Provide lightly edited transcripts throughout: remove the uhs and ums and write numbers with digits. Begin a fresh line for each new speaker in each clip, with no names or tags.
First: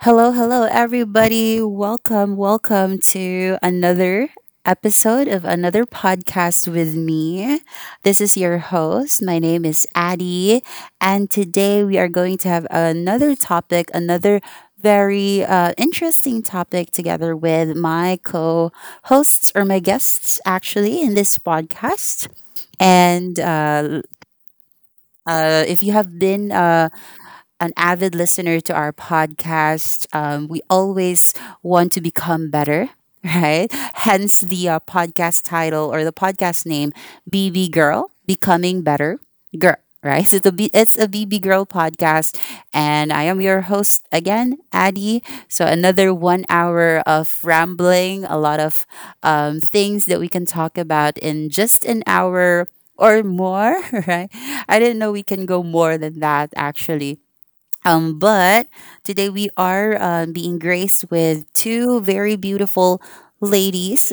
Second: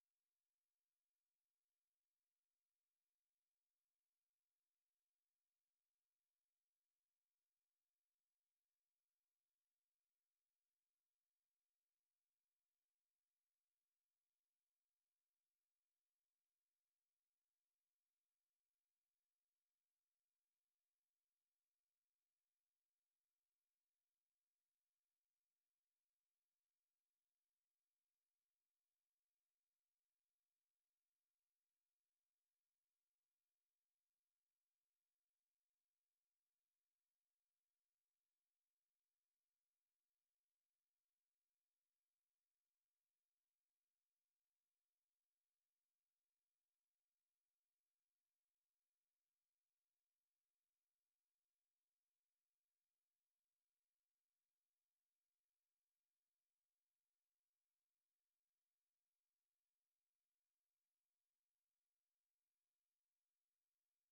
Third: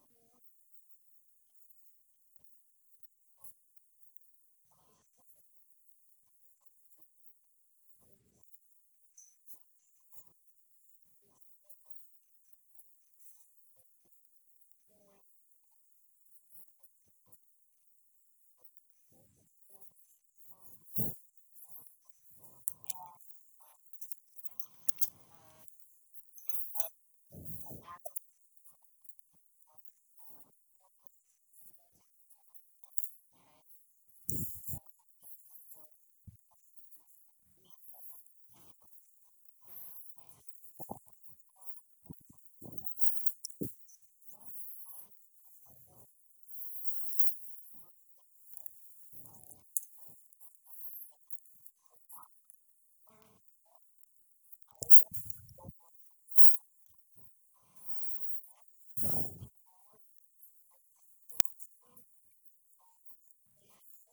Hello, hello, everybody. Welcome, welcome to another episode of another podcast with me. This is your host. My name is Addie, and today we are going to have another topic, another very interesting topic together with my co hosts or my guests actually in this podcast. And If you have been an avid listener to our podcast. We always want to become better, right? Hence the podcast title or the podcast name, BB Girl, Becoming Better Girl. Right, so it's a BB Girl podcast, and I am your host again, Addie. So another one hour of rambling, a lot of things that we can talk about in just an hour or more, right? I didn't know we can go more than that actually. But today we are being graced with two very beautiful ladies,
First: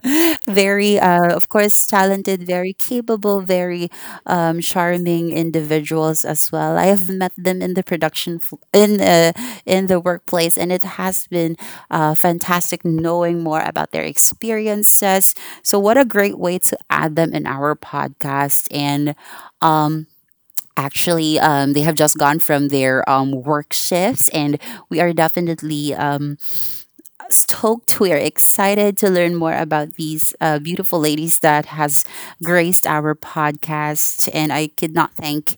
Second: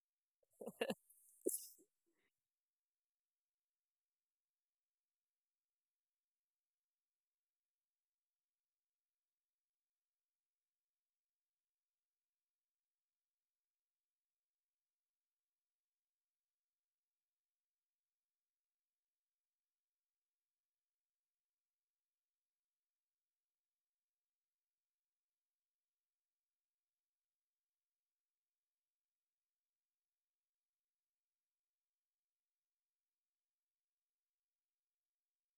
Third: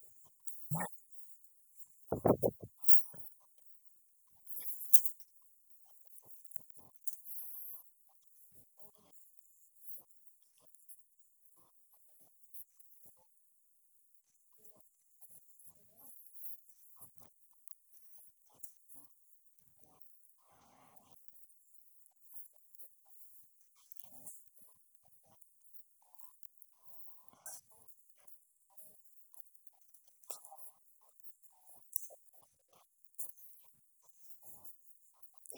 very, of course, talented, very capable, very charming individuals as well. I have met them in the production f- in the workplace, and it has been fantastic knowing more about their experiences. So, what a great way to add them in our podcast and. Um, Actually, they have just gone from their work shifts, and we are definitely stoked. We are excited to learn more about these beautiful ladies that has graced our podcast. And I could not thank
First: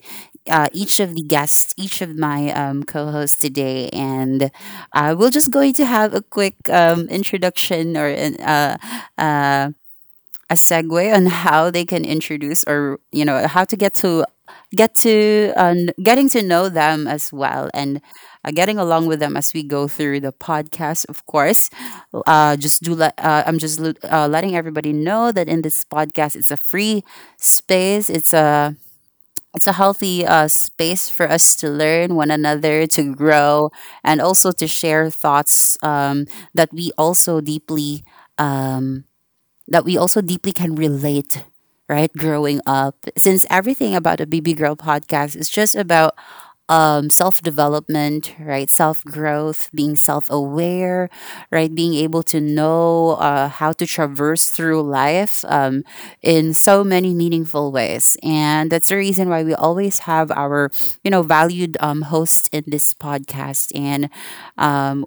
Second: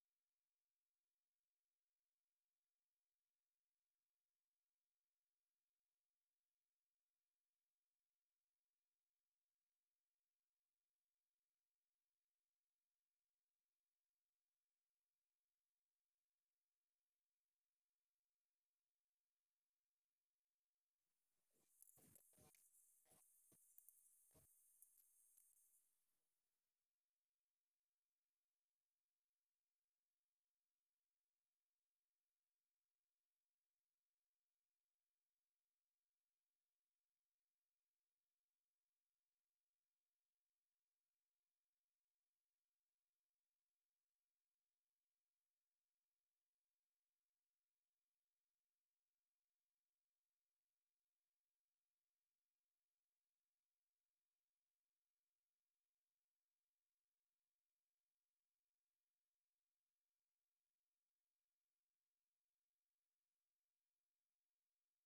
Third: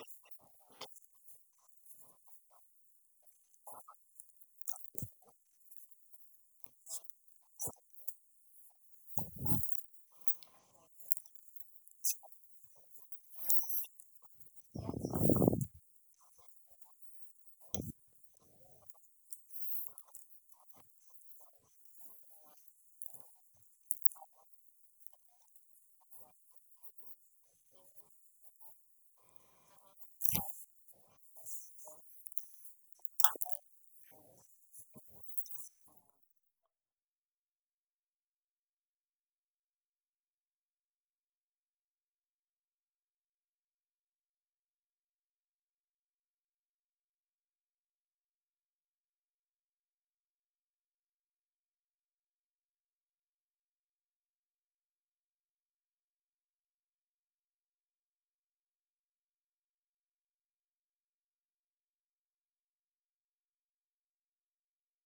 each of the guests, each of my co-hosts today, and we're just going to have a quick introduction or uh, a segue on how they can introduce or you know how to get to getting to know them as well and getting along with them as we go through the podcast, of course. Just do let I'm just letting everybody know that in this podcast space it's a it's a healthy space for us to learn one another, to grow and also to share thoughts, that we also deeply um, that we also deeply can relate, right? Growing up, since everything about a BB Girl podcast is just about self development, right? Self growth, being self aware, right? Being able to know how to traverse through life in so many meaningful ways. And that's the reason why we always have our, you know, valued hosts in this podcast. And um,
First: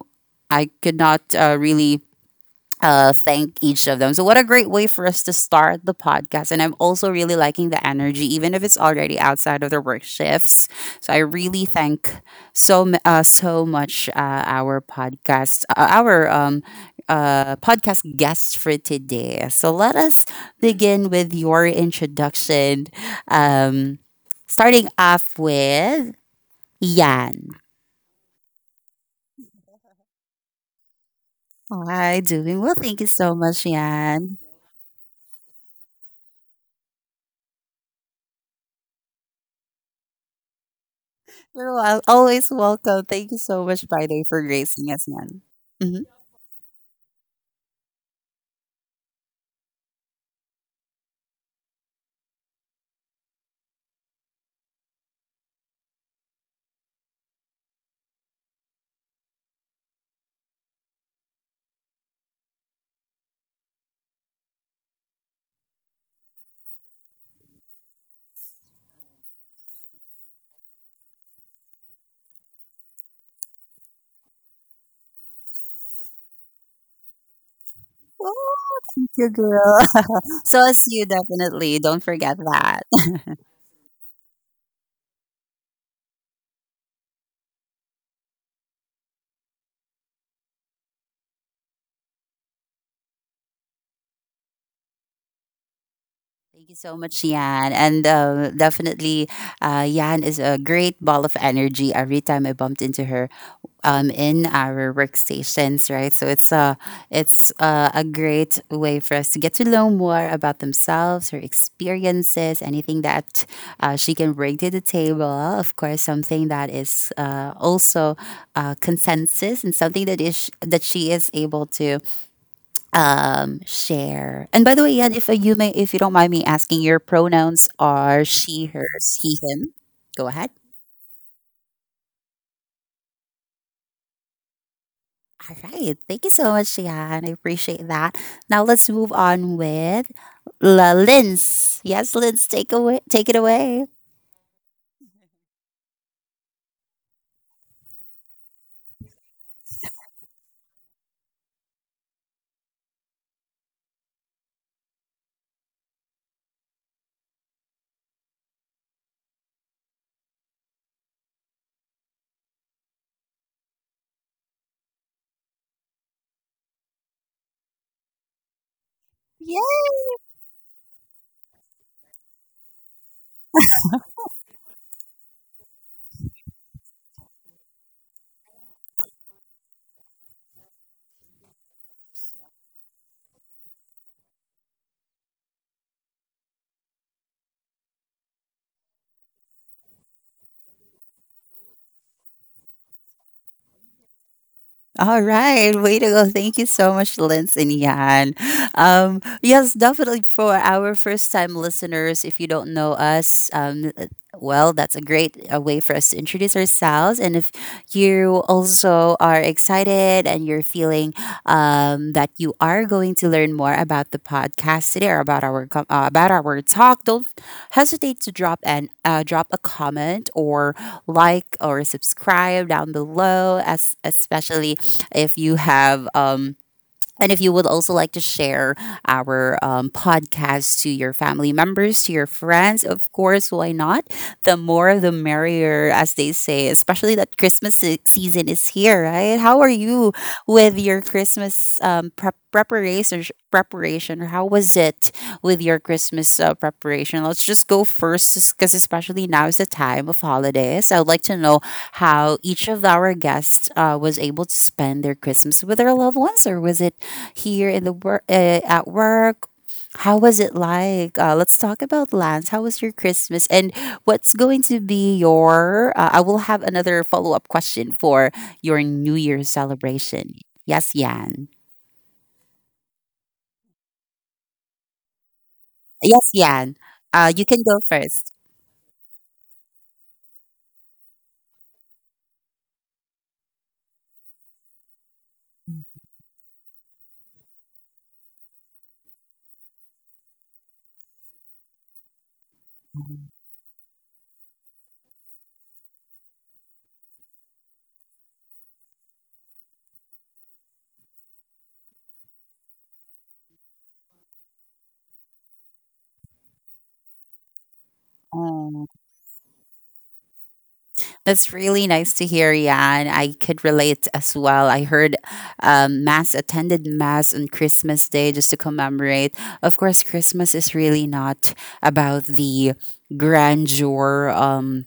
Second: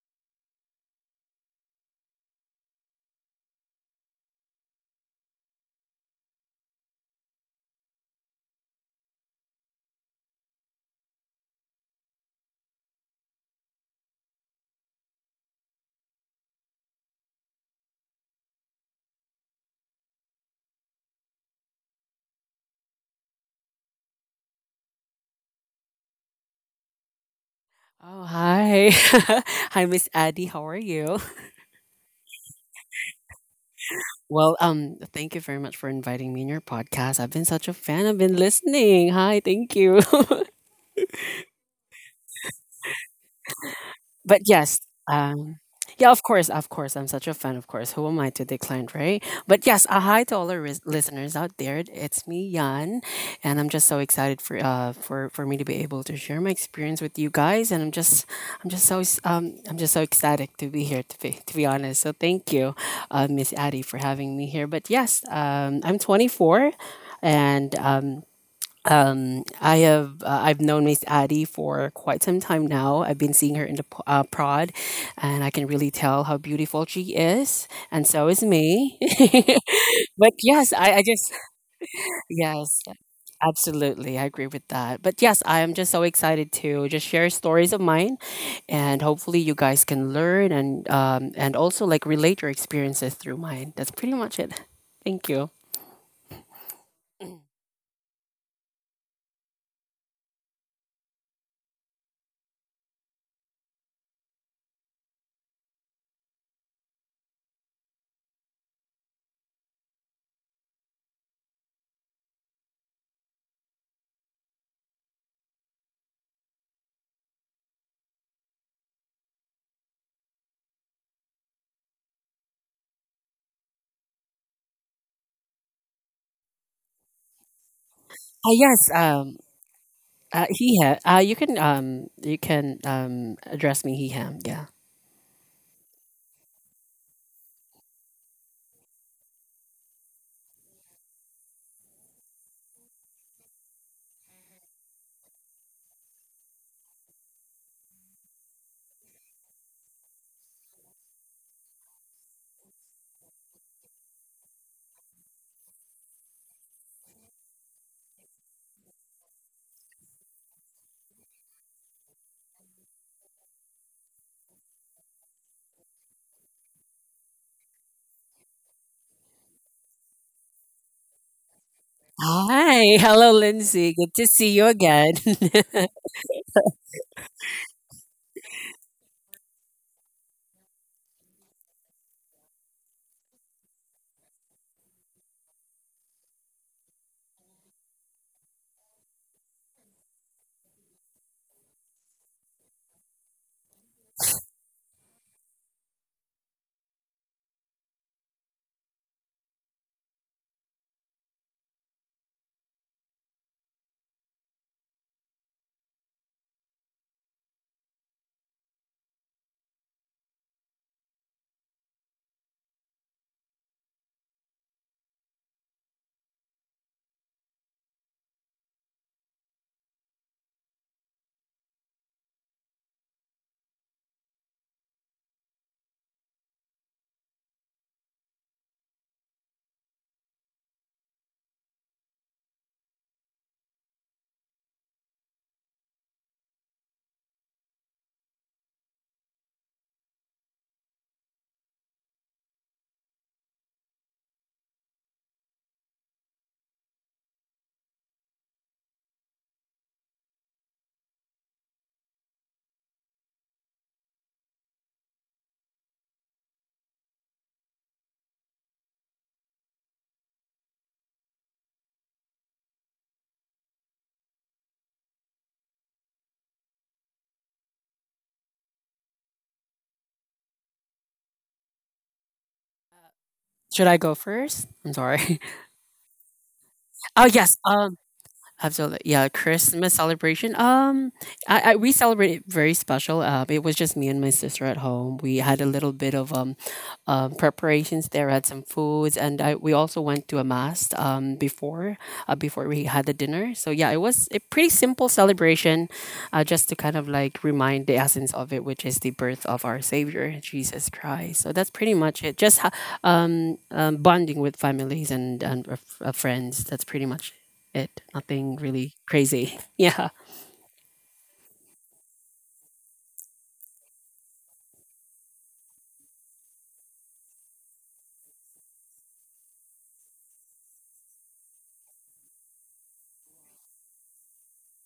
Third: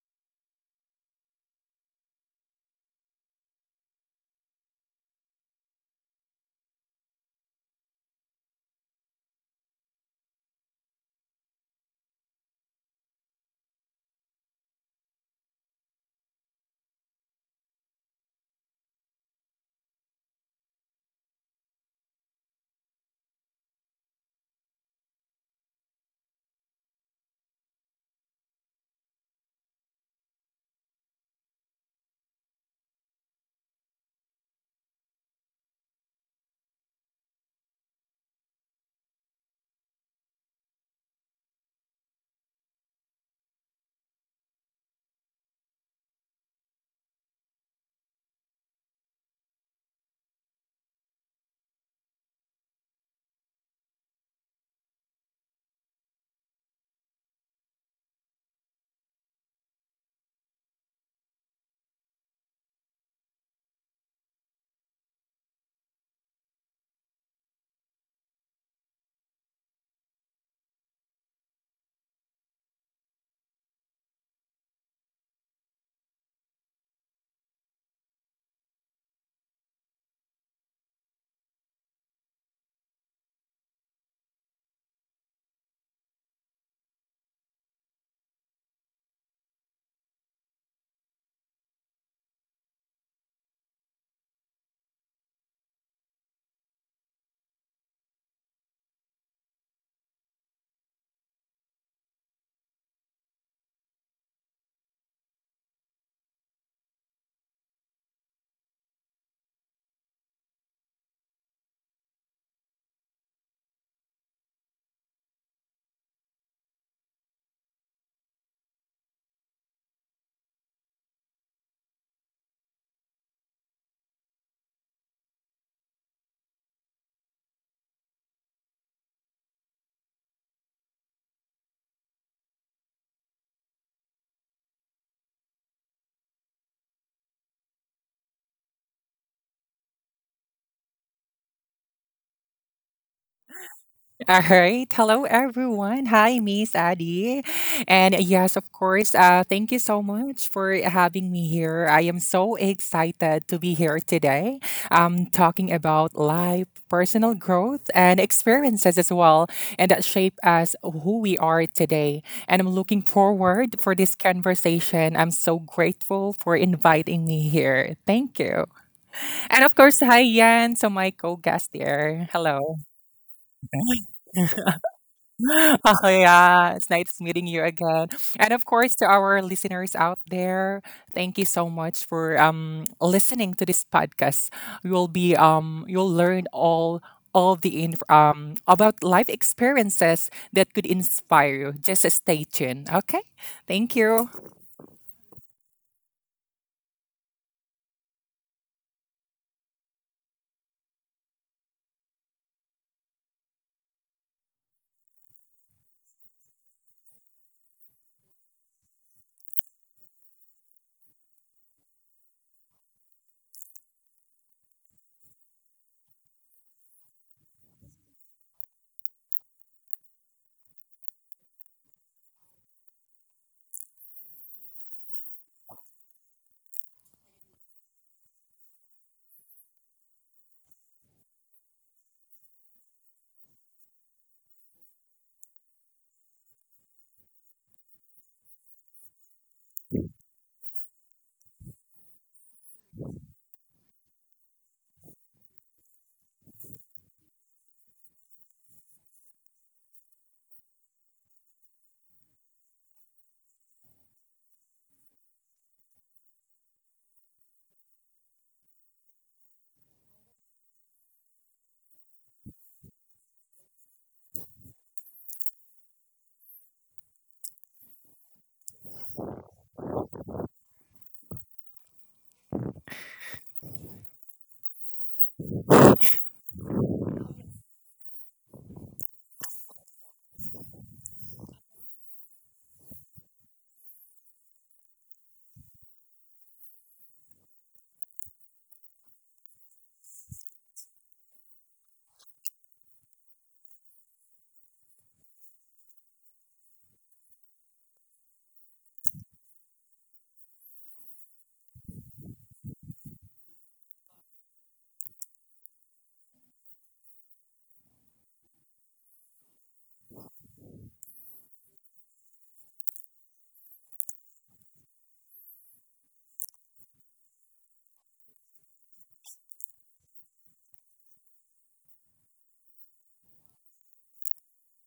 I could not really thank each of them. So, what a great way for us to start the podcast. And I'm also really liking the energy, even if it's already outside of their work shifts. So, I really thank so much our podcast guests for today. So, let us begin with your introduction. Um, Starting off with Yan.
Oh, hi. Hi, Miss Addie. How are you?
Hi, doing well. Thank you so much, Yan.
Well, thank you very much for inviting me in your podcast. I've been such a fan. I've been listening. Hi, thank you.
Always welcome. Thank you so much, Friday, for
But
gracing us, man.
um
Mm-hmm.
yeah of course, I'm such a fan. Of course Who am I to decline, right? But yes, a hi to all our listeners out there. It's me, Yan, and I'm just so excited for me to be able to share my experience with you guys, and I'm just so s- I'm just so ecstatic to be here, to be honest. So thank you, Miss Addie, for having me here. But yes, I'm 24, and I have I've known Miss Addie for quite some time now. I've been seeing her in the prod, and I can really tell how beautiful she is, and so is me.
Thank you, girl.
But
So,
yes,
as
I
you
just...
definitely don't forget
Yes,
that.
absolutely, I agree with that. But yes, I am just so excited to just share stories of mine, and hopefully you guys can learn and also like relate your experiences through mine. That's pretty much it. Thank you.
Thank you so much, Yan. And definitely, Yan is a great ball of energy. Every time I bumped into her, in our workstations, right? So a great way for us to get to know more about themselves, her experiences, anything that she can bring to the table. Of course, something that is also consensus and something that is that she is able to share. And by the way, Yan, if you may, if you don't mind me asking, your pronouns are
uh,
she,
yes
her, he,
um
him. Go ahead.
He, him. You can you can address me he, him. Yeah.
All right. Thank you so much, Jan. I appreciate that. Now let's move on with La Linz. Yes, Linz, take it away.
All right. Hello, everyone. Hi, Miss Adi. And yes, of course, thank you so much for having me here. I am so excited to be here today, talking about life, personal growth, and experiences as well, and that shape us who we are today. And I'm looking forward for this conversation. I'm so grateful for inviting me here. Thank you. And of course, hi, Yan. So my co-guest there. Hello.
Hi, hello, Lindsay. Good to see you again.
Oh, yeah. It's nice meeting you again. And of course, to our listeners out there, thank you so much for listening to this podcast. You'll be you'll learn all the about life experiences that could inspire you. Just stay tuned. Okay. Thank you.
All right, way to go. Thank you so much, Linz and Yan. Yes, definitely for our first time listeners, if you don't know us, well, that's a great way for us to introduce ourselves. And if you also are excited and you're feeling that you are going to learn more about the podcast today or about about our talk, don't hesitate to drop a comment or like or subscribe down below, as especially if you have and if you would also like to share our podcast to your family members, to your friends, of course, why not? The more the merrier, as they say, especially that season is here, right? How are you with your Christmas preparation? Preparation, or how was it with your Christmas preparation? Let's just go first, because especially now is the time of holidays. I would like to know how each of our guests was able to spend their Christmas with their loved ones, or was it here in the work at work? How was it like? Let's talk about Lance. How was your Christmas? And What's going to be your? I will have another follow up question for your New Year's celebration. Yes, Yan.
Should I go first? I'm sorry.
Yes, Yan.
Oh,
You
yes.
can go first.
Absolutely. Yeah, Christmas celebration. I we celebrated very special. It was just me and my sister at home. We had a little bit of preparations there, had some foods, and I we also went to a mass before before we had the dinner. So yeah, it was a pretty simple celebration just to kind of like remind the essence of it, which is the birth of our savior, Jesus Christ. So that's pretty much it. Just bonding with families and friends. That's pretty much it. Nothing
Oh,
really crazy. Yeah,
that's really nice to hear, Yan. I could relate as well. I heard mass attended mass on Christmas Day just to commemorate. Of course, Christmas is really not about the grandeur.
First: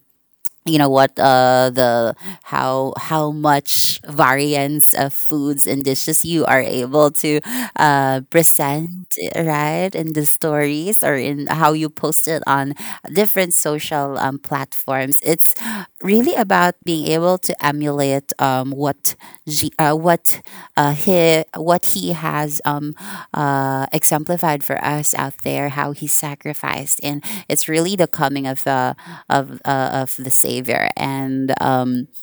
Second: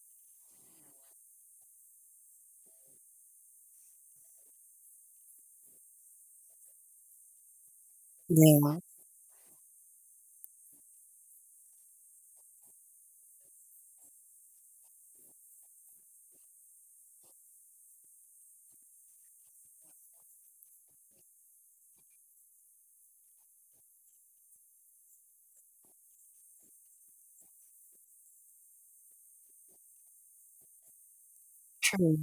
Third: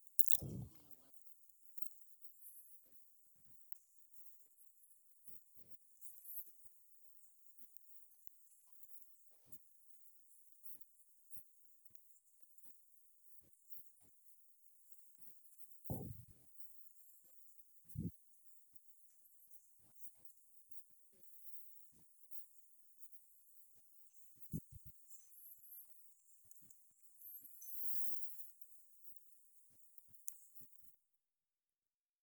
You know what, the how much variance of foods and dishes you are able to
yeah,
present, right, in the stories or in how you post it on different social platforms. It's really about being able to emulate what G, what he what he has exemplified for us out there, how he sacrificed. And it's really the coming of the Savior, and,
true.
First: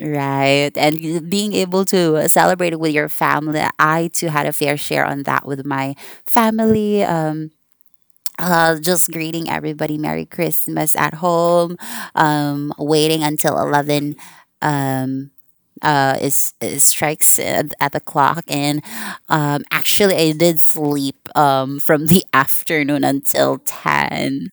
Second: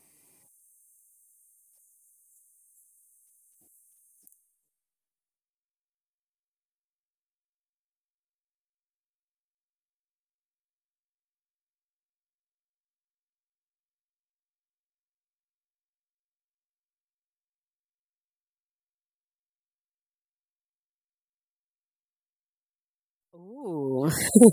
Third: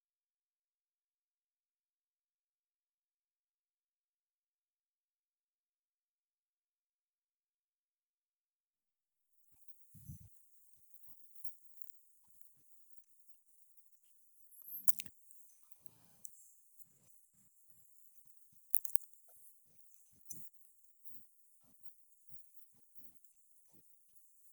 right, and being able to celebrate it with your family. I too had a fair share on that with my family. Just greeting everybody Merry Christmas at home, waiting until 11, um, is strikes at the clock. And actually, I did sleep from the afternoon until
Ooh.
10.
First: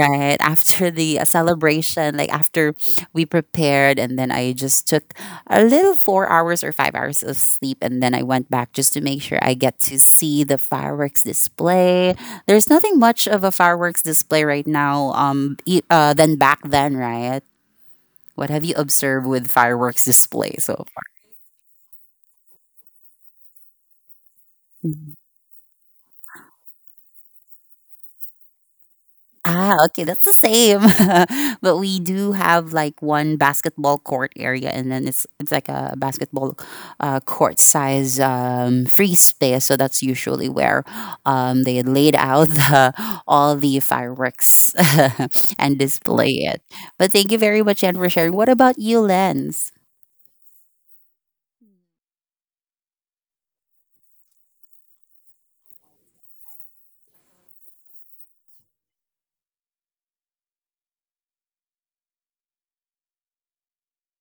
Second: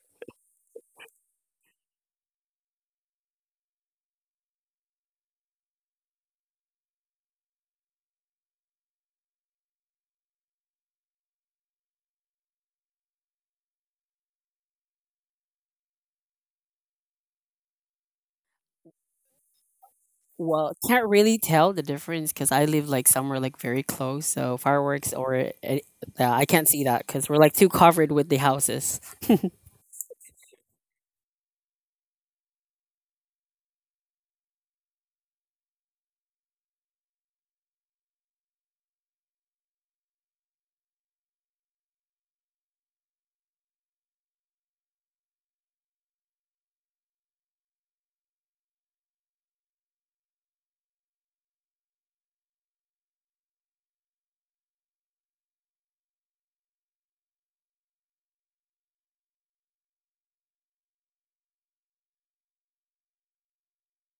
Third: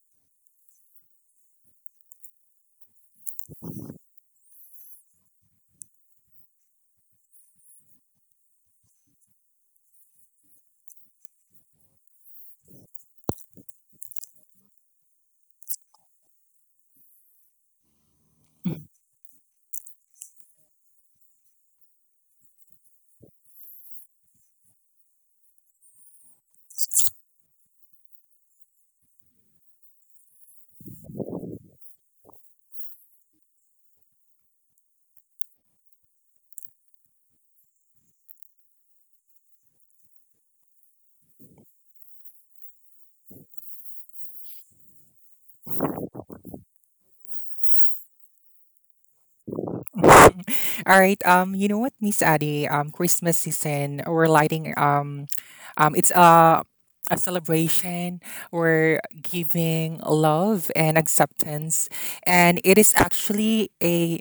Right. After the celebration, like after we prepared, and then I just took a little four hours or five hours of sleep. And then I went back just to make sure I get to see the fireworks display. There's nothing much of a fireworks display right now, than back then, right? What have you observed with fireworks display
Well,
so far?
can't really tell the difference because I live like somewhere like very close. So fireworks, or I can't see that because we're like too covered with the houses.
Ah, okay, that's the same. But we do have like one basketball court area, and then it's like a basketball court size free space. So that's usually where they laid out the, all the fireworks and display it. But thank you very much, Jen, for sharing. What about you, Lens?
All right. You know what, Miss Addy? Christmas season, we're lighting. It's a celebration. We're giving love and acceptance, and it is actually a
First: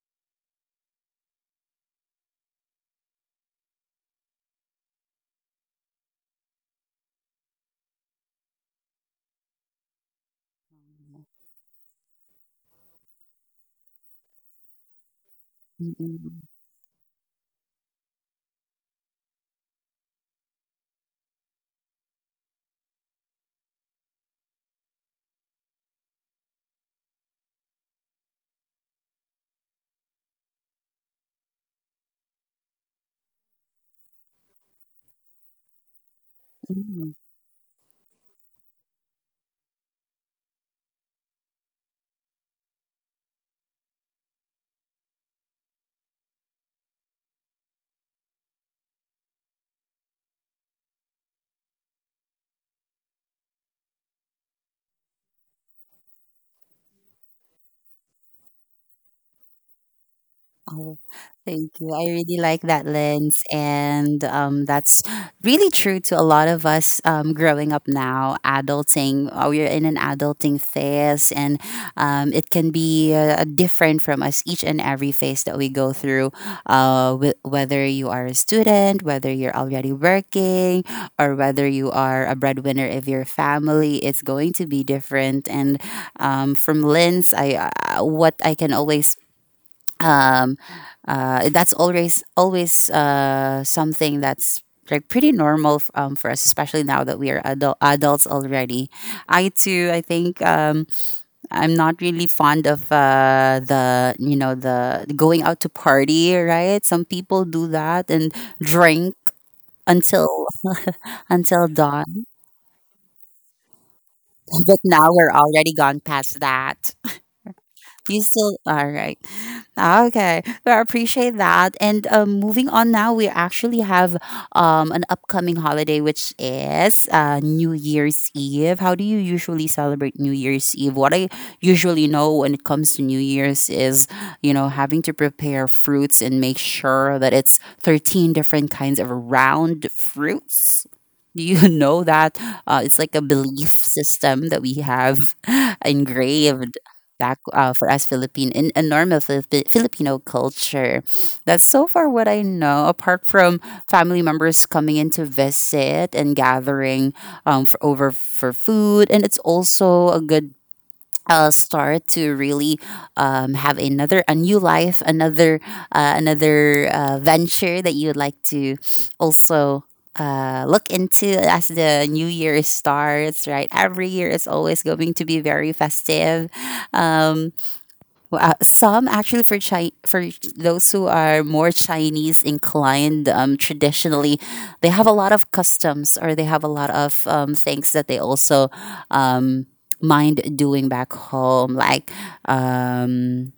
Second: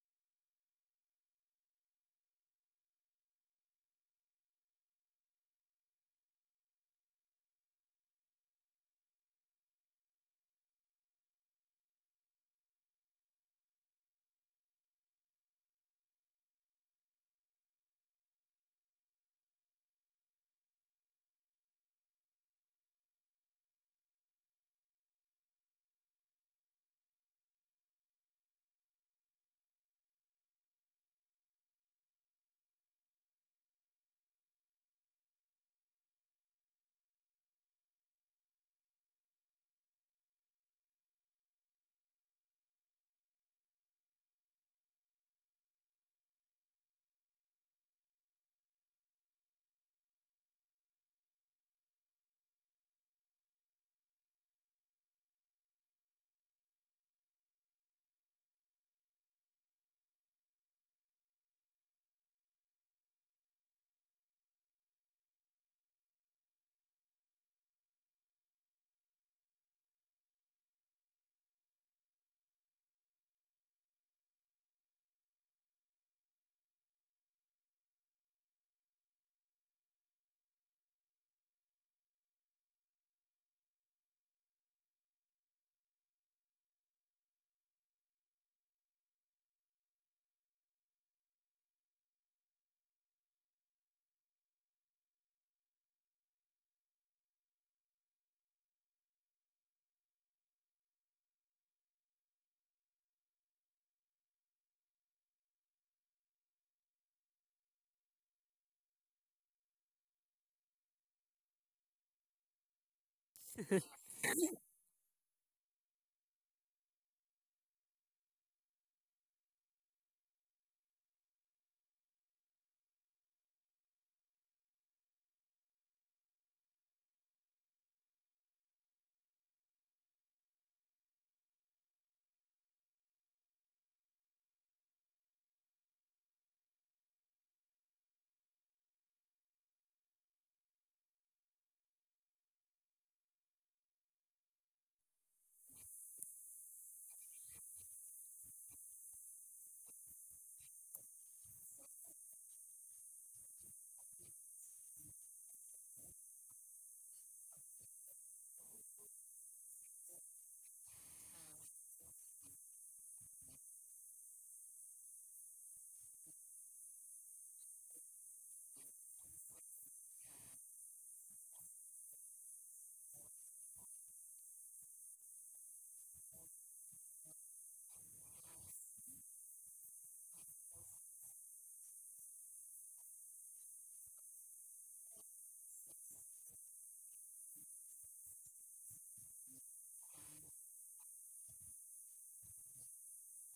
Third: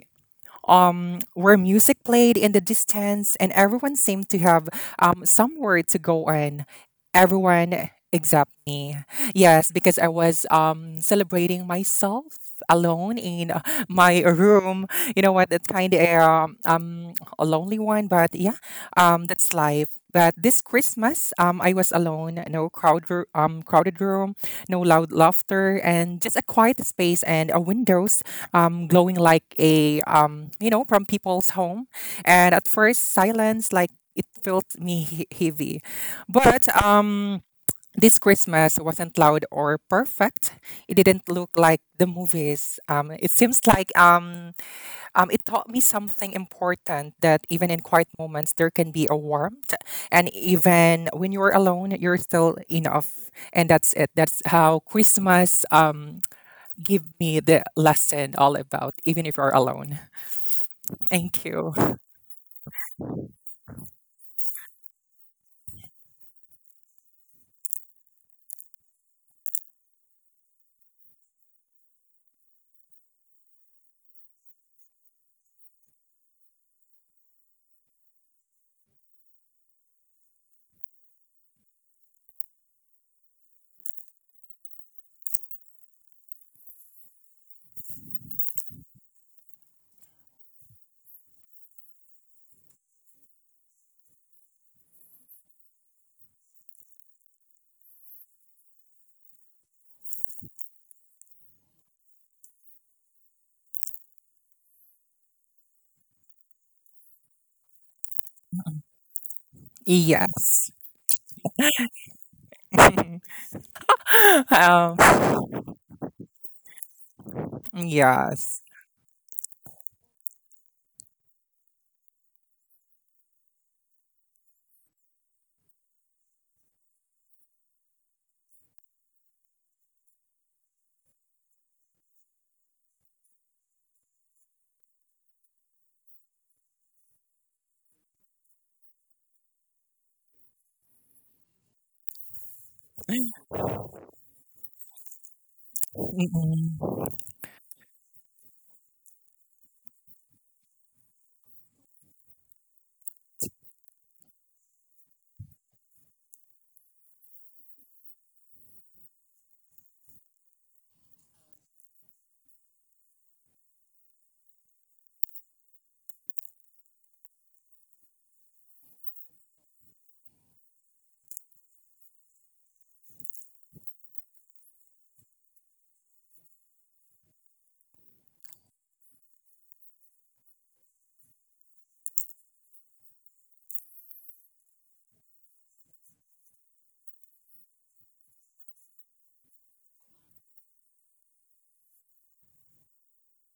where music played in the distance, and everyone seemed to have somewhere to go in. Everyone except me. Yes, because I was celebrating myself alone in my room. You know what? That kind of a lonely one, but yeah, that's life. But this Christmas, I was alone. No crowd, crowded room, no loud laughter, and just a quiet space and a window glowing like a you know, from people's home. And at first silence, like, it felt me heavy. But this Christmas wasn't loud or perfect. It didn't look like the movies. It seems like it taught me something important, that even in quiet moments there can be a warmth, and even when you're alone you're still enough. And that's it. That's how Christmas give me the lesson, all about even if you're alone.
Oh,
Thank you.
thank you. I really like that, lens. And that's really true to a lot of us growing up now, adulting. We're in an adulting phase, and it can be different from us each and every phase that we go through, whether you are a student, whether you're already working, or whether you are a breadwinner of your family. It's going to be different. And from lens, I what I can always um, that's always something that's like pretty normal for us, especially now that we are adults already. I too, I think I'm not really fond of the, you know, the going out to party, right? Some people do that and drink until
Yes.
until dawn, but
um,
now we're already gone past that. You still
yes.
all right? Okay, so I appreciate that. And moving on now, we actually have an upcoming holiday, which is New Year's Eve. How do you usually celebrate New Year's Eve? What I usually know when it comes to New Year's is, you know, having to prepare fruits and make sure that it's 13 different kinds of round fruits. Do you know that it's like a belief system that we have engraved back for us Philippine in a normal Filipino culture. That's so far what I know. Apart from family members coming in to visit and gathering over for food, and it's also a good start to really have another a new life, another venture that you would like to also look into as the new year starts. Right, every year is always going to be very festive. Um, some actually for those who are more Chinese inclined, traditionally, they have a lot of customs or they have a lot of things that they also um, mind doing back home, like um,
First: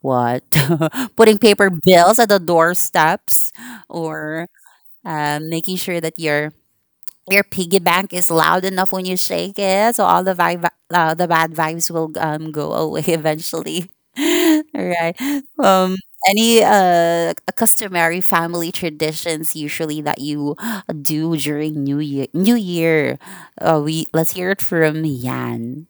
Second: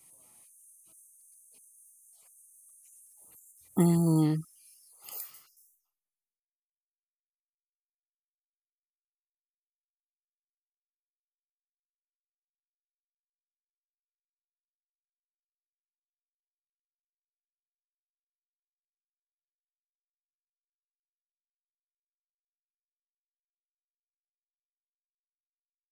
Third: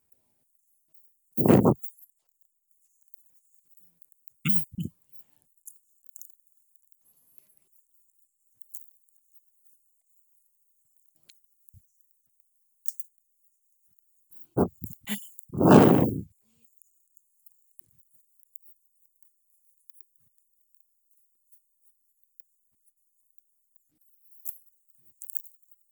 what putting paper bills at the doorsteps
Mm.
or making sure that your piggy bank is loud enough when you shake it, so all the bad vibes will go away eventually. All right. Um, any customary family traditions usually that you do during New Year? We Let's hear it from Yan.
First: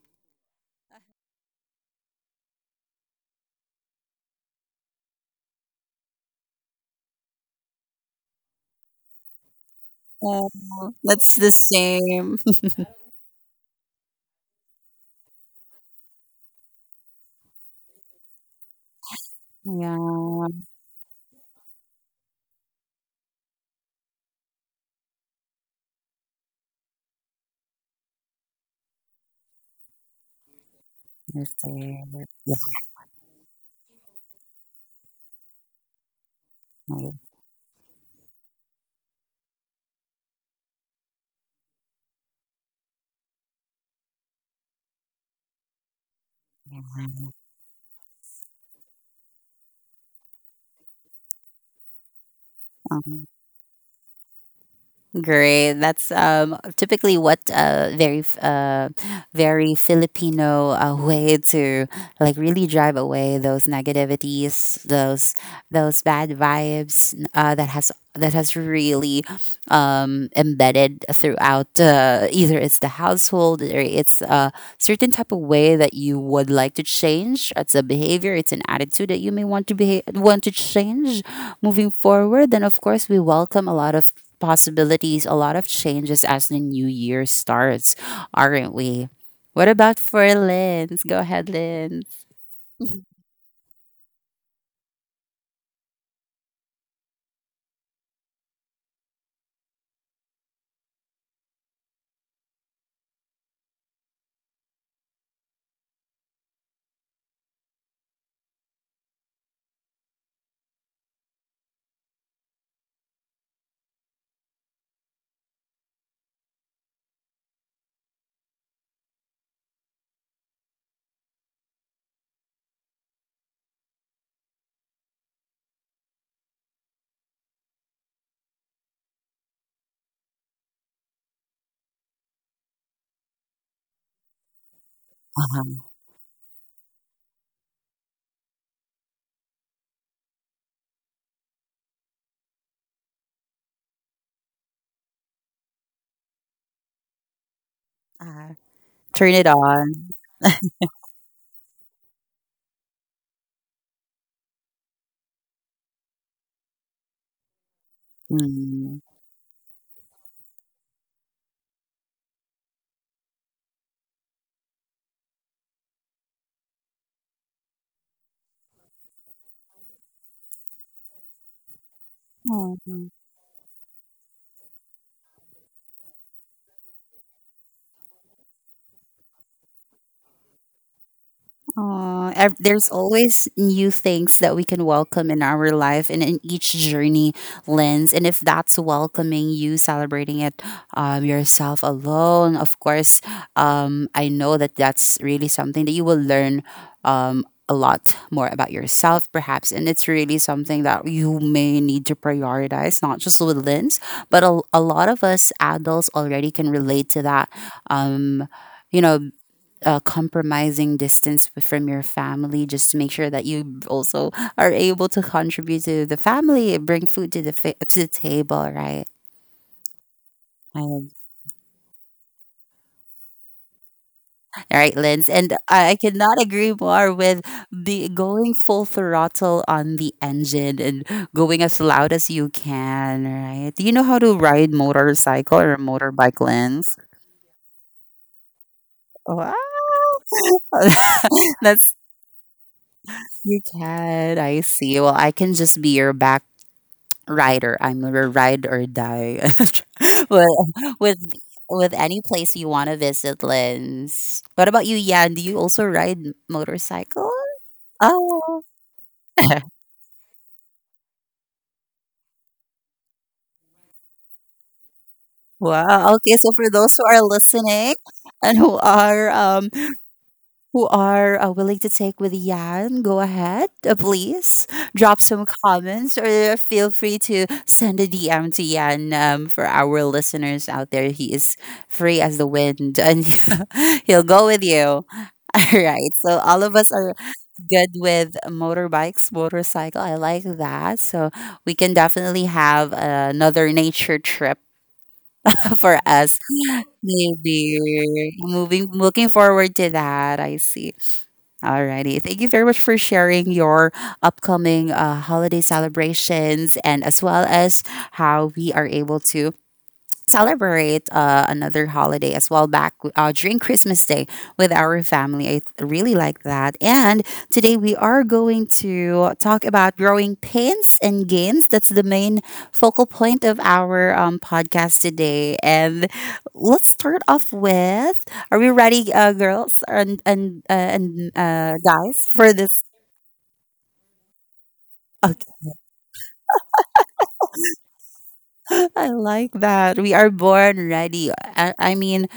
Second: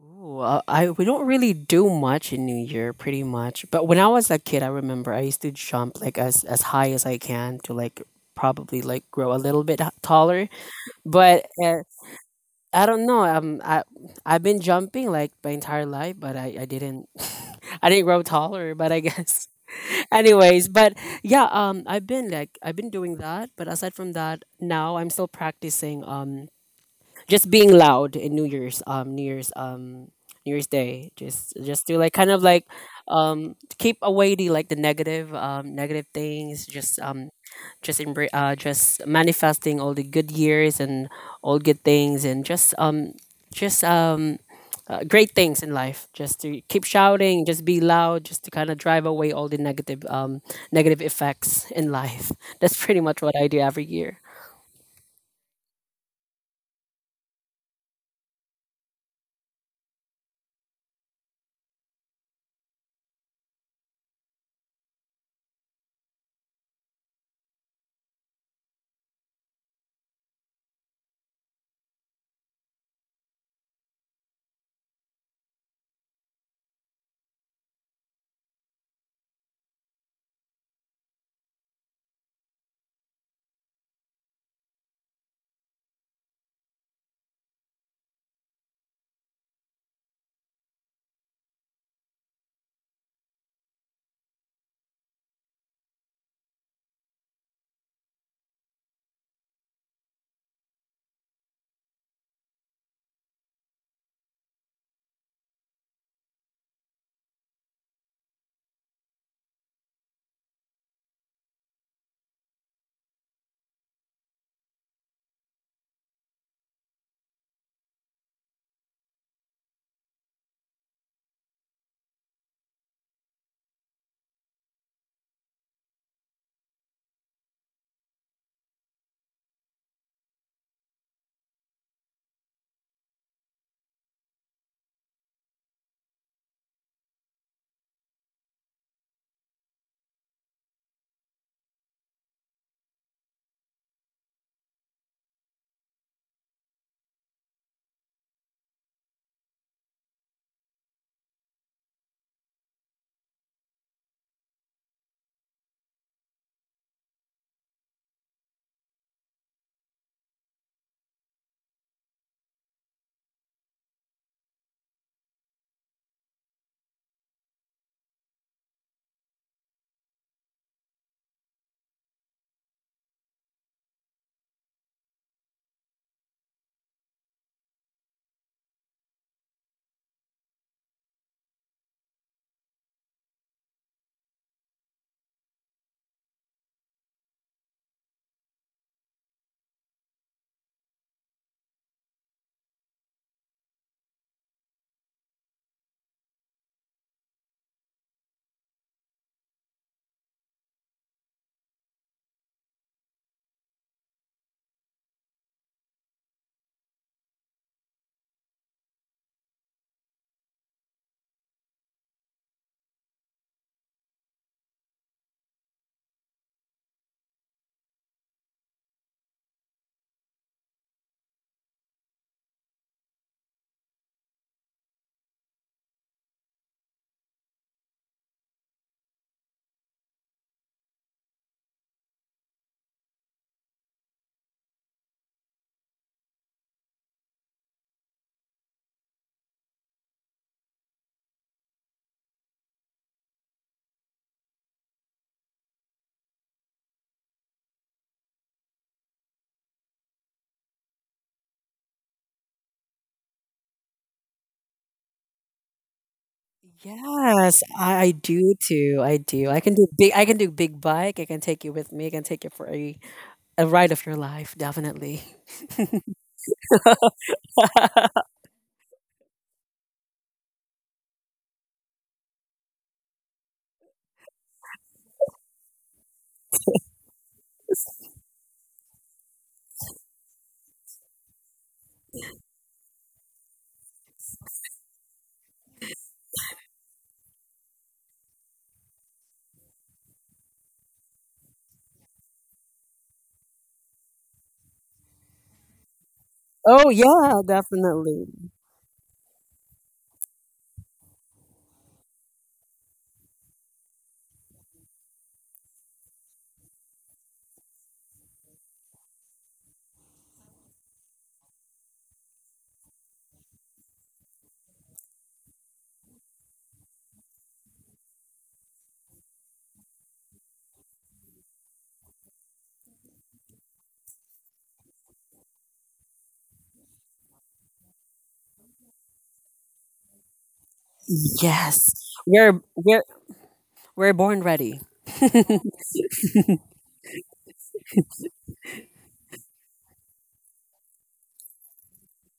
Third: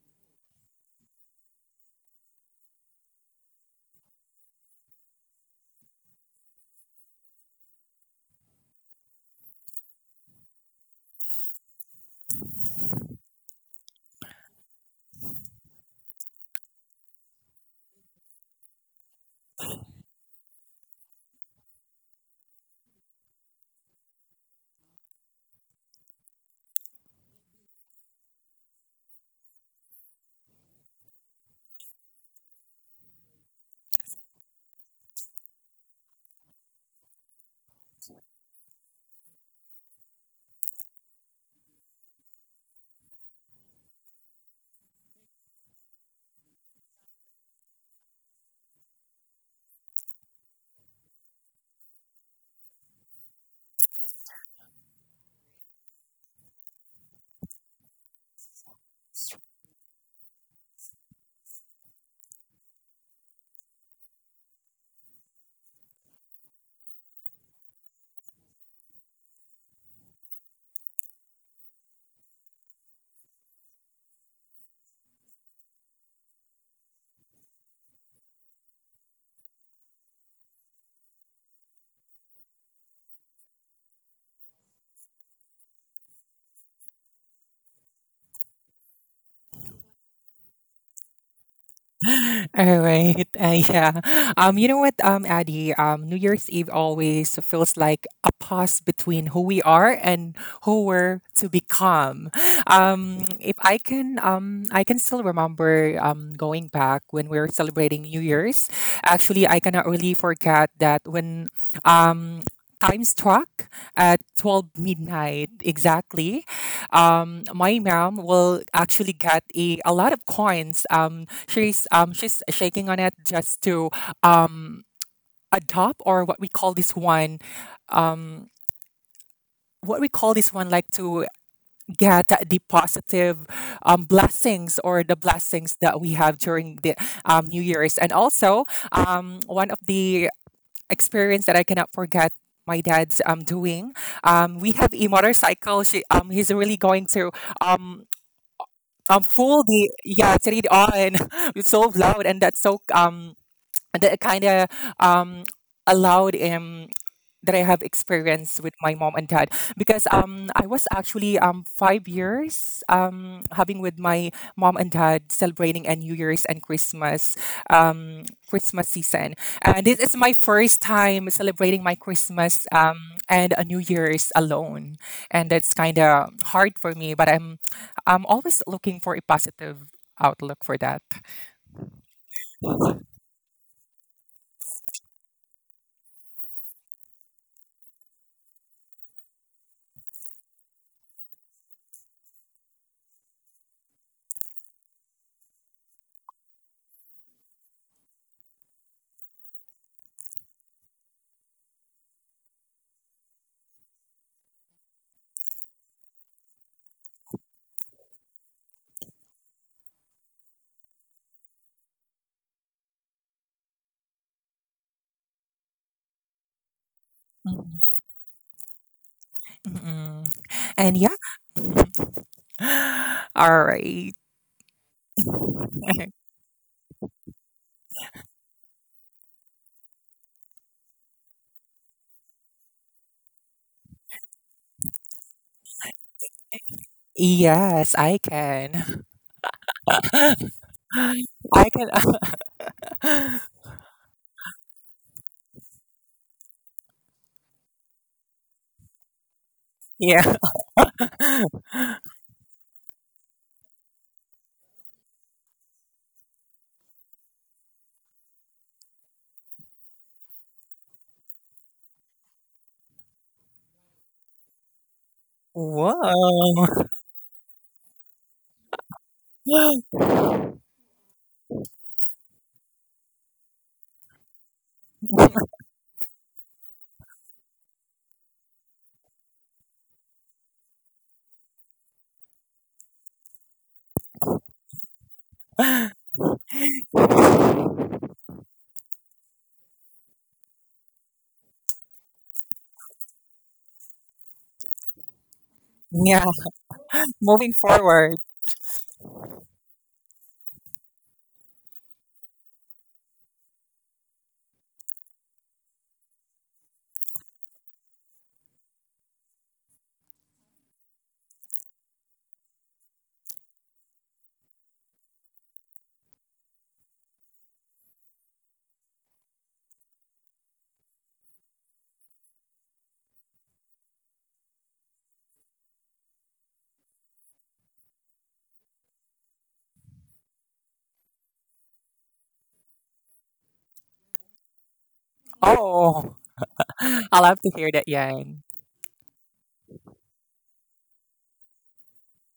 Ooh, I We don't really do much in New Year, pretty much. But when I was a kid, I remember I used to jump like as high as I can to like probably like grow a little bit taller.
Oh, that's
But
the same.
I don't know. I've been jumping like my entire life, but I didn't... I didn't grow taller. But I guess
Yeah,
anyways. But yeah, I've been doing that. But aside from that, now I'm still practicing. Just being loud in New Year's Day,
that's
just to like kind of
it.
like to keep away the like the negative negative things, just just manifesting all the good years and all good things, and just just um great things in life, just to keep shouting, just be loud, just to kind of drive away all the negative negative effects in life. That's pretty much what I do every year.
Great. That's typically what very Filipino way to like really drive away those negativities, those bad vibes that has really embedded throughout, either it's the household or it's a certain type of way that you would like to change. It's a behavior, it's an attitude that you may want to be want to change moving forward. Then of course we welcome a lot of possibilities, a lot of changes as the new year starts, aren't we? What about for Lynn? Go ahead, Lynn.
All right. Yeah. You know what, Addy? New Year's Eve always feels like a pause between who we are and who we're to become. If I can, I can still remember going back when we were celebrating New Year's. Actually, I cannot really forget that when um, time struck at 12 midnight exactly. My mom will actually get a lot of coins. She's, she's shaking on it just to um adopt, or what we call this one, like to get the positive blessings, or the blessings that we have during the New Year's. And also, one of the experience that I cannot forget, my dad's doing, we have a motorcycle. She, he's really going to um,
Uh, Turn it
fool the,
on.
yeah, it's read on. It's so loud, and that's so that kind of um allowed, that I have experience with my
Mm.
mom and dad, because I was actually 5 years having with my mom and dad celebrating a New Year's and Christmas, Christmas season. And this is my first time celebrating my Christmas and a New Year's alone, and that's kind of hard for me, but I'm always looking for a positive outlook for that.
Aw, there's always new things that we can welcome in our life and in each journey, Lens. And if that's welcoming you, celebrating it yourself alone, of course, I know that that's really something that you will learn a lot more about yourself, perhaps. And it's really something that you may need to prioritize, not just with Lens, but a lot of us adults already can relate to that. Um, you know, Compromising distance from your family just to make sure that you also are able to contribute to the family and bring food to the
Mhm.
to the table, right?
Mhm. And
Um,
yeah, all right.
all right, Linz, and I cannot agree more with the going full throttle on the engine and going as loud as you can, right? Do you know how to ride motorcycle or motorbike, Linz?
Yes, I can.
Wow.
I can.
That's, you can. I see. Well, I can just be your back rider. I'm a ride or die
Yeah.
with with with any place you want to visit, Lens. What about you, Yan? Do you also ride motorcycle?
Yes, I do
Oh,
too. I do. I can do big bike. I can take you with me. I can take you for a ride of your life. Definitely.
Whoa.
wow. Okay, so for those who are listening and who are willing to take with Yan, go ahead, please drop some comments or feel free to send a DM to Yan for our listeners out there. He is free as the wind and he'll go with you. All right. So, all of us are good with motorbikes, motorcycle. I like that. So, we can definitely have another nature trip for
Yeah,
us.
Oh yeah,
moving
Maybe
forward.
definitely.
looking forward to that. I see. Alrighty. Thank you very much for sharing your upcoming holiday celebrations, and as well as how we are able to celebrate another holiday as well back during Christmas Day with our family. I really like that. And today we are going to talk about growing pains and gains. That's the main focal point of our podcast today. And let's start off with — are we ready, girls and
Yes,
guys, for
we're
this?
we're we're born ready.
Okay.
Oh, I love to hear that, Yang.
I like that. We are born ready. I mean,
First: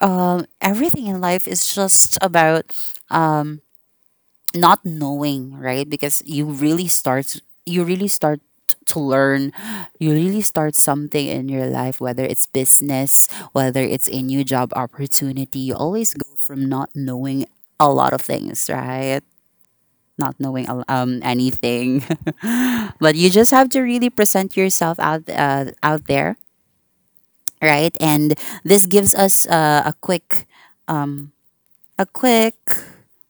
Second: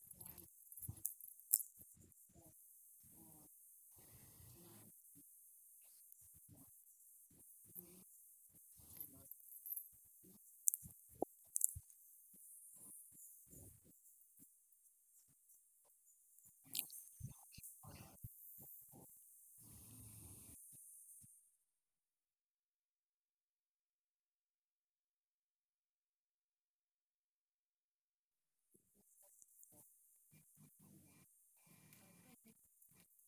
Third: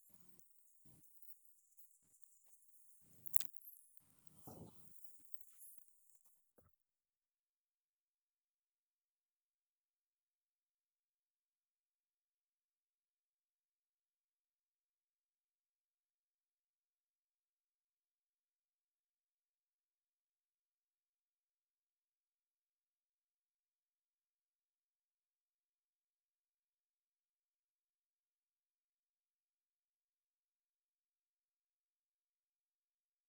everything in life is just about um, not knowing, right? Because you really start to learn. You really start something in your life, whether it's business, whether it's a new job opportunity. You always go from not knowing a lot of things, right? Not knowing anything, but you just have to really present yourself out there, right? And this gives us a quick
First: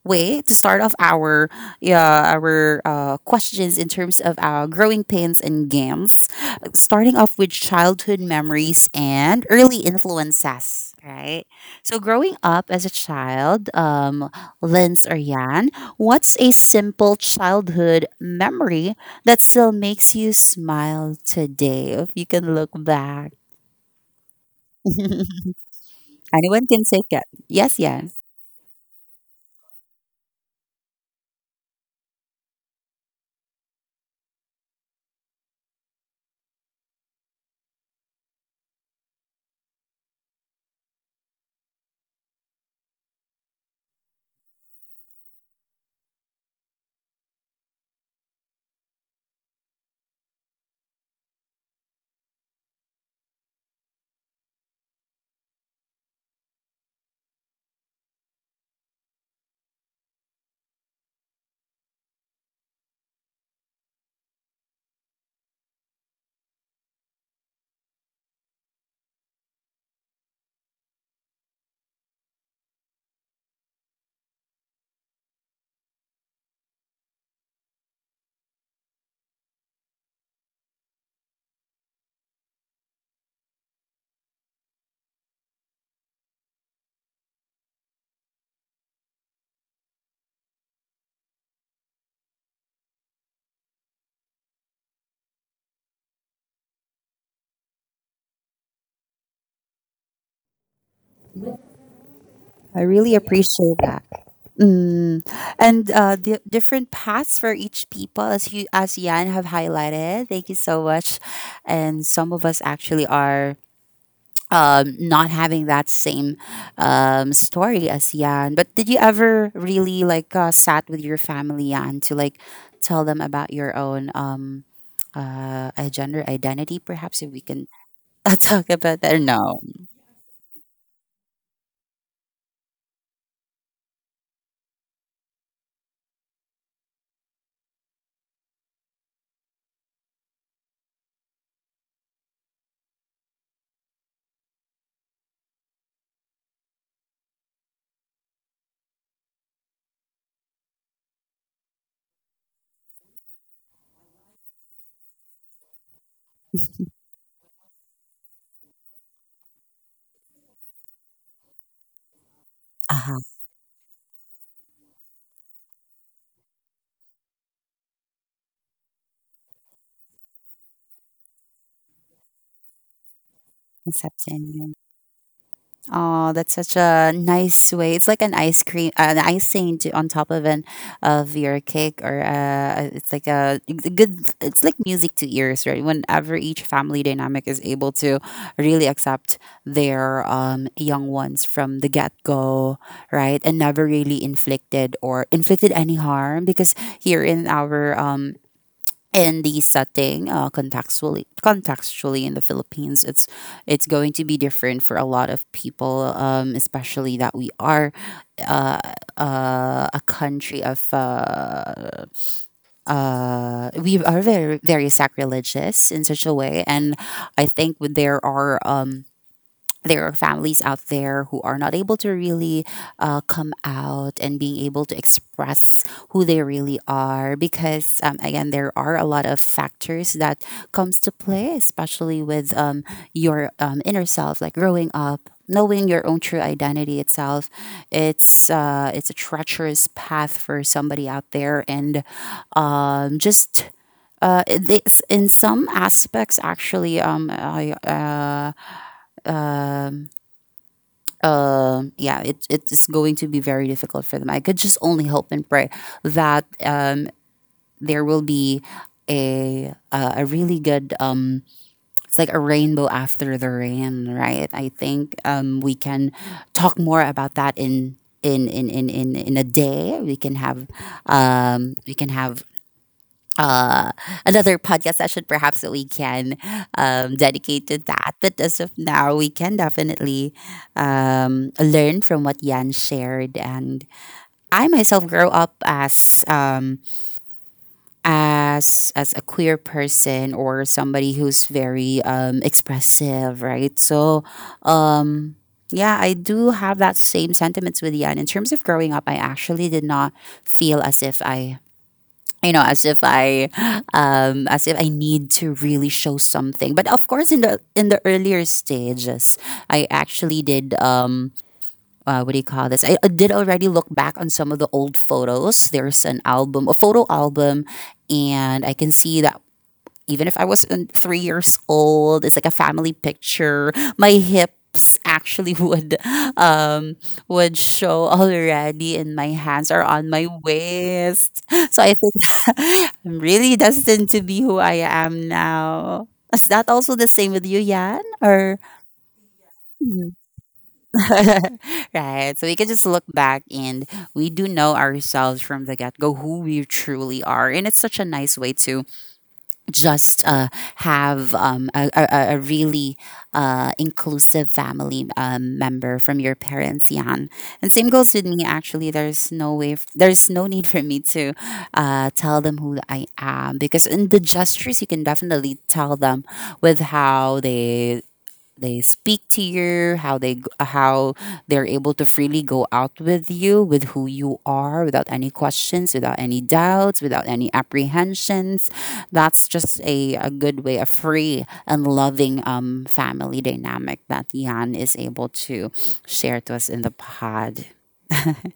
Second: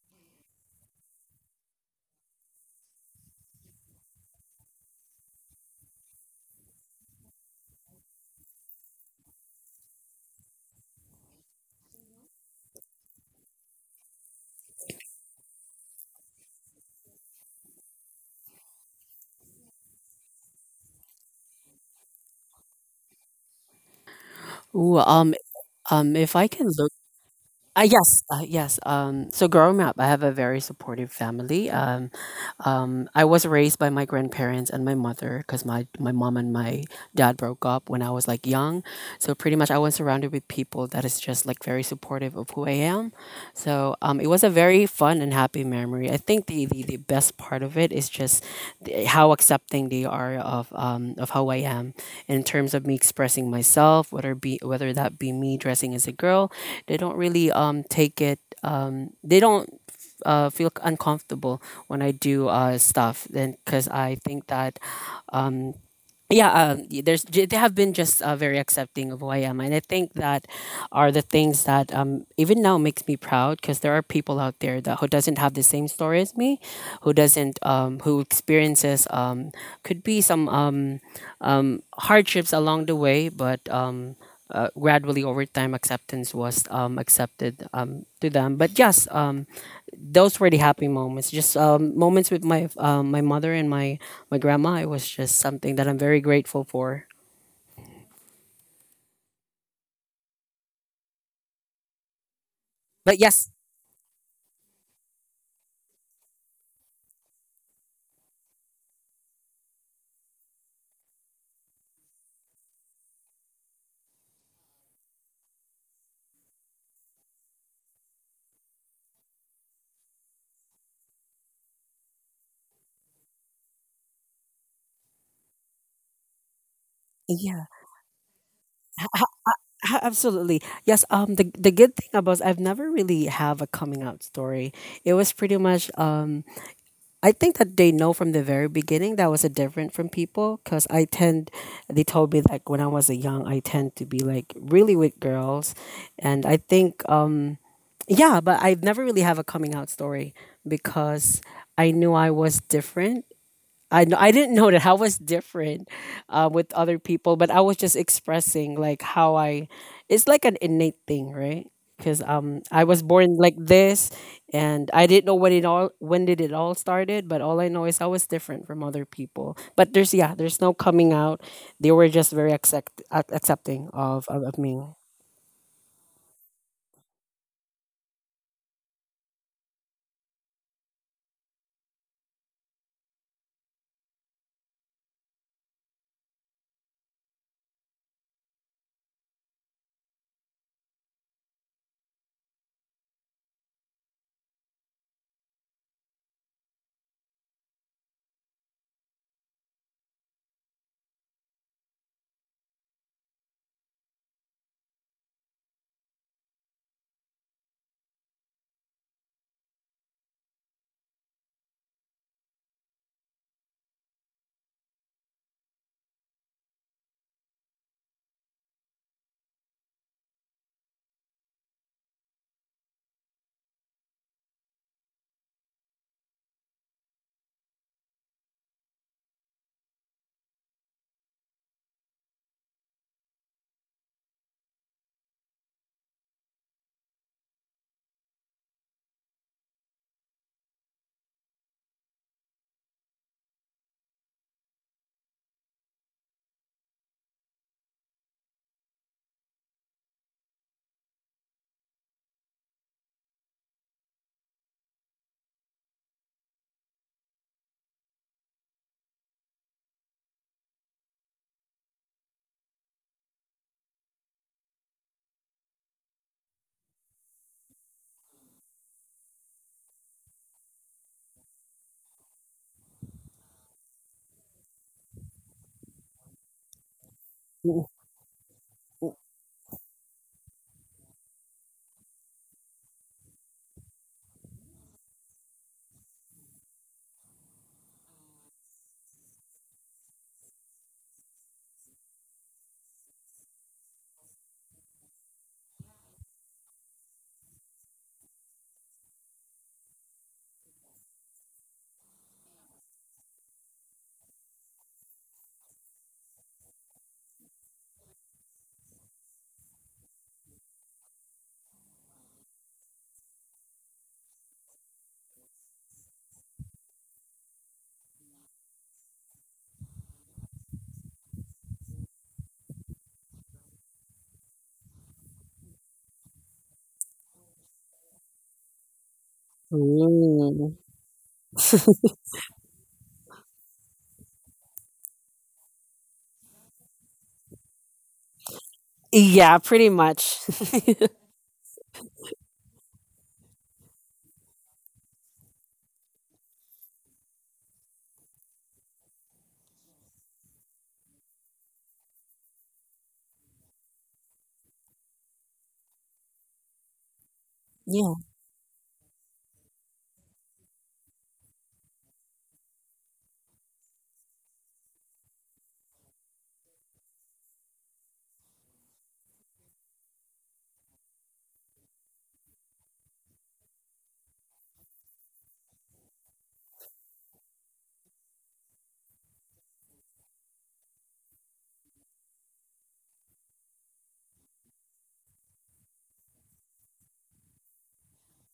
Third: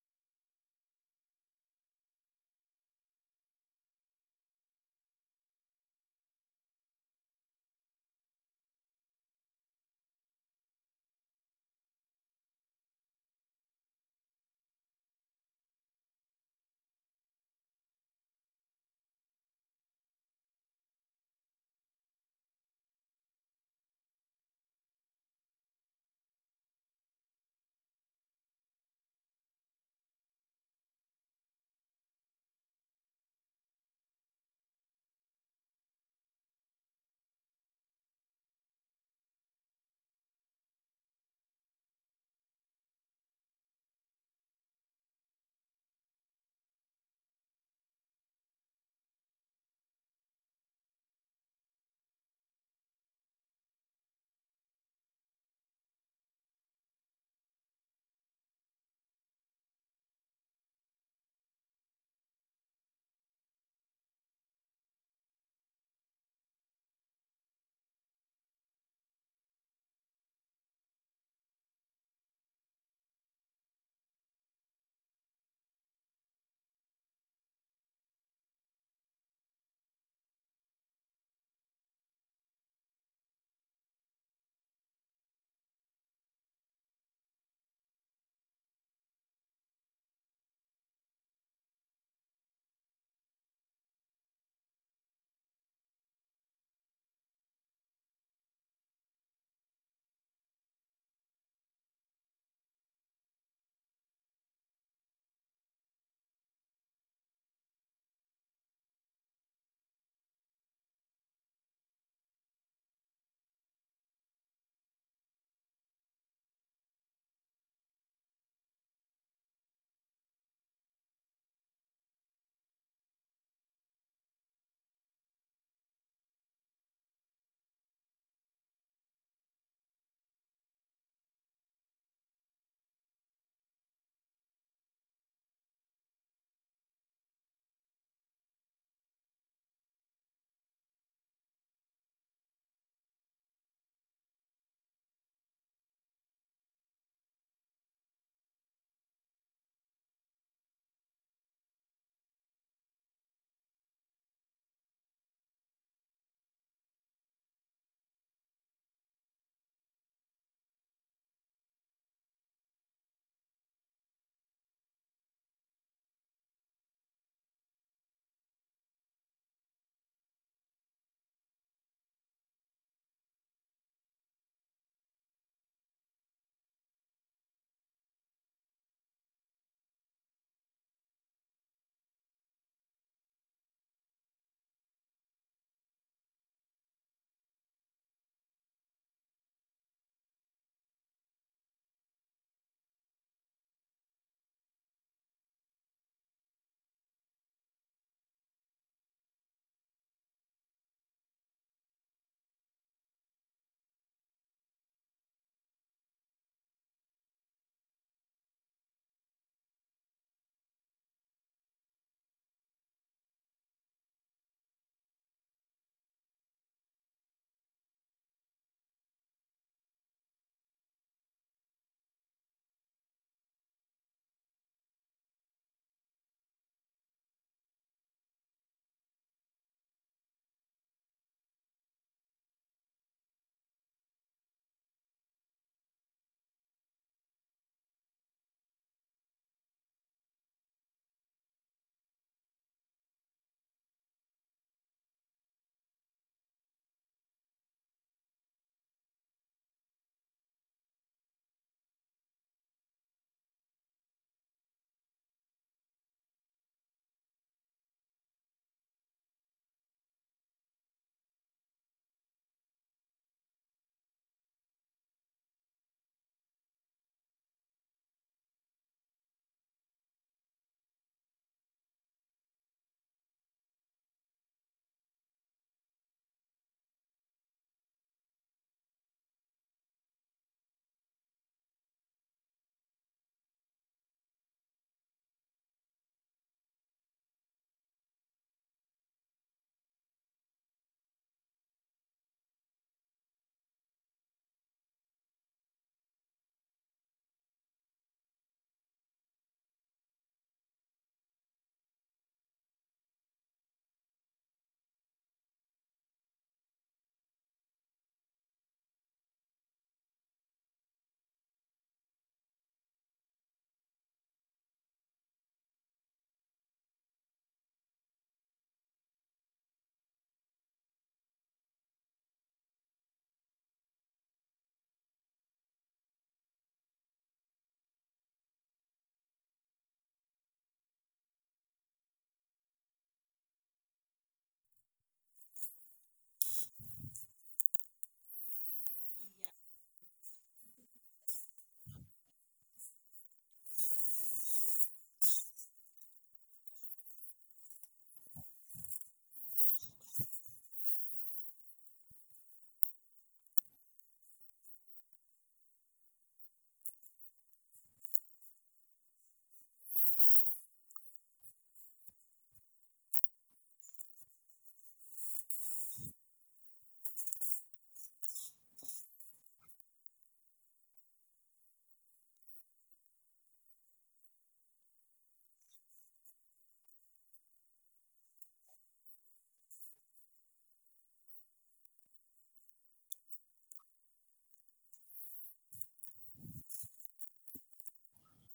way to start off our questions in terms of our growing pains and games, starting off with childhood memories and early influences, right? So growing up as a child, Linz or Yan, what's a simple childhood memory that still makes you smile today if you can look back?
Ooh, um, if I
Anyone
can
can
look,
say that. Yes. Yeah.
yes. So growing up, I have a very supportive family. I was raised by my grandparents and my mother because my mom and my dad broke up when I was like young. So pretty much I was surrounded with people that is just like very supportive of who I am. So it was a very fun and happy memory. I think the best part of it is just how accepting they are of how I am in terms of me expressing myself, whether that be me dressing as a girl. They don't really take it, they don't feel uncomfortable when I do stuff. Then because I think that, um, yeah, there's... they have been just very accepting of who I am, and I think that are the things that even now makes me proud, because there are people out there that who doesn't have the same story as me, who doesn't who experiences could be some hardships along the way, but... gradually over time acceptance was accepted to them. But yes, those were the happy moments, just moments with my my mother and my grandma. It was just something that I'm very grateful for.
I really
But yes.
appreciate that. Mm. And different paths for each people, as you as Yan have highlighted. Thank you so much. And some of us actually are not having that same story as Yan. But did you ever really like sat with your family, Yan, to like tell them about your own gender identity? Perhaps if we
Yeah,
can talk about that. No,
absolutely yes. The good thing about... I've never really have a coming out story. It was pretty much I think that they know from the very beginning that I was a different from people because I tend they told me like when I was a young I tend to be like really with girls, and I think yeah. But I've never really have a coming out story because I knew I was different. I didn't know that I was different with other people, but I was just expressing like how I... It's like an innate thing, right? Because I was
uh-huh.
born like this, and I didn't know when it all started. But all I know is I was different from other people. But there's... yeah, there's no coming out. They were just very accepting of of
Accepting.
me.
Oh, that's such a nice way. It's like an ice cream, an icing to, on top of an of your cake, or it's like a, it's a good. It's like music to ears, right? Whenever each family dynamic is able to really accept their young ones from the get go, right, and never really inflicted any harm, because here in our in the setting, contextually in the Philippines, it's going to be different for a lot of people, especially that we are uh, a country of we are very, very sacrilegious in such a way, and I think there are families out there who are not able to really come out and being able to express who they really are, because again, there are a lot of factors that comes to play, especially with your inner self, like growing up, knowing your own true identity itself. It's it's a treacherous path for somebody out there, and just in some aspects, actually, it's going to be very difficult for them. I could just only hope and pray that there will be a really good. It's like a rainbow after the rain, right? I think we can talk more about that in a day. We can have we can have uh, another podcast session perhaps that we can dedicate to that. But as of now, we can definitely learn from what Yan shared. And I myself grow up as as a queer person or somebody who's very expressive, right? So um, yeah, I do have that same sentiments with Yan. In terms of growing up, I actually did not feel as if I you know as if I need to really show something, but of course in the earlier stages I actually did what do you call this, I did already look back on some of the old photos. There's an album, a photo album, and I can see that even if I was in 3 years old, it's like a family picture. My hips actually um would show already, and my hands are on my
Mm.
waist. So I think I'm really destined to be who I am now. Is that also the same with you, Yan? Or
Yeah, pretty much.
right. So we can just look back, and we do know ourselves from the get go who we truly are. And it's such a nice way to just have a really inclusive family member from your parents, Jan. And same goes
Yeah.
with me. Actually, there's no way, there's no need for me to tell them who I am, because in the gestures you can definitely tell them with how they speak to you, how they're able to freely go out with you, with who you are, without any questions, without any doubts, without any apprehensions. That's just a good way, a free and loving family dynamic that Yan is able to share to us in the pod.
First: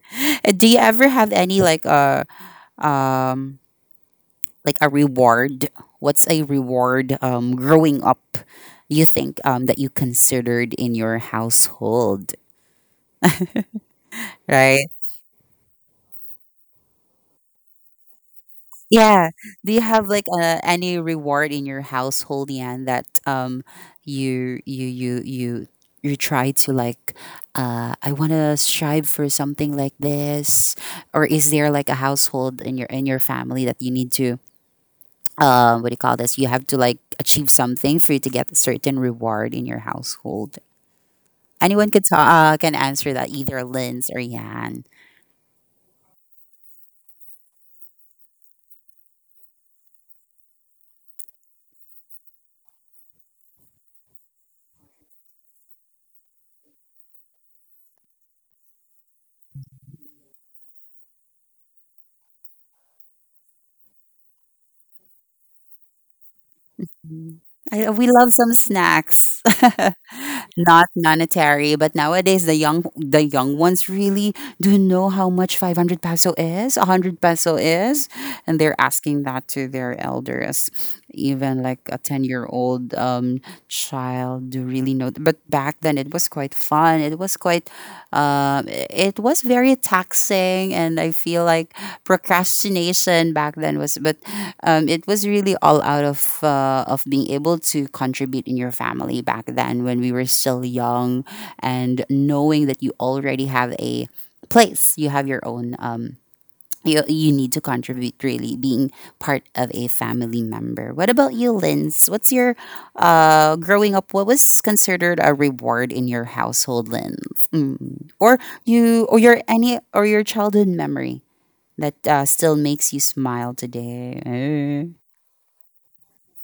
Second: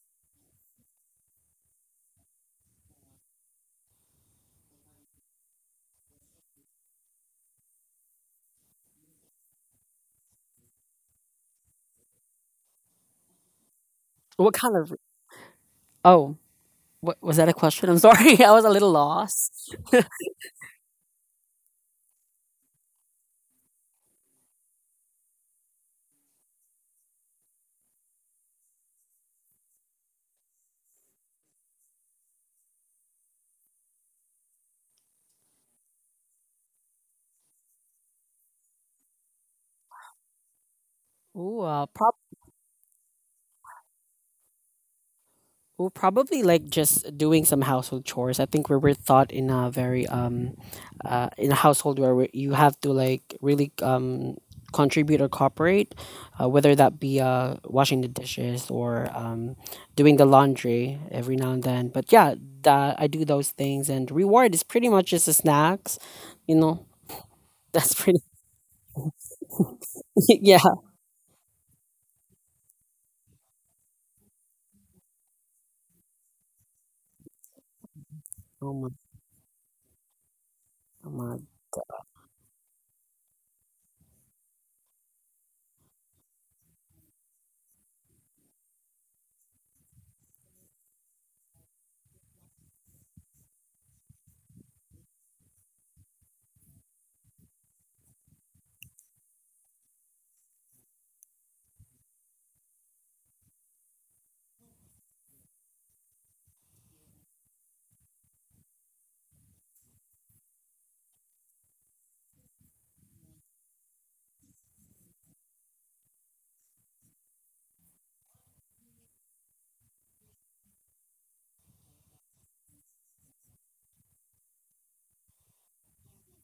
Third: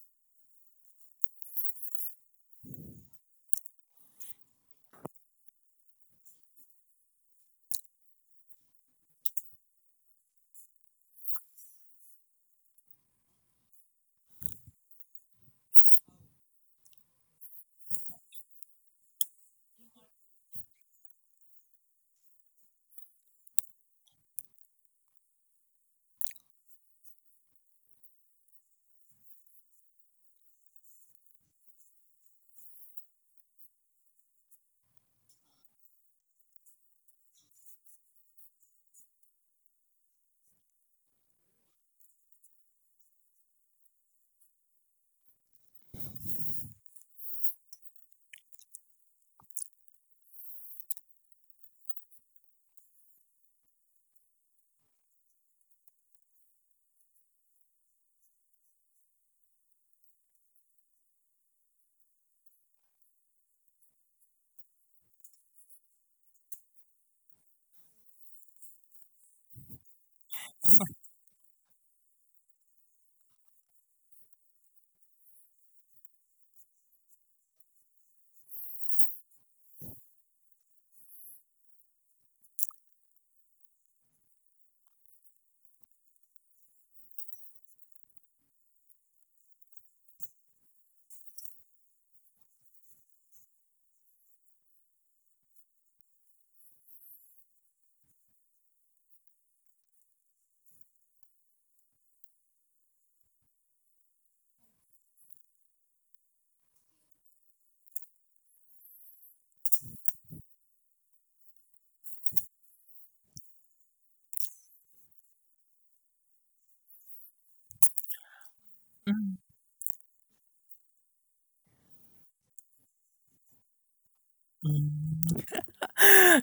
Do you ever have any um like a reward? What's a reward growing up, you think that you considered in your household,
What kind
right?
of? Oh, what, was that a question? I'm sorry, I was a little
Yeah. Do
lost.
you have like any reward in your household, Yan, that you you you you you try to like I want to strive for something like this? Or is there like a household in your family that you need to what do you call this? You have to like achieve something for you to get a certain reward in your household.
Ooh, uh,
Anyone could
prob-
talk, can answer that, either Linz or Yan.
Ooh, probably like just doing some household chores. I think we were taught in a very in a household where you have to like really contribute or cooperate, whether that be washing the dishes or doing the laundry every now and then. But yeah, that I do those things, and reward is pretty much just the snacks, you know.
Mm. I,
That's
we love some snacks,
yeah.
not monetary, but nowadays the young ones really do know how much ₱500 is, ₱100 is, and
Oh
they're
my,
asking that to their elders.
oh my.
Even like a 10-year-old child do really know, but back then it was quite fun. It was quite it was very taxing, and I feel like procrastination back then was, but it was really all out of being able to contribute in your family back then when we were still young, and knowing that you already have a place, you have your own, you need to contribute, really being part of a family member. What about you, Linz? What's your growing up, what was considered a reward in your household, Linz? Mm. Or you, or your any, or your childhood memory that still makes you smile today?
Mm.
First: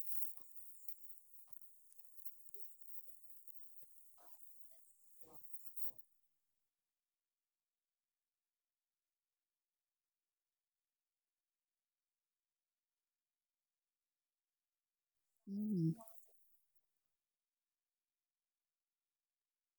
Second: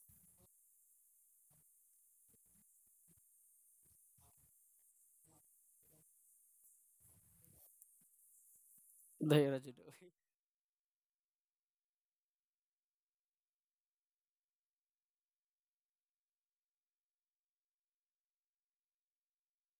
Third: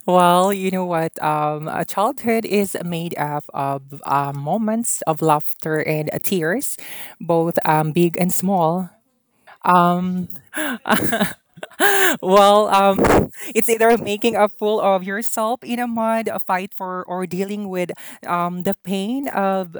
Well, you know what? A childhood is made up of moments of laughter and tears, both big and small.
Later to do.
Well, it's either making a fool of yourself in a mud a fight for, or dealing with the pain of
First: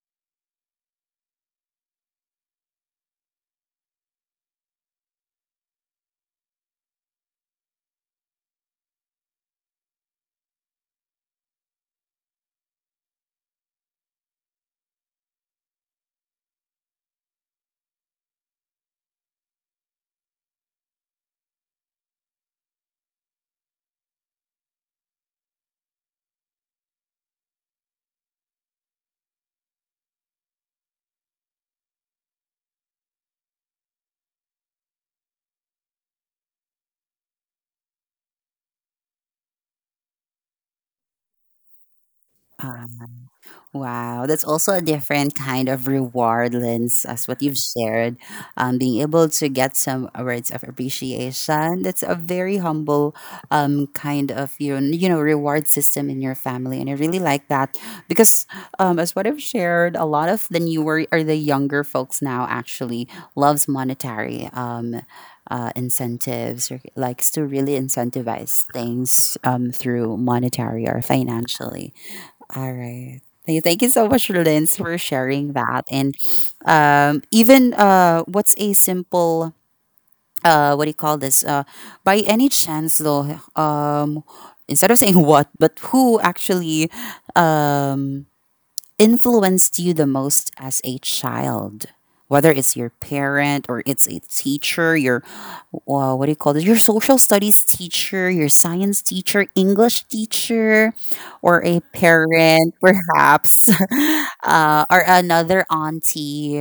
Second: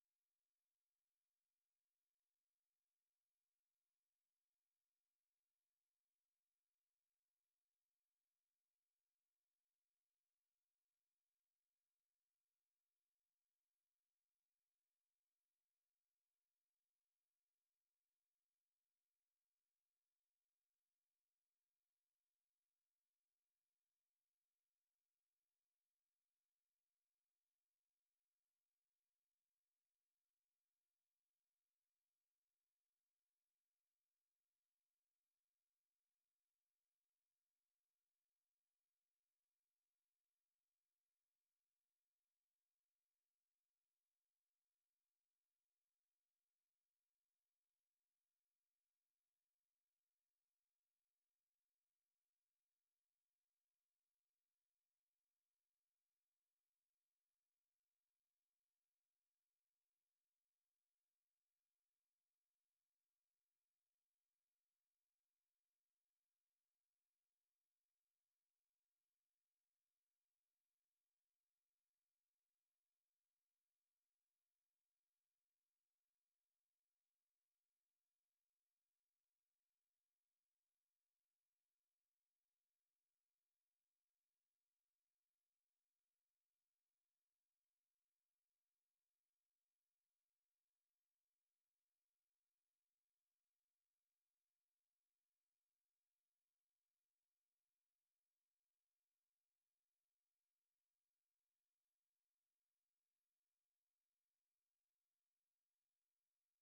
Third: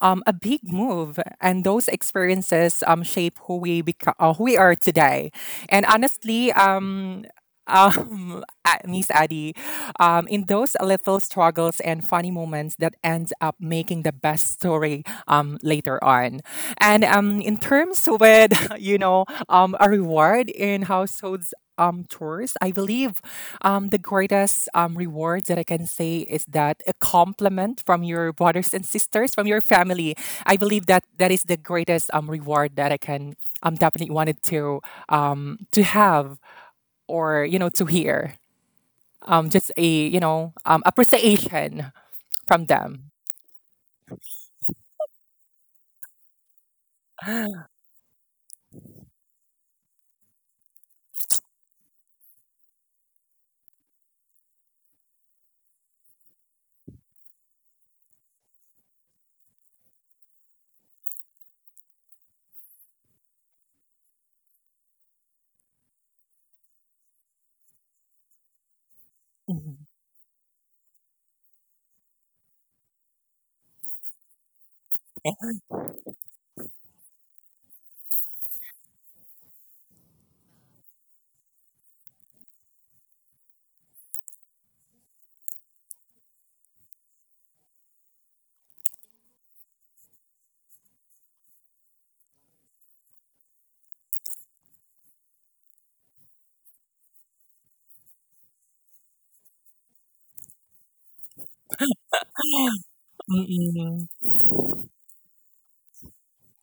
a big move, and those experiences shape who we become, who we are today. And honestly, Miss Addy, in those little struggles and funny moments that ends up making the best story later on. And in terms with you know, a reward in households. Chores. I believe the greatest reward that I can say is that a compliment from your brothers and sisters, from your family. I believe that that is the greatest reward that I can definitely wanted to have, or, you know, to hear. Just a, you know, appreciation from
Eh.
them.
Wow, that's also a different kind of reward, Lens, as what you've
Mhm.
shared. Being able to get some words of appreciation, that's a very humble kind of you know reward system in your family, and I really like that, because as what I've shared, a lot of the newer or the younger folks now actually loves monetary incentives, or likes to really incentivize things through monetary or financially. All right. Thank you so much, Lynn, for sharing that. And even what's a simple, what do you call this? By any chance, though, instead of saying what, but who actually um, influenced you the most as a child? Whether it's your parent or it's a teacher, your what do you call this? Your social studies teacher, your science teacher, English teacher, or a parent, perhaps,
Mm-mm. Mm-mm.
or another auntie,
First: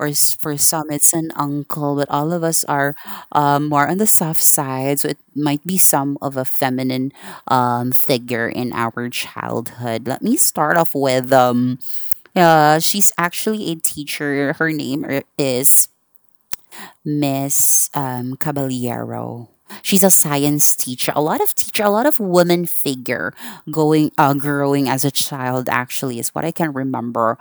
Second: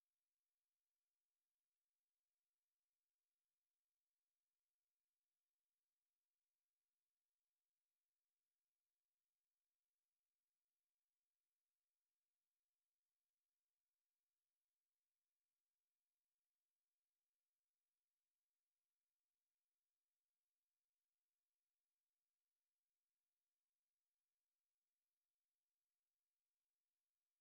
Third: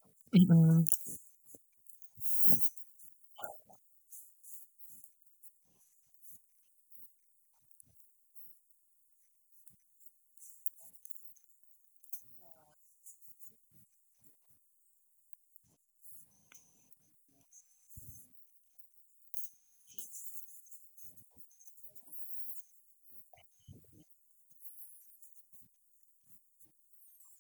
for
Mm-mm.
some it's an uncle. But all of us are more on the soft side, so it might be some of a feminine figure in our childhood. Let me start off with, she's actually a teacher. Her name is Miss Caballero. She's a science teacher. A lot of teacher, a lot of woman figure going growing as a child. Actually, is what I can remember.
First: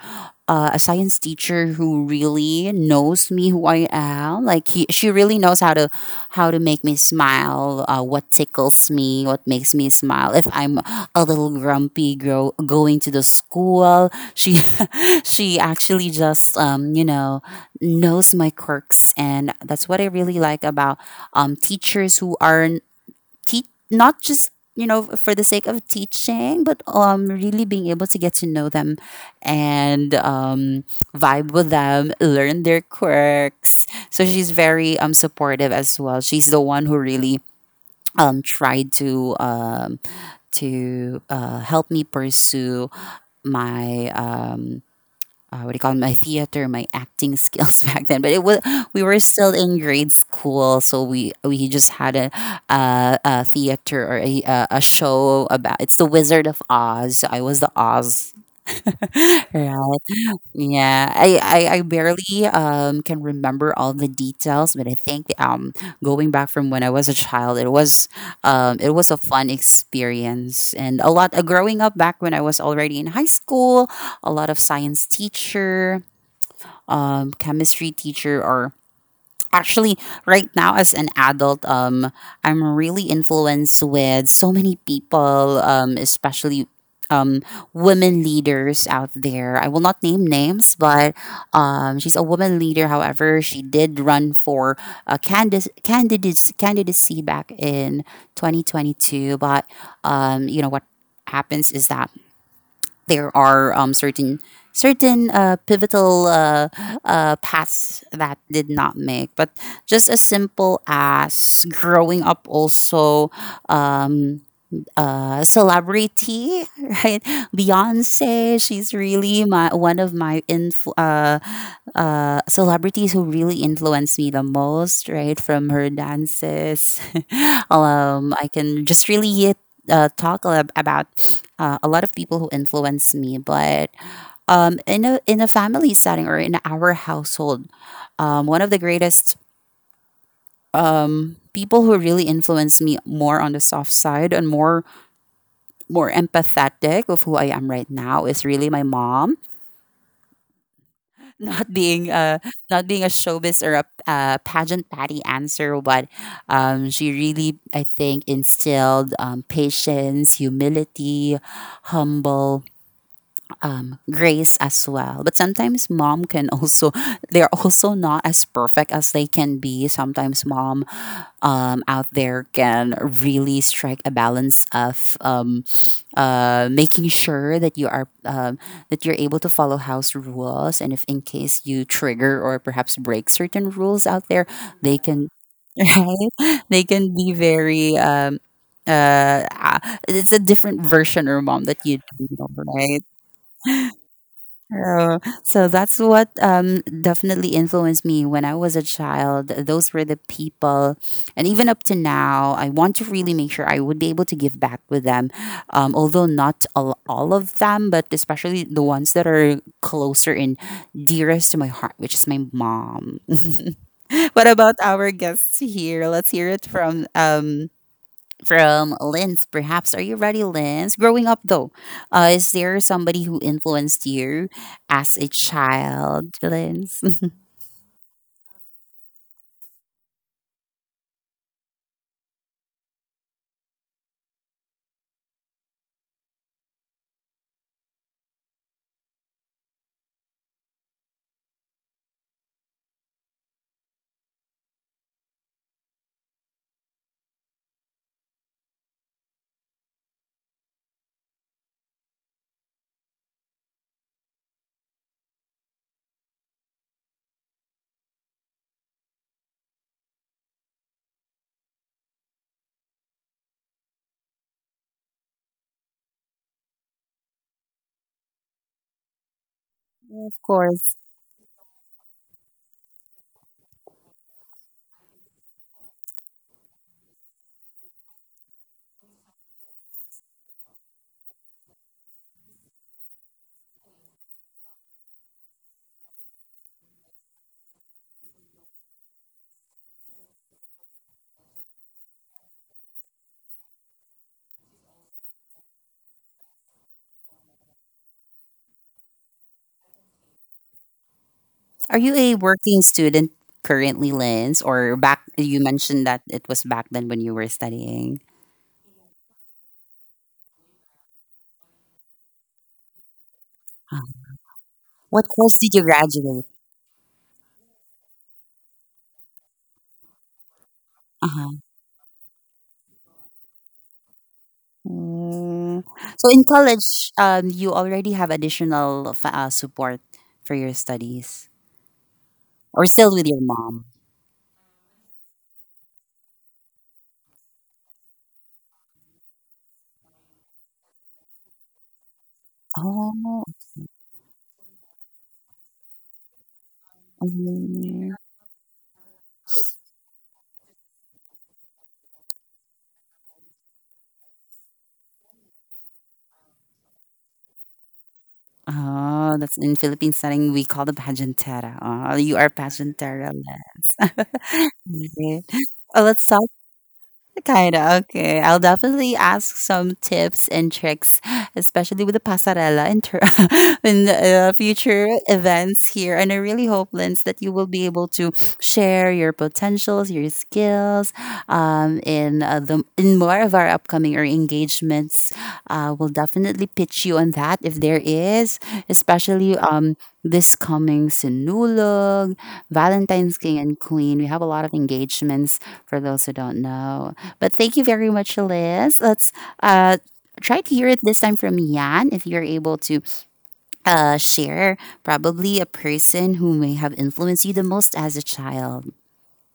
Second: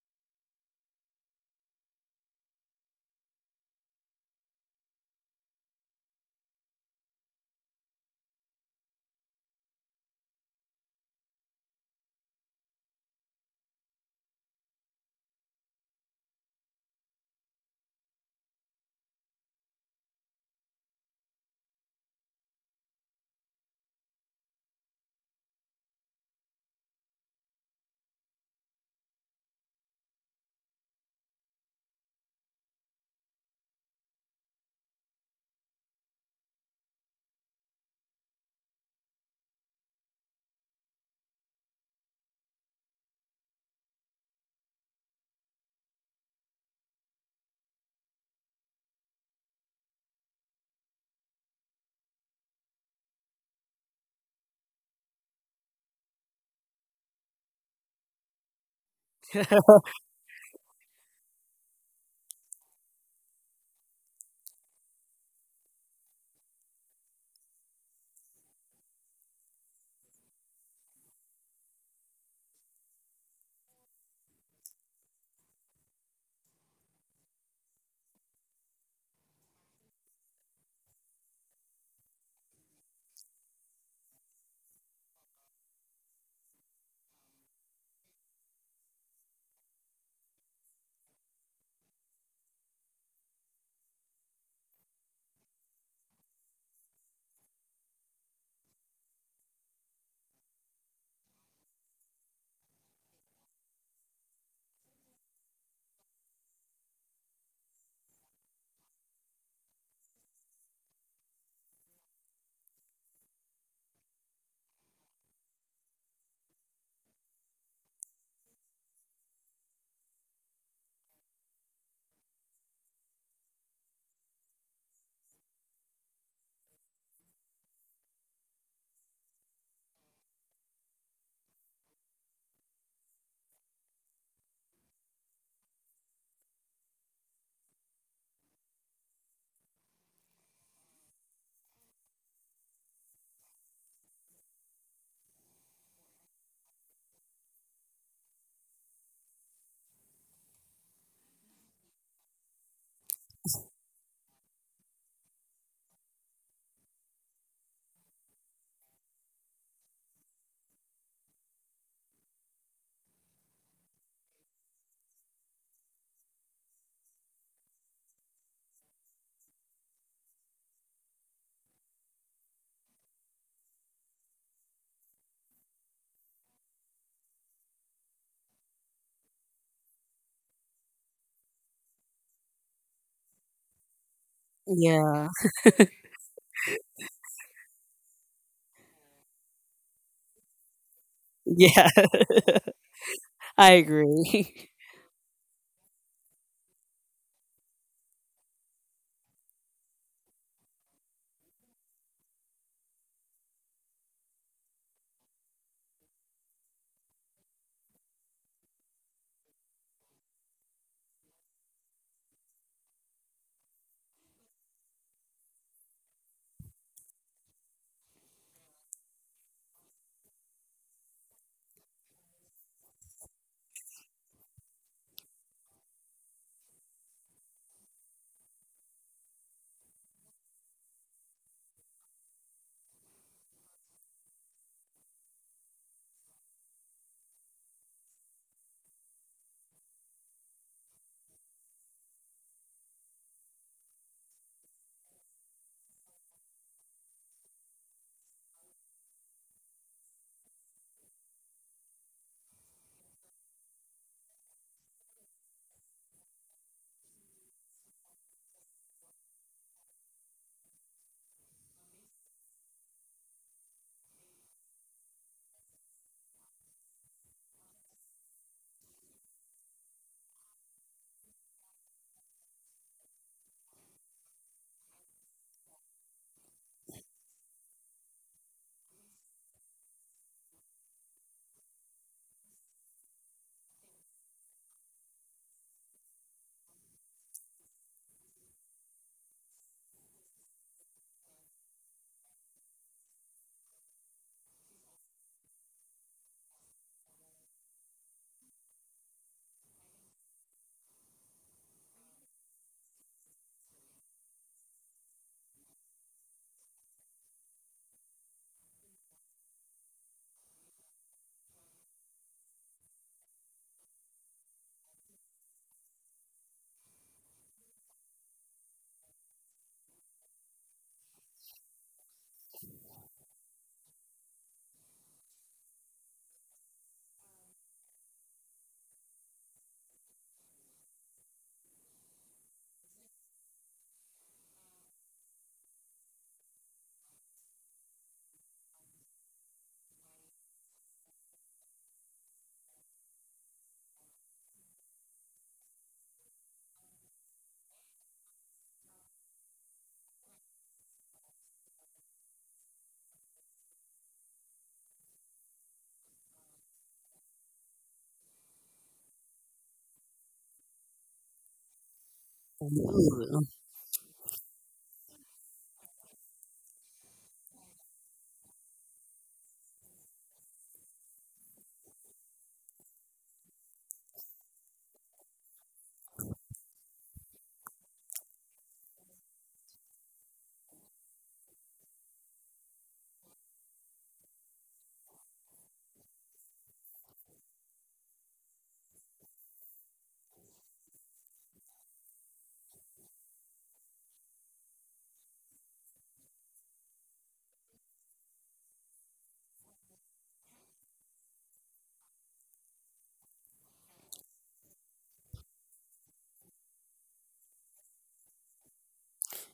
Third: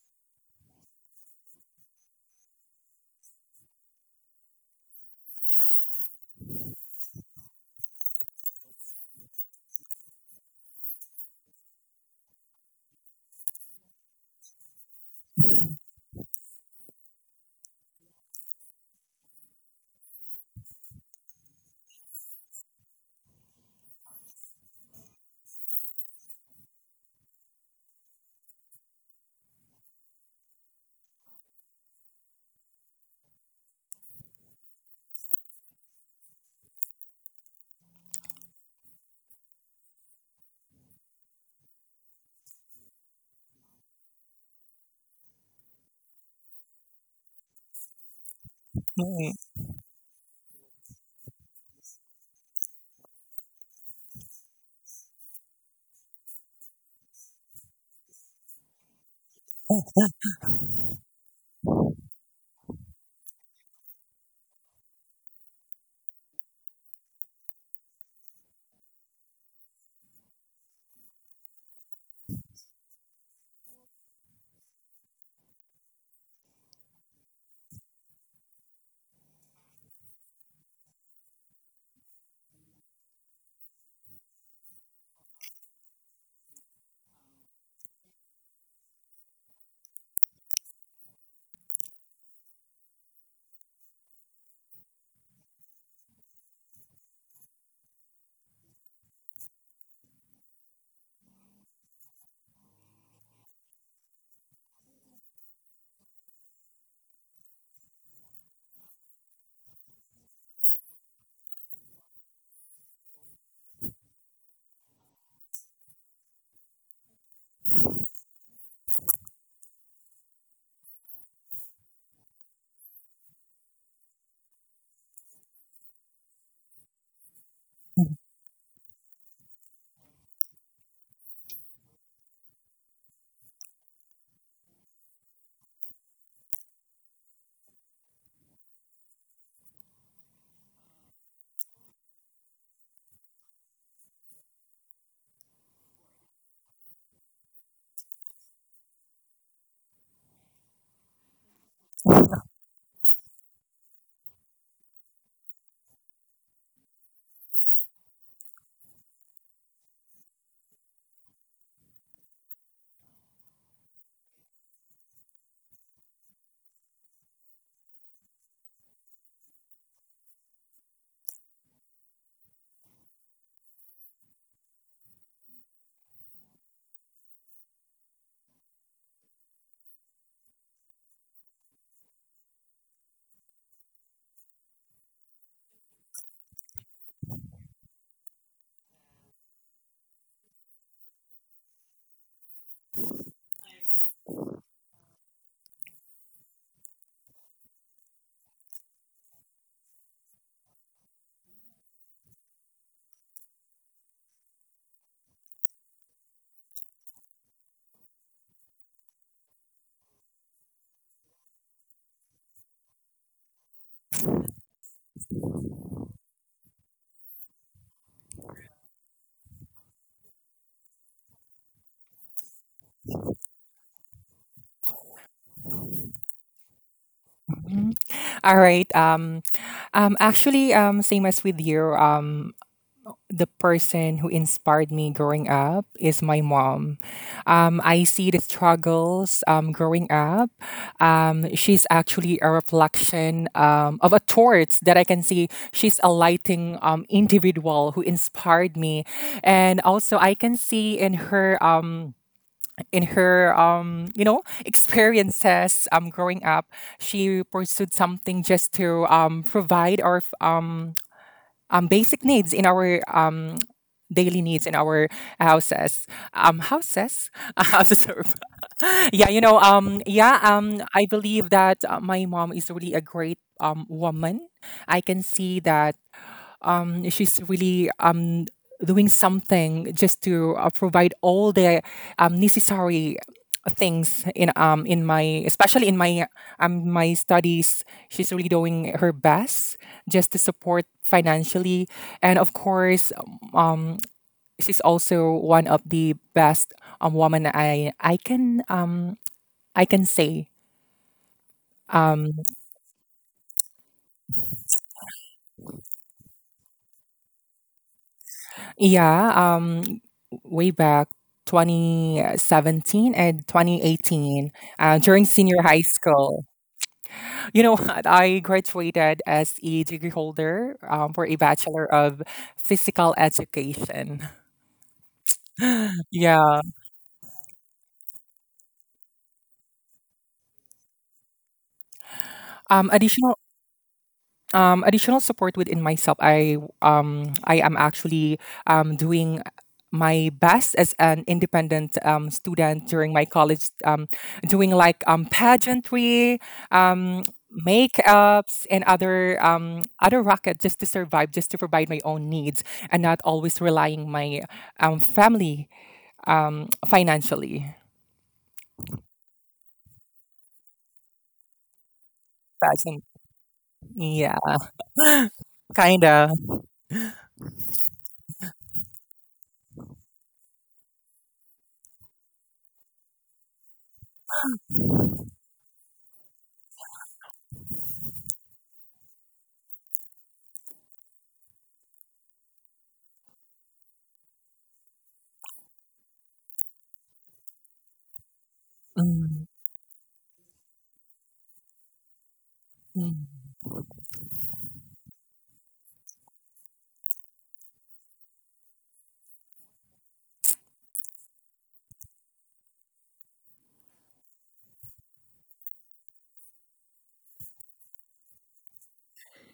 A science teacher who really knows me, who I am. She really knows how to, how to make me smile. What tickles me, what makes me smile. If I'm a little grumpy, going to the school, she, she actually just, you know, knows my quirks, and that's what I really like about teachers who are not just, you know, for the sake of teaching, but really being able to get to know them, and vibe with them, learn their quirks. So she's very supportive as well. She's the one who really tried to, to help me pursue my, what do you call it, my theater, my acting skills back then. But it was, we were still in grade school, so we just had a theater, or a show about, it's the Wizard of Oz. I was the Oz, right? Yeah, I barely can remember all the details, but I think going back from when I was a child, it was, it was a fun experience, and a lot growing up back when I was already in high school. A lot of science teacher, chemistry teacher, or actually right now as an adult, I'm really influenced with so many people, especially um, women leaders out there. I will not name names, but she's a woman leader. However, she did run for a candidacy back in 2022. But you know what happens is that there are certain, certain pivotal, paths that did not make. But just as simple as growing up, also um, celebrity, right? Beyonce, she's really my one of my celebrities who really influenced me the most, right? From her dances, I can just really about a lot of people who influenced me, but. In a, in a family setting, or in our household, one of the greatest people who really influenced me more on the soft side, and more, more empathetic of who I am right now, is really my mom. Not being a, not being a showbiz, or a pageant patty answer, but she really, I think, instilled patience, humility, humble grace as well. But sometimes mom can also, they're also not as perfect as they can be. Sometimes mom out there can really strike a balance of, making sure that you are, that you're able to follow house rules, and if in case you trigger or perhaps break certain rules out there, they
Yeah.
can right? They can be very it's a different version or mom that
Yeah,
you do, know, right?
I agree.
Oh, so that's what definitely influenced me when I was a child. Those were the people, and even up to now, I want to really make sure I would be able to give back with them. Although not all, all of them, but especially the ones that are closer and dearest to my heart, which is my mom. What about our guests here? Let's hear it from, from Linz, perhaps. Are you ready, Linz? Growing up, though, is there somebody who influenced you as a child, Linz?
Mhm. All right. Actually, same as with you, the person who inspired me growing up is my mom. I see the struggles growing up. She's actually a reflection of a torch that I can see. She's a lighting individual who inspired me, and also I can see in her, in her, you know, experiences growing up, she pursued something just to provide or basic needs in our daily needs in our houses. Houses, houses. Yeah, you know.
Of
Yeah.
course.
I believe that, my mom is really a great woman. I can see that she's really doing something just to provide all the necessary things in, in my, especially in my my studies, she's really doing her best just to support financially. And of course, um she's also one of the best woman I can I can say,
Are you
um,
a working student currently, Linz? Or back, you mentioned that it was back then when you were studying.
Yeah, way back 2017 and
Uh,
2018, during
What course
senior
did
high
you
school.
graduate?
You know what? I graduated as a degree holder for a
Uh-huh.
Bachelor of Physical Education.
Mm. So in
Yeah.
college, you already have additional support for your studies, or still with
Additional
your mom?
additional support within myself. I am actually doing my best as an independent student during my
Oh.
college, doing like pageantry, um, makeups, and other other racket just to survive, just to provide my own needs, and not always relying my family financially.
Oh, that's in Philippine setting, we call the pageantera. Oh, you are
Fashion,
pageantera.
Mm.
yeah,
Okay. Oh, let's
kinda.
talk. Kind of. Okay. I'll definitely ask some tips and tricks, especially with the pasarela in, in future events here. And I really hope, Linz, that you will be able to share your potentials, your skills, in the, in more of our upcoming or engagements. We'll definitely pitch you on that if there is,
Mm,
especially this coming Sinulog, Valentine's
mm,
King and Queen. We have a lot of engagements, for those who don't know. But thank you very much, Liz. Let's, uh, try to hear it this time from Yan, if you're able to share probably a person who may have influenced you the most as a child.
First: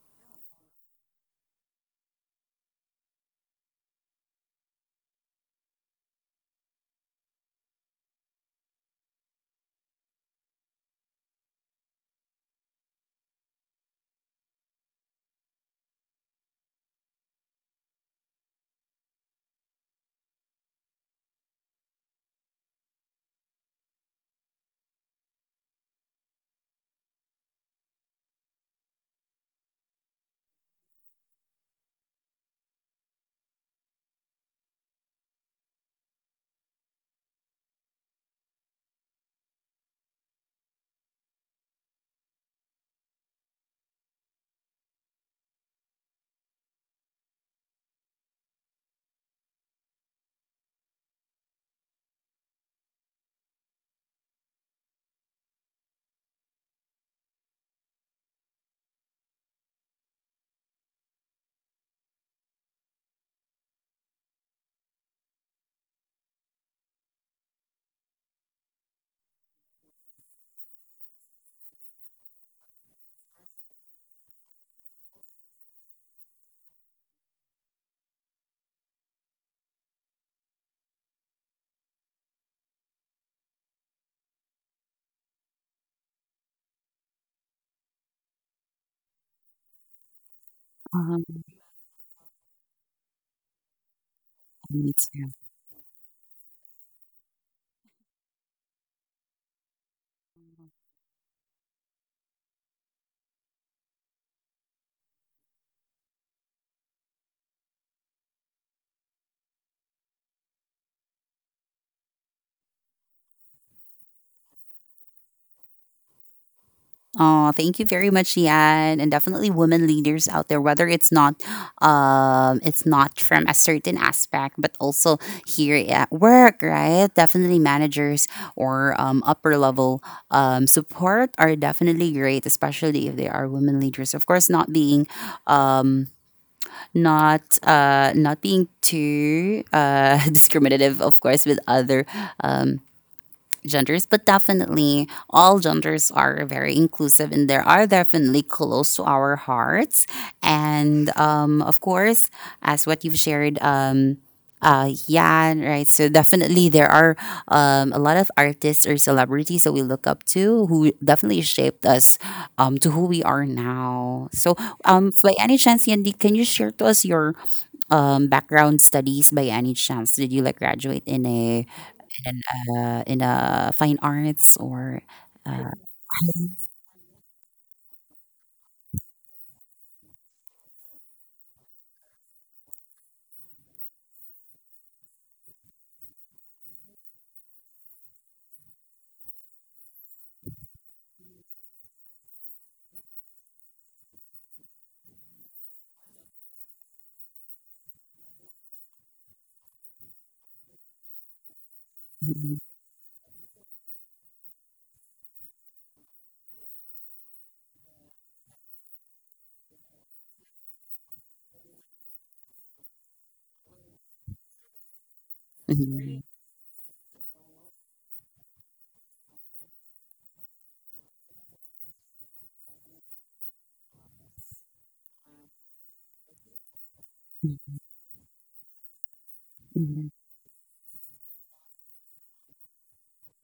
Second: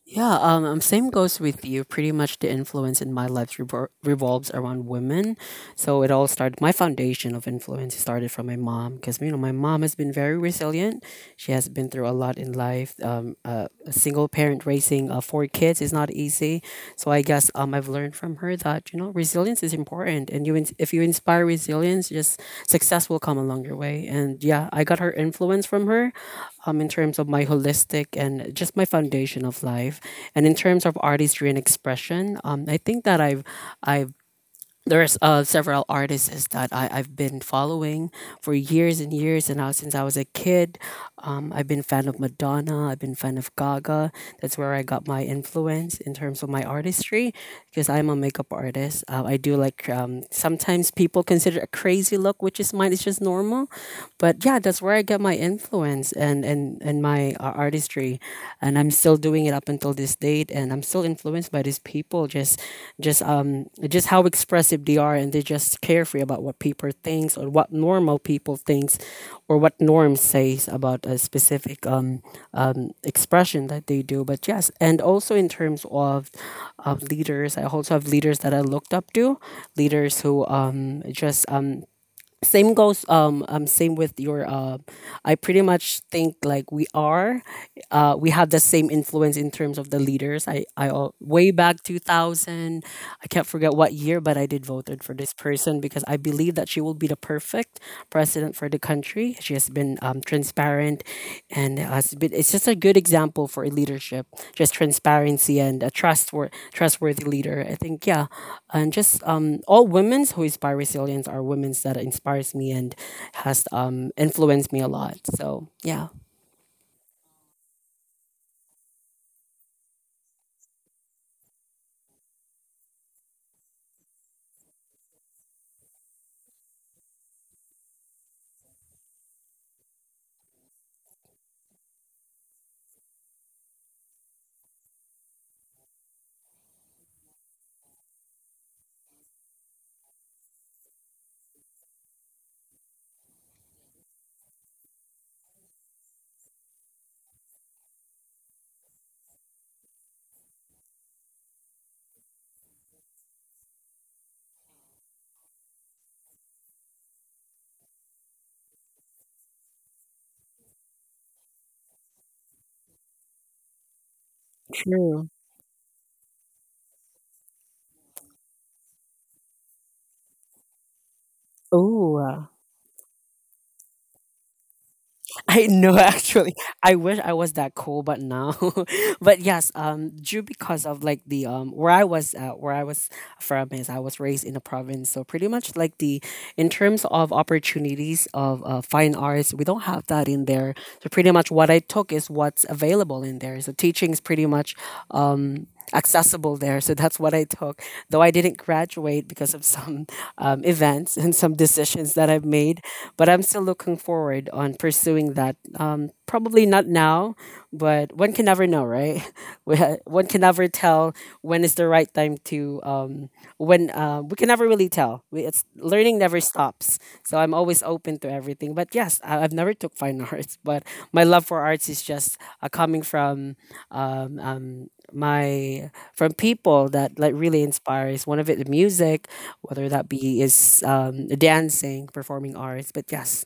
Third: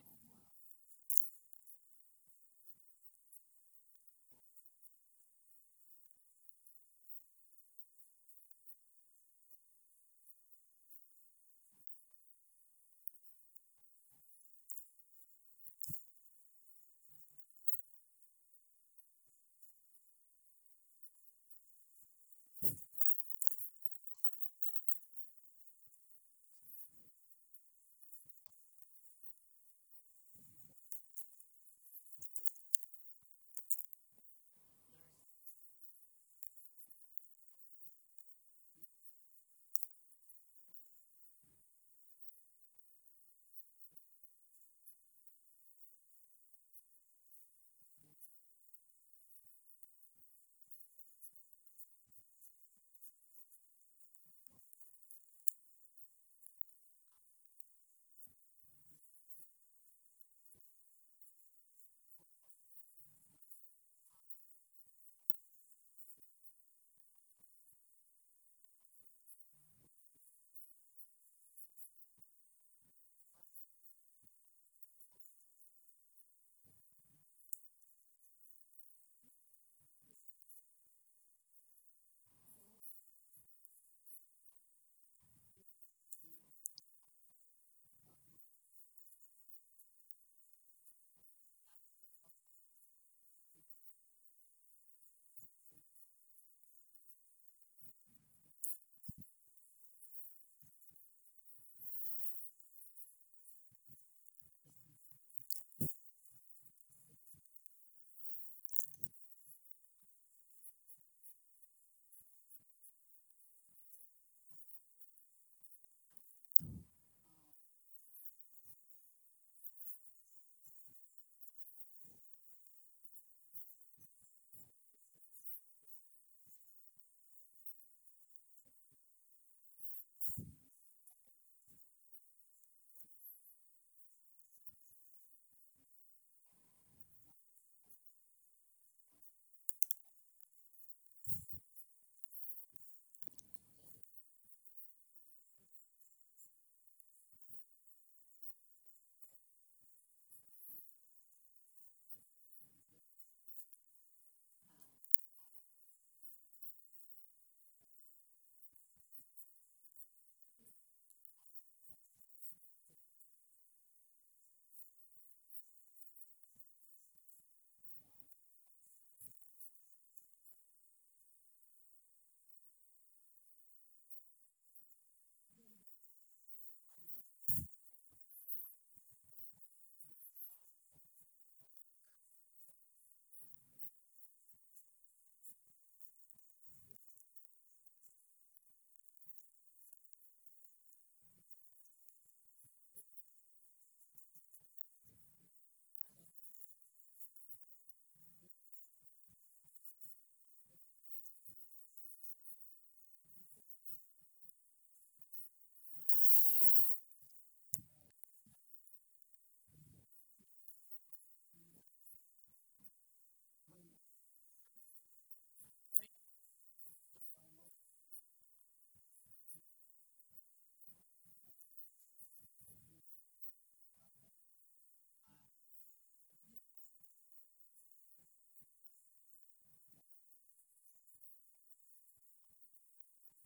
Yeah, same goes with you. Pretty much the influence in my life revolves around women. So it all started, my foundation of influence started from my mom because, you know, my mom has been very resilient. She has been through a lot in life. A single parent raising four kids is not easy. So I guess I've learned from her that, you know, resilience is important, and if you inspire resilience, just success will come along your way. And yeah, I got her influence from her, in terms of my holistic and just my foundation of life, and in terms of artistry and expression. I think that I've there's several artists that I've been following for years and years and now since I was a kid. I've been fan of Madonna, I've been fan of Gaga. That's where I got my influence in terms of my artistry, because I'm a makeup artist. I do like sometimes people consider a crazy look, which is mine, it's just normal. But yeah, that's where I get my influence, and my artistry, and I'm still doing it up until this date, and I'm still influenced by these people. Just just how expressive they are, and they just carefree about what people thinks, or what normal people thinks, or what norm says about a specific expression that they do. But yes, and also in terms of leaders, I also have leaders that I looked up to, leaders who just same goes same with your I pretty much think like we are we have the same influence in terms of the leaders.
Um,
Way back 2000, I can't forget what year, but I did voted for this person because I believe that she will be the perfect president for the country. She has been transparent, and has been... it's just a good example for leadership, just transparency and a trustworthy leader, I think. Yeah. And just all women who inspire resilience are women that inspires me and has influenced me a lot. So yeah.
Oh, thank you very much, Yan, and definitely women leaders out there. Whether it's not from a certain aspect, but also here at work, right? Definitely managers, or upper level support are definitely great, especially if they are women leaders. Of course, not being, not being too discriminative, of course, with other genders, but definitely all genders are very inclusive, and they are definitely close to our hearts. And of course, as what you've shared, yeah, right. So definitely there are a lot of artists or celebrities that we look up to, who definitely shaped us to who we are now. So
True.
by any chance, Yandy, can you share to us your background studies by any chance? Did you like graduate in a,
Oh,
in an, in a fine arts, or?
I
Uh,
know actually. I wish I was that cool, but no. But yes, due because of like the where I was from is I was raised in a province. So pretty much like the in terms of opportunities of fine arts, we don't have that in there. So pretty much what I took is what's available in there. So teaching is pretty much um accessible there. So that's what I took. Though I didn't graduate because of some events and some decisions that I've
mhm,
made, but I'm still looking forward on pursuing that. Probably not now, but one can never know, right? One can never tell when is the right time to when we can never really tell. It's learning
mhm,
never stops. So I'm always open to everything. But yes, I've never took fine arts, but my love for arts is just coming from um, um, my from people that like really
mhm,
inspires one of it, the music, whether
mhm.
that be is dancing, performing arts. But yes.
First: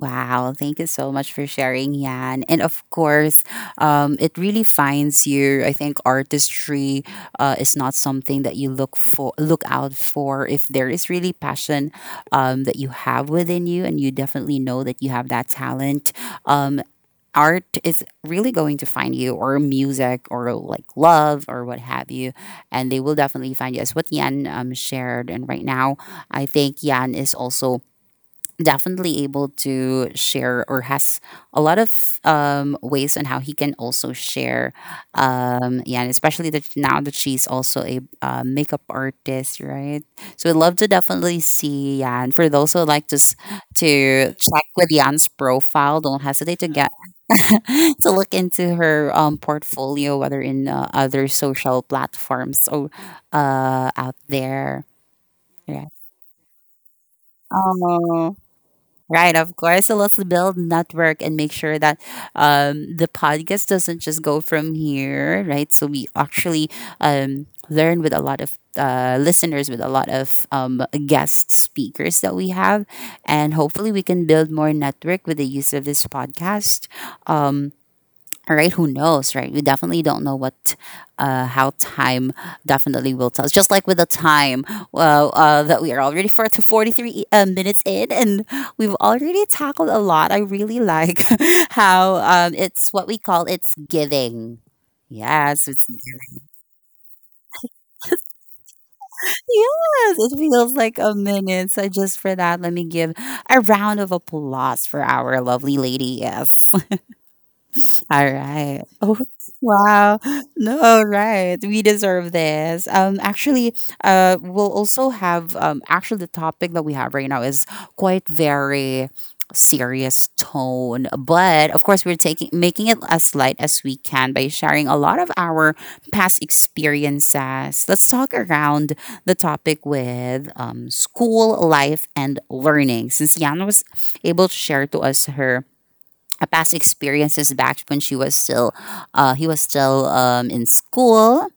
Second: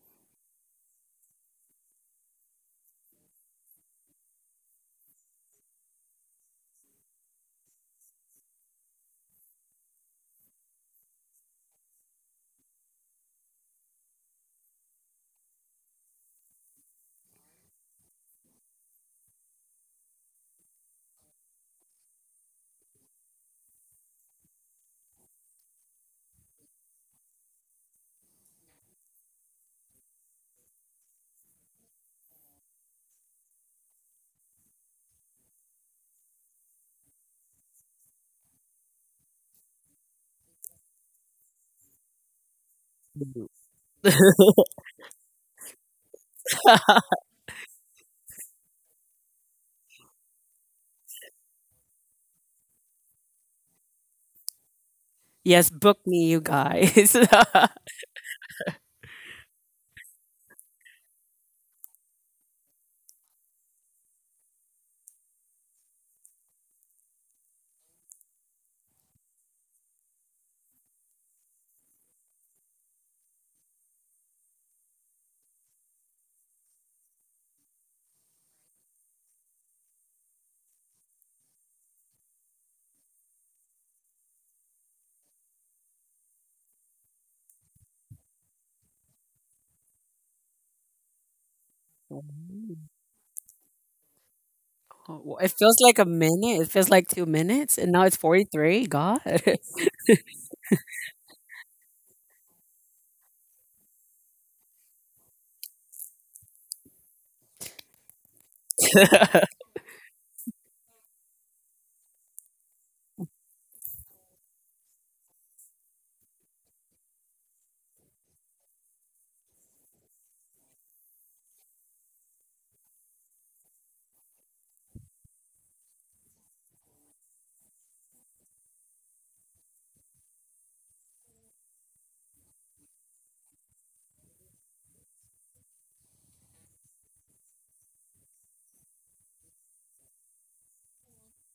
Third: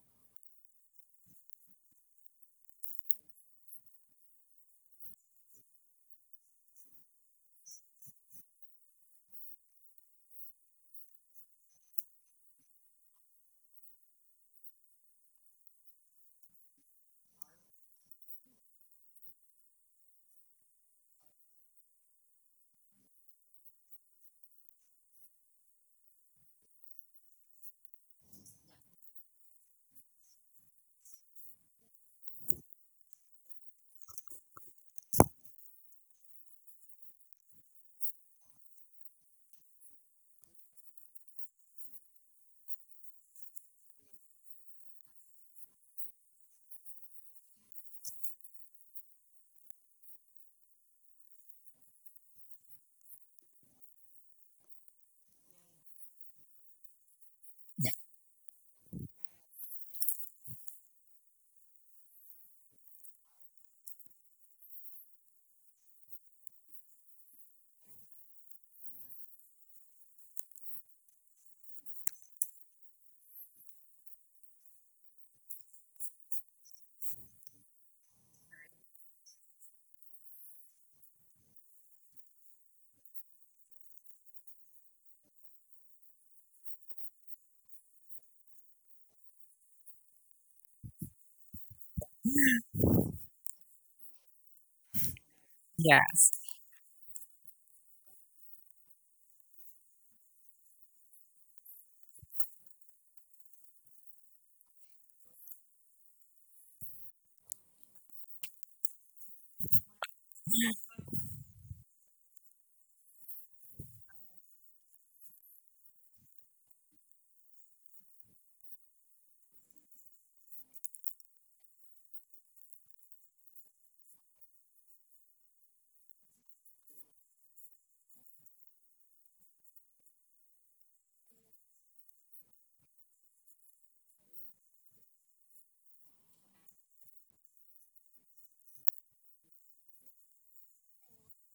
Wow, thank you so much for sharing, Yan. And of course, it really finds you. I think artistry is not something that you look for, look out for. If there is really passion that you have within you, and you definitely know that you have that talent, um, art is really going to find you, or music, or like love, or what have you, and they will definitely find you, as what Yan shared. And right now I think Yan is also definitely able to share, or has a lot of ways on how he can also share, yeah, and especially that now that she's also a makeup artist, right? So we'd love to definitely see Yan. For those who like to to check with Yan's profile, don't hesitate to get to look into her portfolio, whether in other social platforms, or out there.
Yes,
Right.
book me, you guys.
Oh, right. Of course. So let's build network, and make sure that the podcast doesn't just go from here, right? So we actually learn with a lot of listeners, with a lot of guest speakers that we have, and hopefully we can build more network with the use of this podcast. Um, All right, who knows, right? We definitely don't know what, how time definitely will tell us. Just like with the time, well, that we are already 43 minutes in, and we've already tackled a lot. I really like how it's what we call, it's giving.
It
Yes,
feels
it's
like a
yes,
minute, it feels like 2 minutes, and now it's 43, god.
Yes, it feels like a minute. So just for that, let me give a round of applause for our lovely lady. Yes. All right. Oh, wow. No, right. We deserve this. We'll also have actually the topic that we have right now is quite very serious tone, but of course we're taking making it as light as we can by sharing a lot of our past experiences. Let's talk around the topic with school life and learning. Since Yana was able to share to us her past experiences back when she was still in school,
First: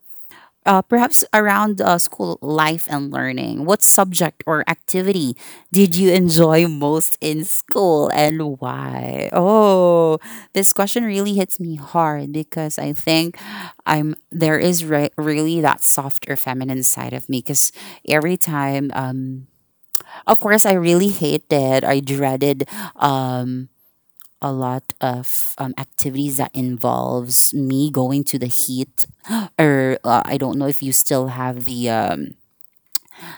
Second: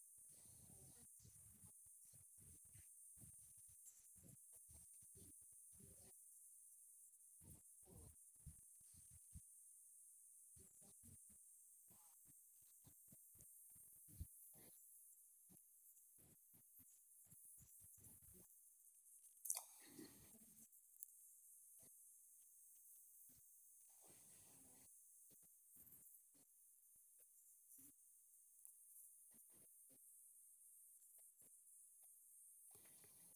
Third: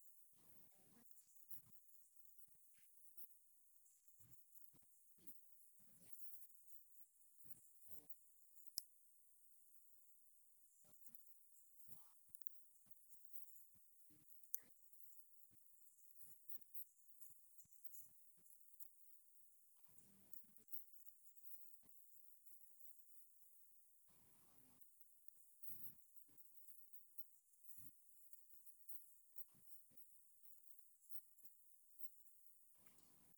perhaps around school life and learning, what subject or activity did you enjoy most in school and why? Oh, this question really hits me hard because I think I'm there is re- really that softer, feminine side of me. Because every time, of course, I really hated I dreaded um, a lot of activities that involves me going to the heat or I don't know if you still have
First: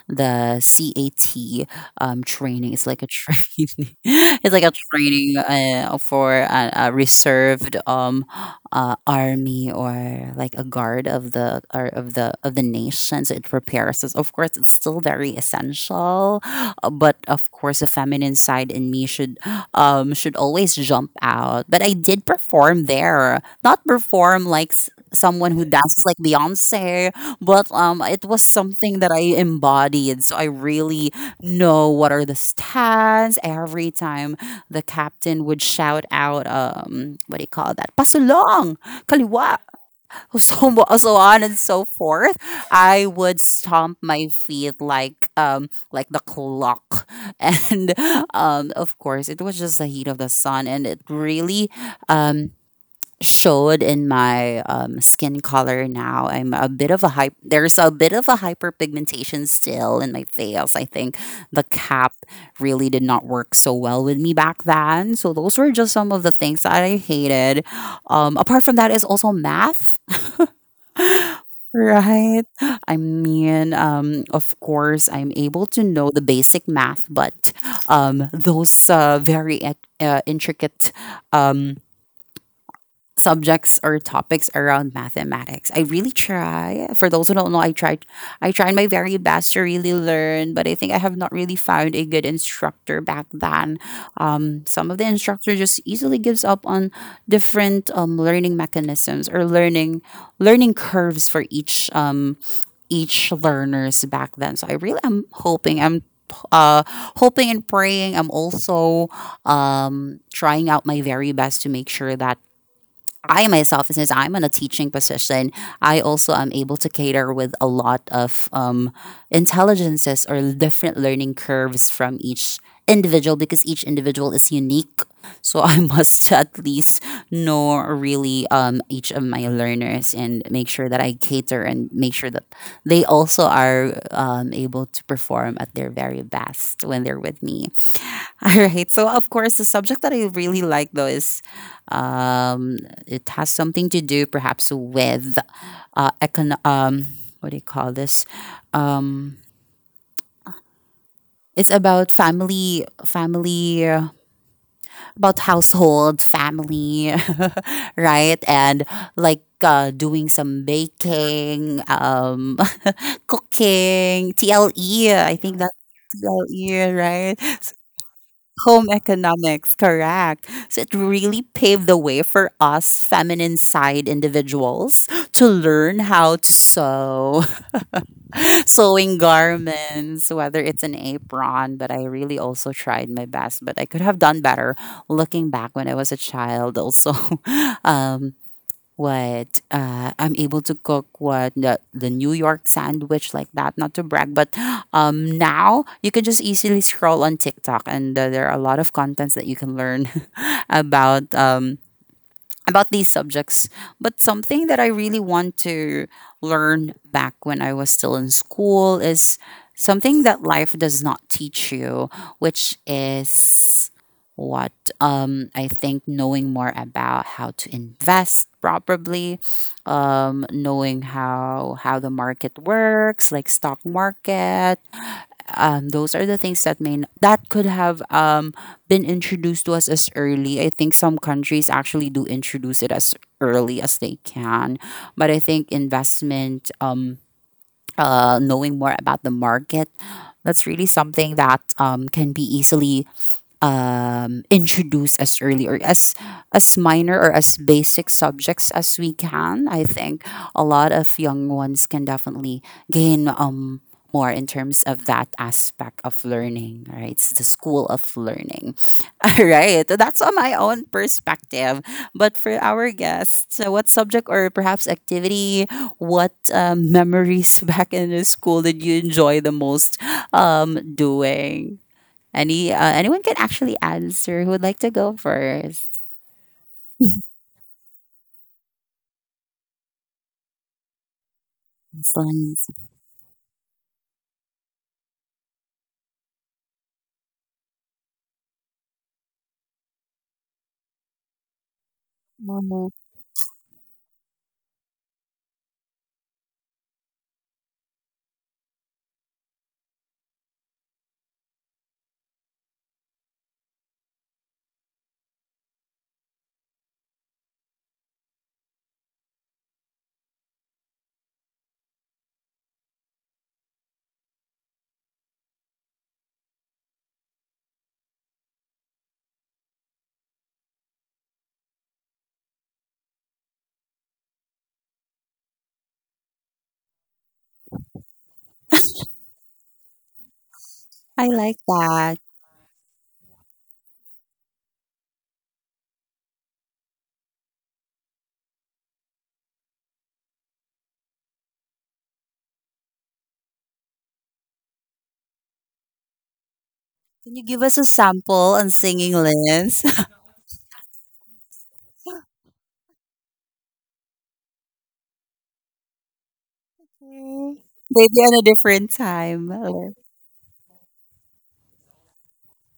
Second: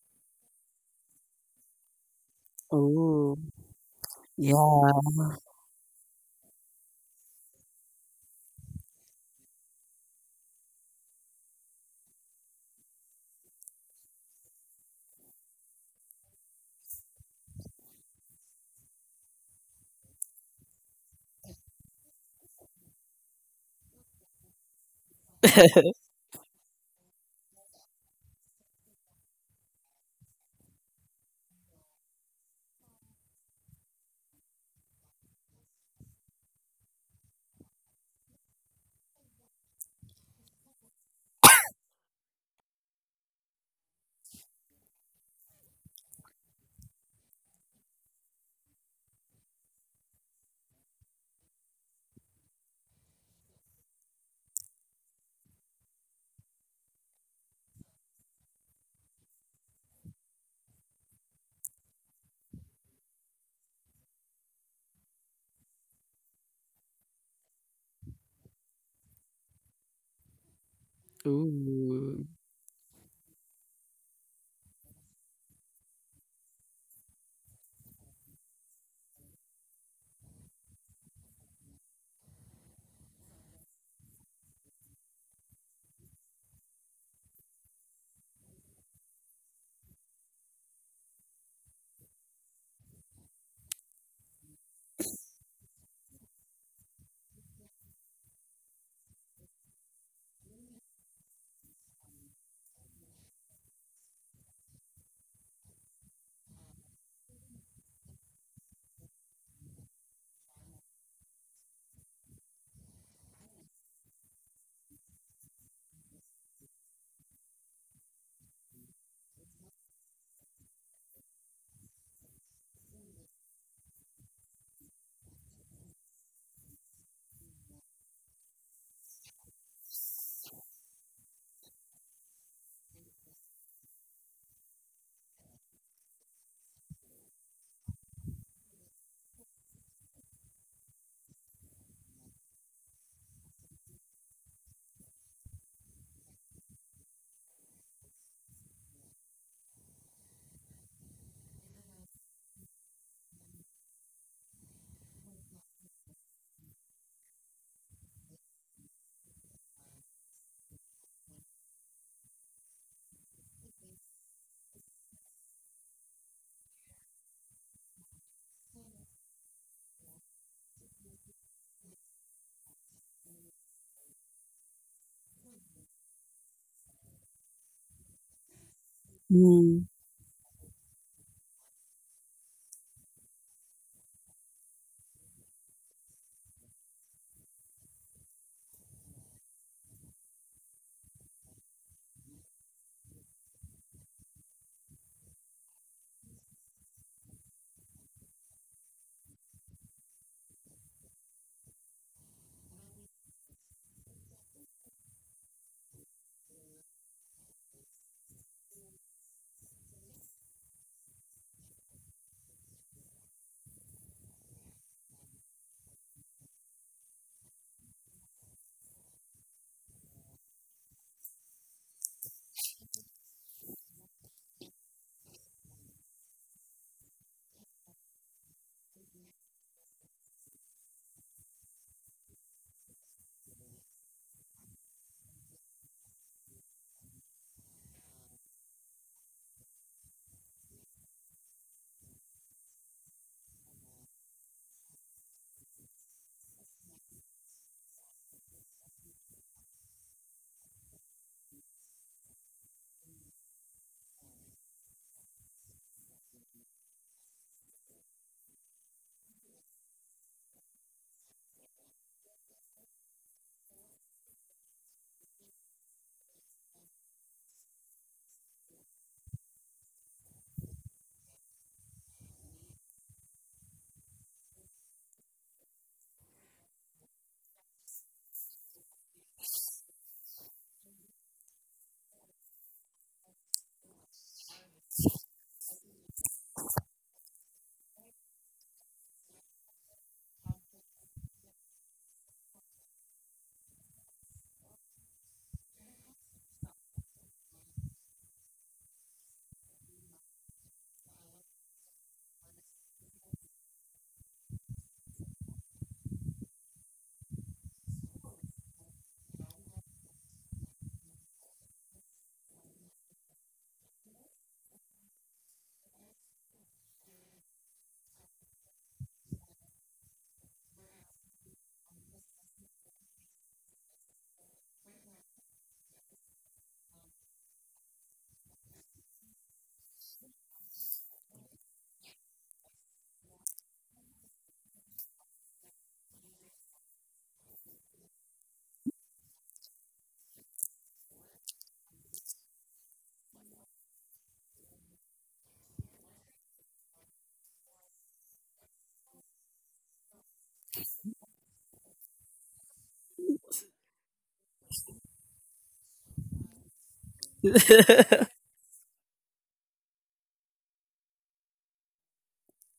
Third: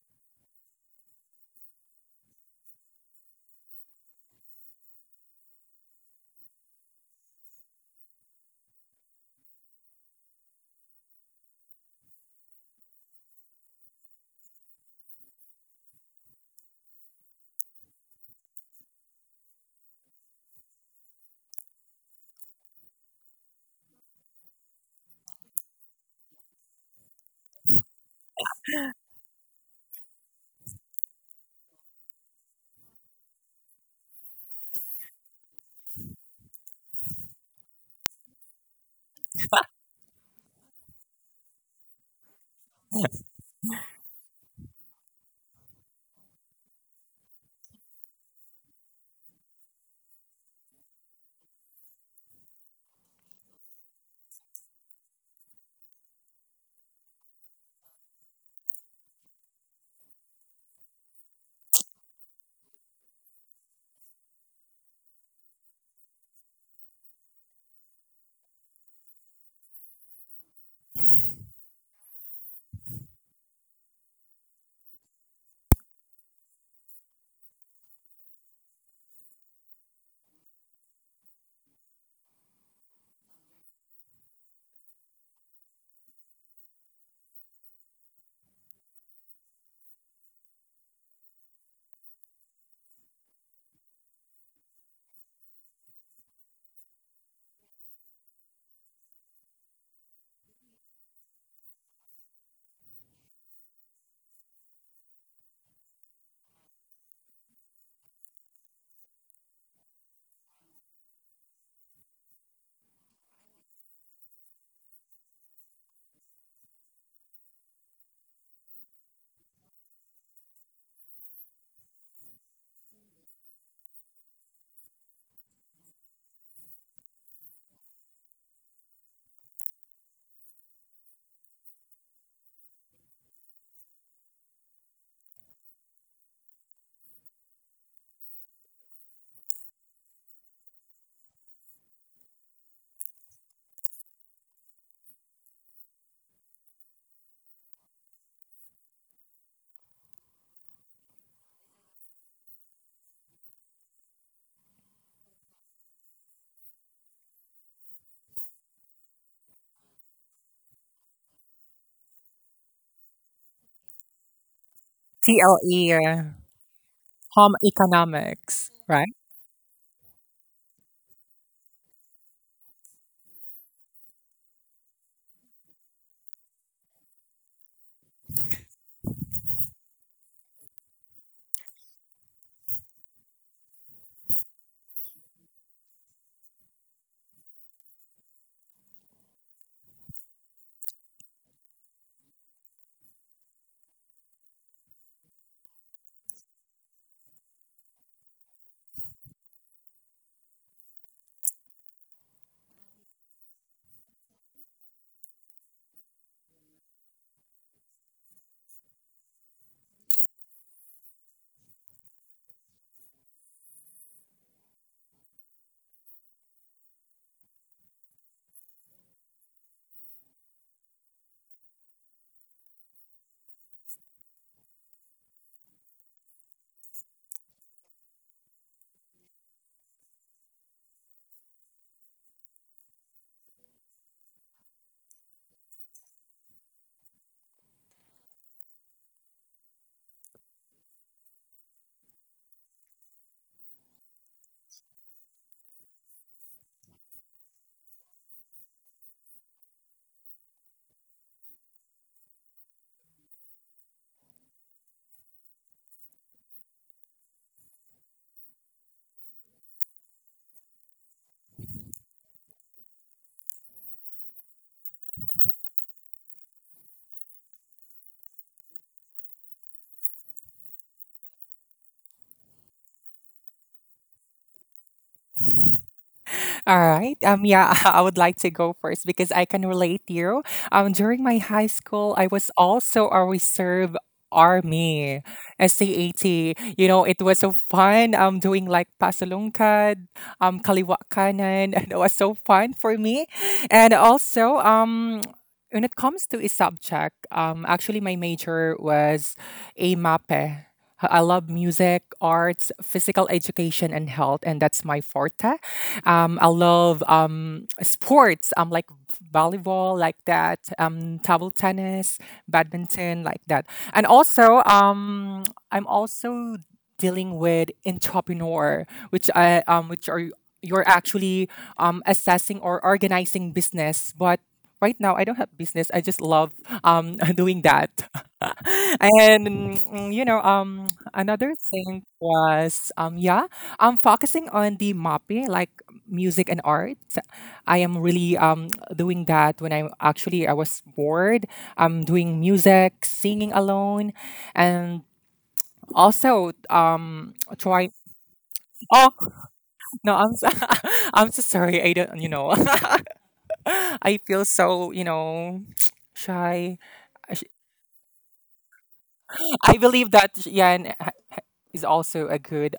the CAT training. It's like a
Oh,
training. It's like a
yeah.
training for a reserved, army or like a guard of the nation. So it prepares us. Of course, it's still very essential, but of course, the feminine side in me should, should always jump out. But I did perform there, not perform like someone who dances like Beyonce, but it was something that I embodied, so I really know what are the stats. Every time the captain would shout out, what do you call that, pasulong, kaliwa. So, so on and so forth, I would stomp my feet like the clock. And of course, it was just the heat of the sun, and it really um showed in my skin color now. I'm a bit of a hype. There's a bit of a hyperpigmentation still in my face. I think the cap really did not work so well with me back then. So those were just some of the things that I hated. Apart from that is also math.
Ooh.
Right. I mean, of course, I'm able to know the basic math, but those very intricate, um, subjects or topics around mathematics, I really try. For those who don't know, I tried my very best to really learn, but I think I have not really found a good instructor back then. Some of the instructor just easily gives up on different learning mechanisms or learning curves for each, each learners back then. So I really am hoping, I'm uh hoping and praying, I'm also trying out my very best to make sure that I myself, since I'm in a teaching position, I also am able to cater with a lot of intelligences or different learning curves from each individual, because each individual is unique. So I must at least know really, each of my learners, and make sure that I cater and make sure that they also are, able to perform at their very best when they're with me. All right. So, of course, the subject that I really like though is it has something to do perhaps with uh, econ- um, what do you call this? Um, it's about family, about household, family, right? And like doing some baking, cooking, TLE. I think that's
TLE.
TLE,
Home
right?
economics,
Home
right?
economics, correct. So it really paved the way for us feminine side individuals to learn how to sew, sewing
Mm.
garments, whether it's an apron. But I really also tried my best. But I could have done better looking back when I was a child, also. Um, what I'm able to cook, what the New York sandwich, like that, not to brag, but now you can just easily scroll on TikTok, and there are a lot of contents that you can learn about. About these subjects. But something that I really want to learn back when I was still in school is something that life does not teach you, which is what, I think knowing more about how to invest properly, knowing how the market works, like stock market, those are the things that that could have been introduced to us as early. I think some countries actually do introduce it as early as they can, but I think investment, knowing more about the market, that's really something that can be easily, introduce as early, or as minor or as basic subjects as we can. I think a lot of young ones can definitely gain, more in terms of that aspect of learning. Right, it's the school of learning. All right, that's on my own perspective. But for our guests, so what subject or perhaps activity, what memories back in the school did you enjoy the most doing? Any anyone can actually answer who would like to go first.
All right. Yeah, I would like to go first because I can relate to you. During my high school, I was
Lines.
also a reserve army, SCAT. You know, it was so fun. Doing like pasalungkad, kaliwa kanan, and it was so fun for me. And also. When it comes to a subject, actually my major was a MAPE. I love music, arts, physical education, and health, and that's my forte. I love sports, like volleyball, like that, table tennis, badminton, like that. And also, I'm also dealing with entrepreneur, which are you're actually assessing or organizing business, but right now I don't have business. I just love doing that. And mm, you know,
I
another
like
thing
that.
was yeah, I'm focusing on the mapping, like music and art. I am really doing that when I, actually, I was bored. I'm doing music, singing alone, and also
Can you give us a
try.
sample on
Oh
singing, Liz?
no, I'm so, I'm so sorry. I don't. You know, I feel so, you know, shy. I sh-
Mm. Maybe on a different time.
I believe that Yan is also a good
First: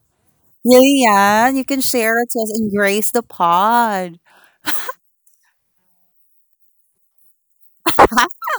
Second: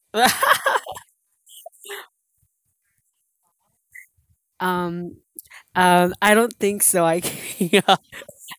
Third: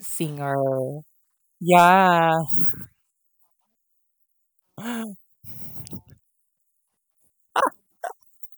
singer.
Really, Yan? You can share it
Yeah.
to us and grace the pod.
um I don't think so. I yeah.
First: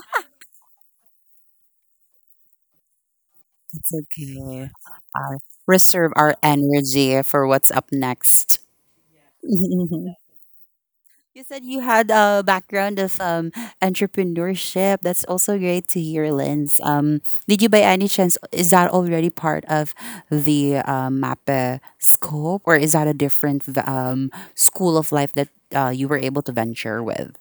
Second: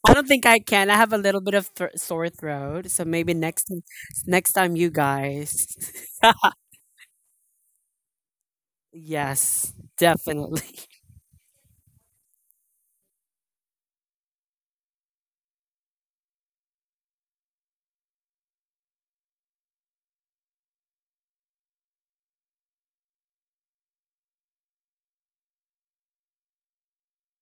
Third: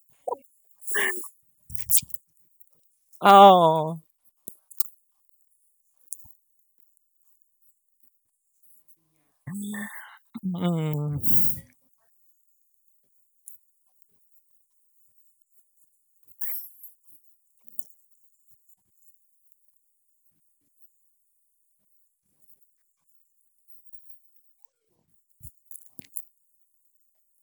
I don't think I can. I have a little bit of thr sore throat, so maybe
It's
Oh.
next
okay.
time, you
Our,
guys.
reserve our energy for what's up next.
Yes, definitely.
Mm-hmm.
You said you had a background of entrepreneurship. That's also great to hear, Linz. Did you, by any chance, is that already part of the MAPE scope, or is that a different school of life that you were able to venture with?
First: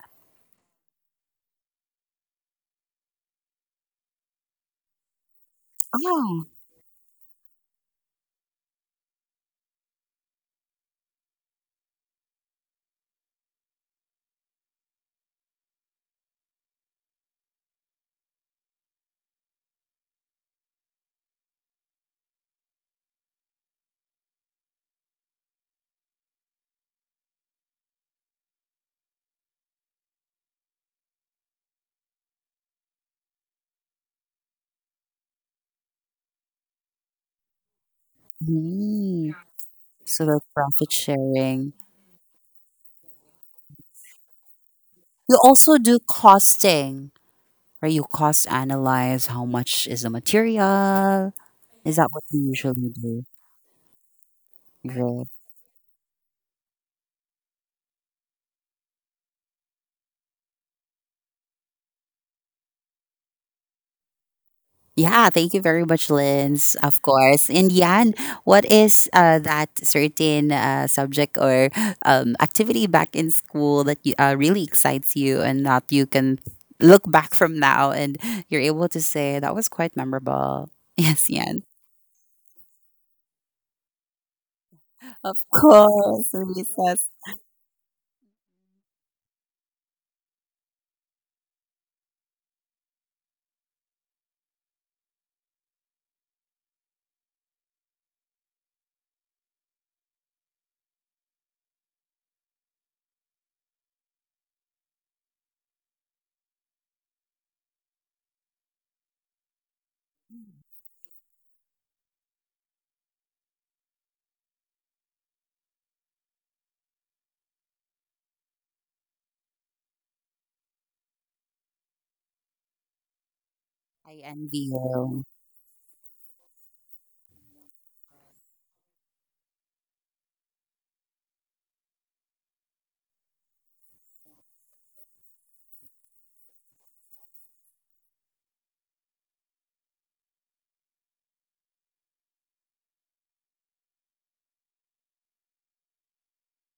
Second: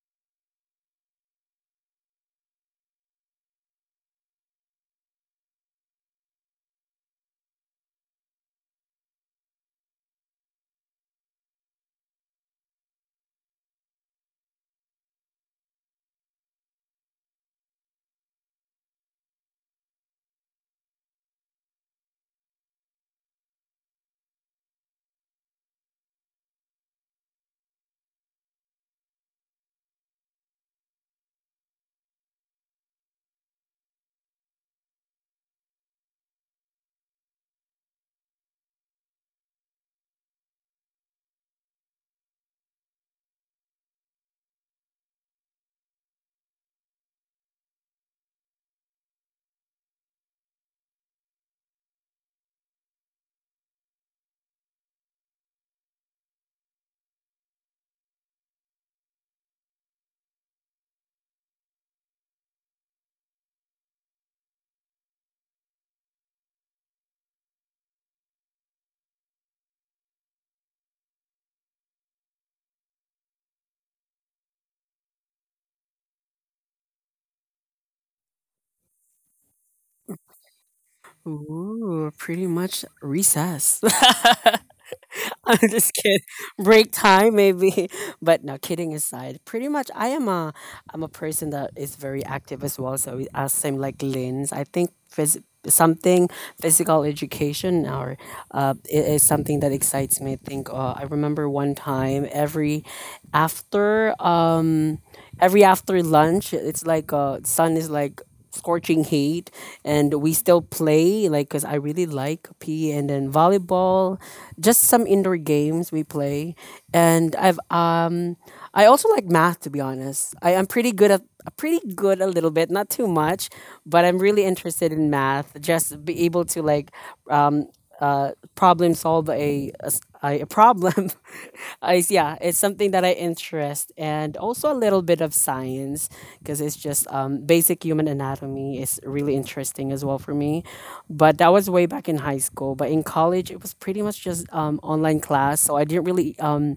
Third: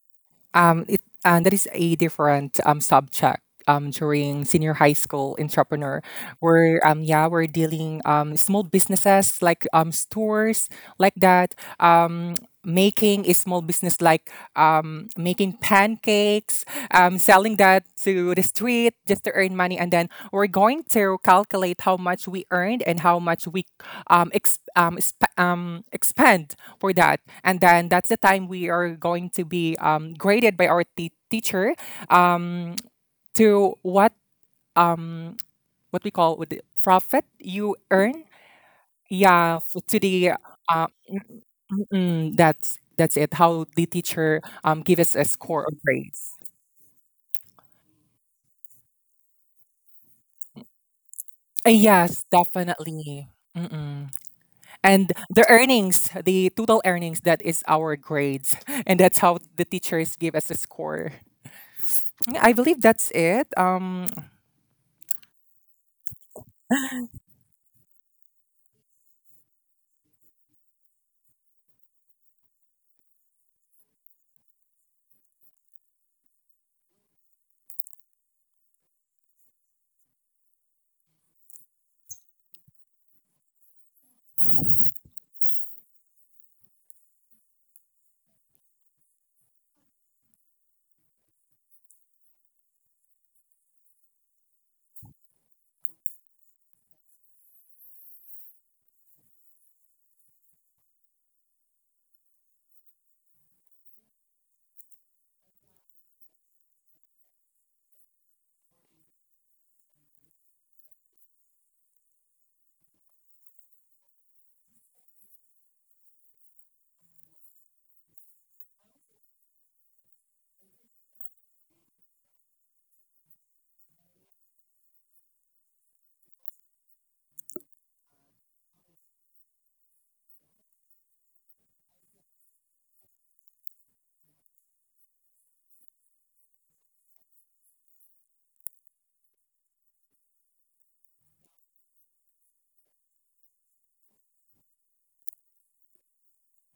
It, that is a different subject during senior high school entrepreneur,
Oh,
where yeah, we're dealing small businesses like stores like that, um, making a small business like making pancakes, selling that to the street just to earn money, and then we're going to calculate how much we earned and how much we expend for that. And then that's the time we are going to be graded by our teacher, um, to um, what we call with the profit you earn.
mm,
Yeah, to
so
the,
that's profit
mm,
sharing.
mm, mm, that's it. How the teacher give us a
You
score or
also do
grades.
costing, where you cost analyze how much is the material. Is that what
Yes,
you usually do?
definitely. Mm-mm. And
Great.
the earnings, the total earnings, that is our grades, and that's how the teachers give us a score. Yeah, I believe that's it.
Yeah, thank you very much, Linz. Of course. And Yan, what is that certain subject or activity back in school that you, really excites you, and that you can look back from now and you're able to say that was quite memorable? Yes, Yan.
Ooh, pretty much recess.
Of
I'm just kidding.
course,
Break
recess.
time maybe, but no. Kidding aside, pretty much I am a I'm a person that is very active as well. So it- as same like Lynn's, I think phys- something physical education or is something that excites me. I think I remember one time every after. Every after lunch, it's like sun is like scorching heat and we still play like because I really like P E, and then volleyball, just some indoor games we play. And I also like math, to be honest. I am pretty good, a little bit, not too much, but
I
I'm really
envy
interested in
you.
math, just be able to like um problem solve a problem. Is, yeah, it's something that I interest, and also a little bit of science because it's just basic human anatomy is really interesting as well for me. But that was way back in high school. But in college, it was pretty much just online class, so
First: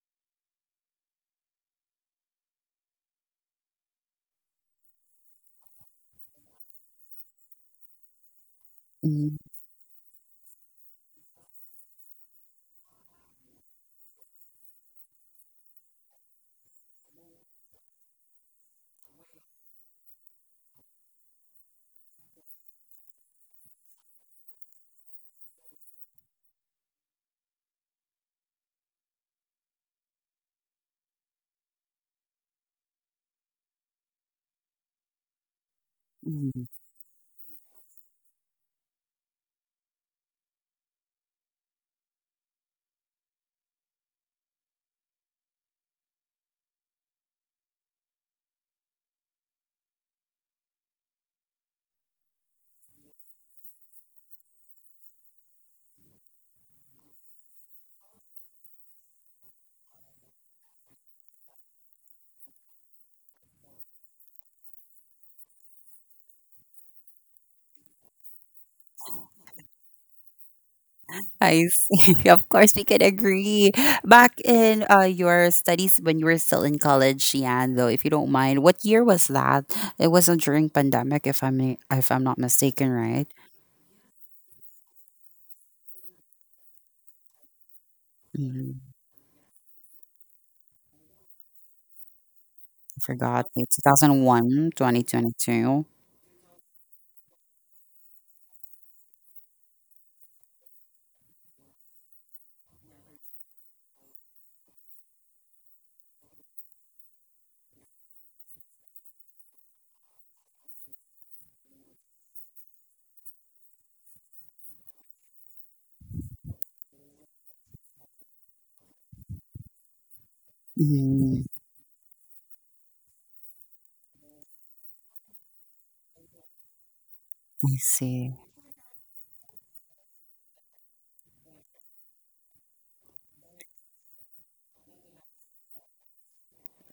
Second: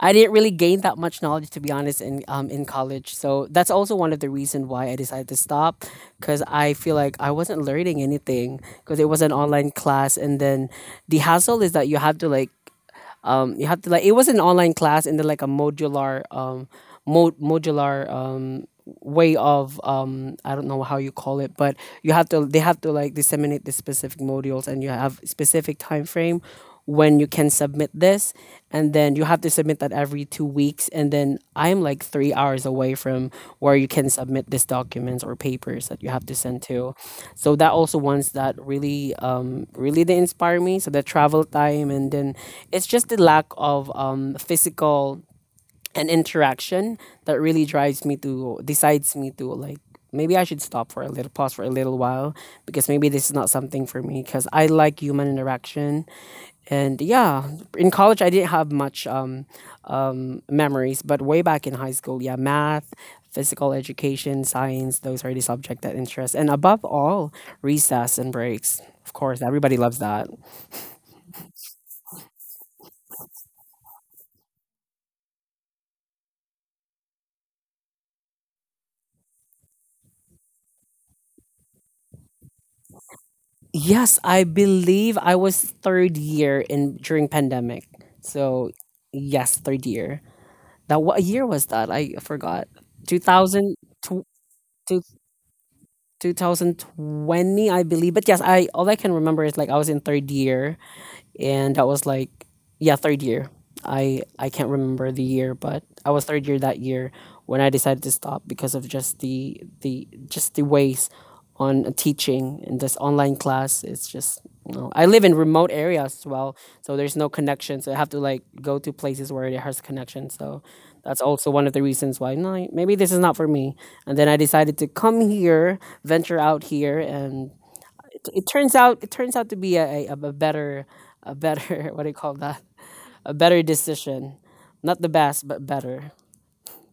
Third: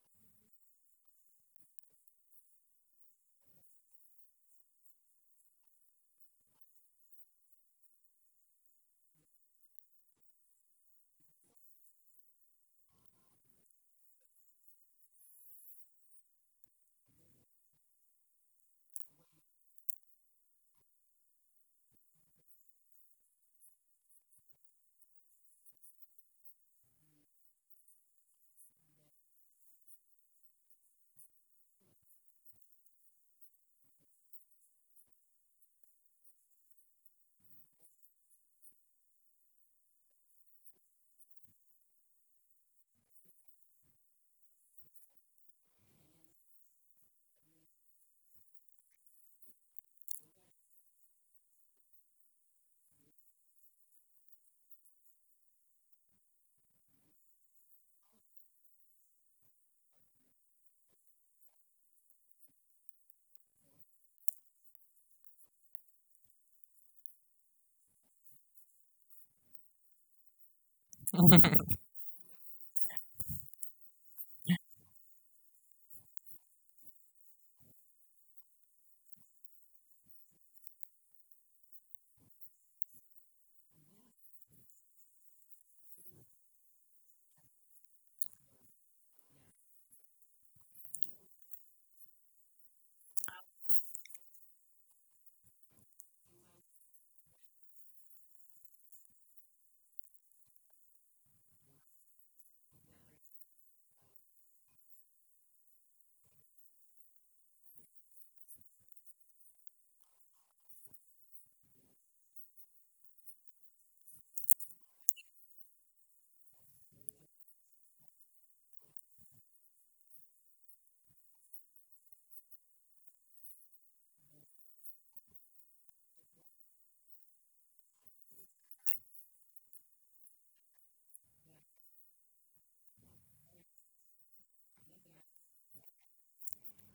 I didn't really gain that much knowledge, to be honest, in college. So that's also one of the reason why I decided to stop, because I feel like I wasn't learning anything because it was an
Mm,
online class. And then the hassle is that you have to like it was an online class, and then like a modular modular way of I don't know how you call it, but you have to they have to like disseminate the specific modules, and you have specific time frame when you can submit this, and then you have to submit that every 2 weeks. And then I'm like 3 hours away from where you can submit these documents or papers that you have to send
mm.
to. So that also ones that really they inspire me. So the travel time, and then it's just the lack of physical an interaction that really drives me to decides me to like maybe I should stop for a little pause for a little while, because maybe this is not something for me because I like human interaction. And yeah, in college I didn't have much memories, but way back in high school, yeah, math, physical education, science, those are the subject that interest. And above all, recess and breaks. Of course, everybody loves that.
I see. Of course, we can agree. Back in your studies when you were still in college, Yan, though, if you don't mind, what year was that? It wasn't during pandemic, if I'm not mistaken, right?
Yes, I believe I was third year in during pandemic. So
Mm,
yes, third year. That what year was that? I forgot.
I forgot. Two
2000
thousand
tw-
one,
two-
2022.
2020, I believe. But yes, I all I can remember is like I was in third year. And that was like, yeah, third year. I can't remember the year, but I was third year that year when I decided to stop because of just the just the ways on teaching. And this online class, it's just, you know, I live in remote areas as well, so there's no connection, so I have to like go to places where it has connection. So that's
Mm,
also one of the reasons why, no, maybe this is not for me. And then I decided to come here, venture out here. And
I see.
it turns out to be a better what do you call that, a better decision. Not the best, but better.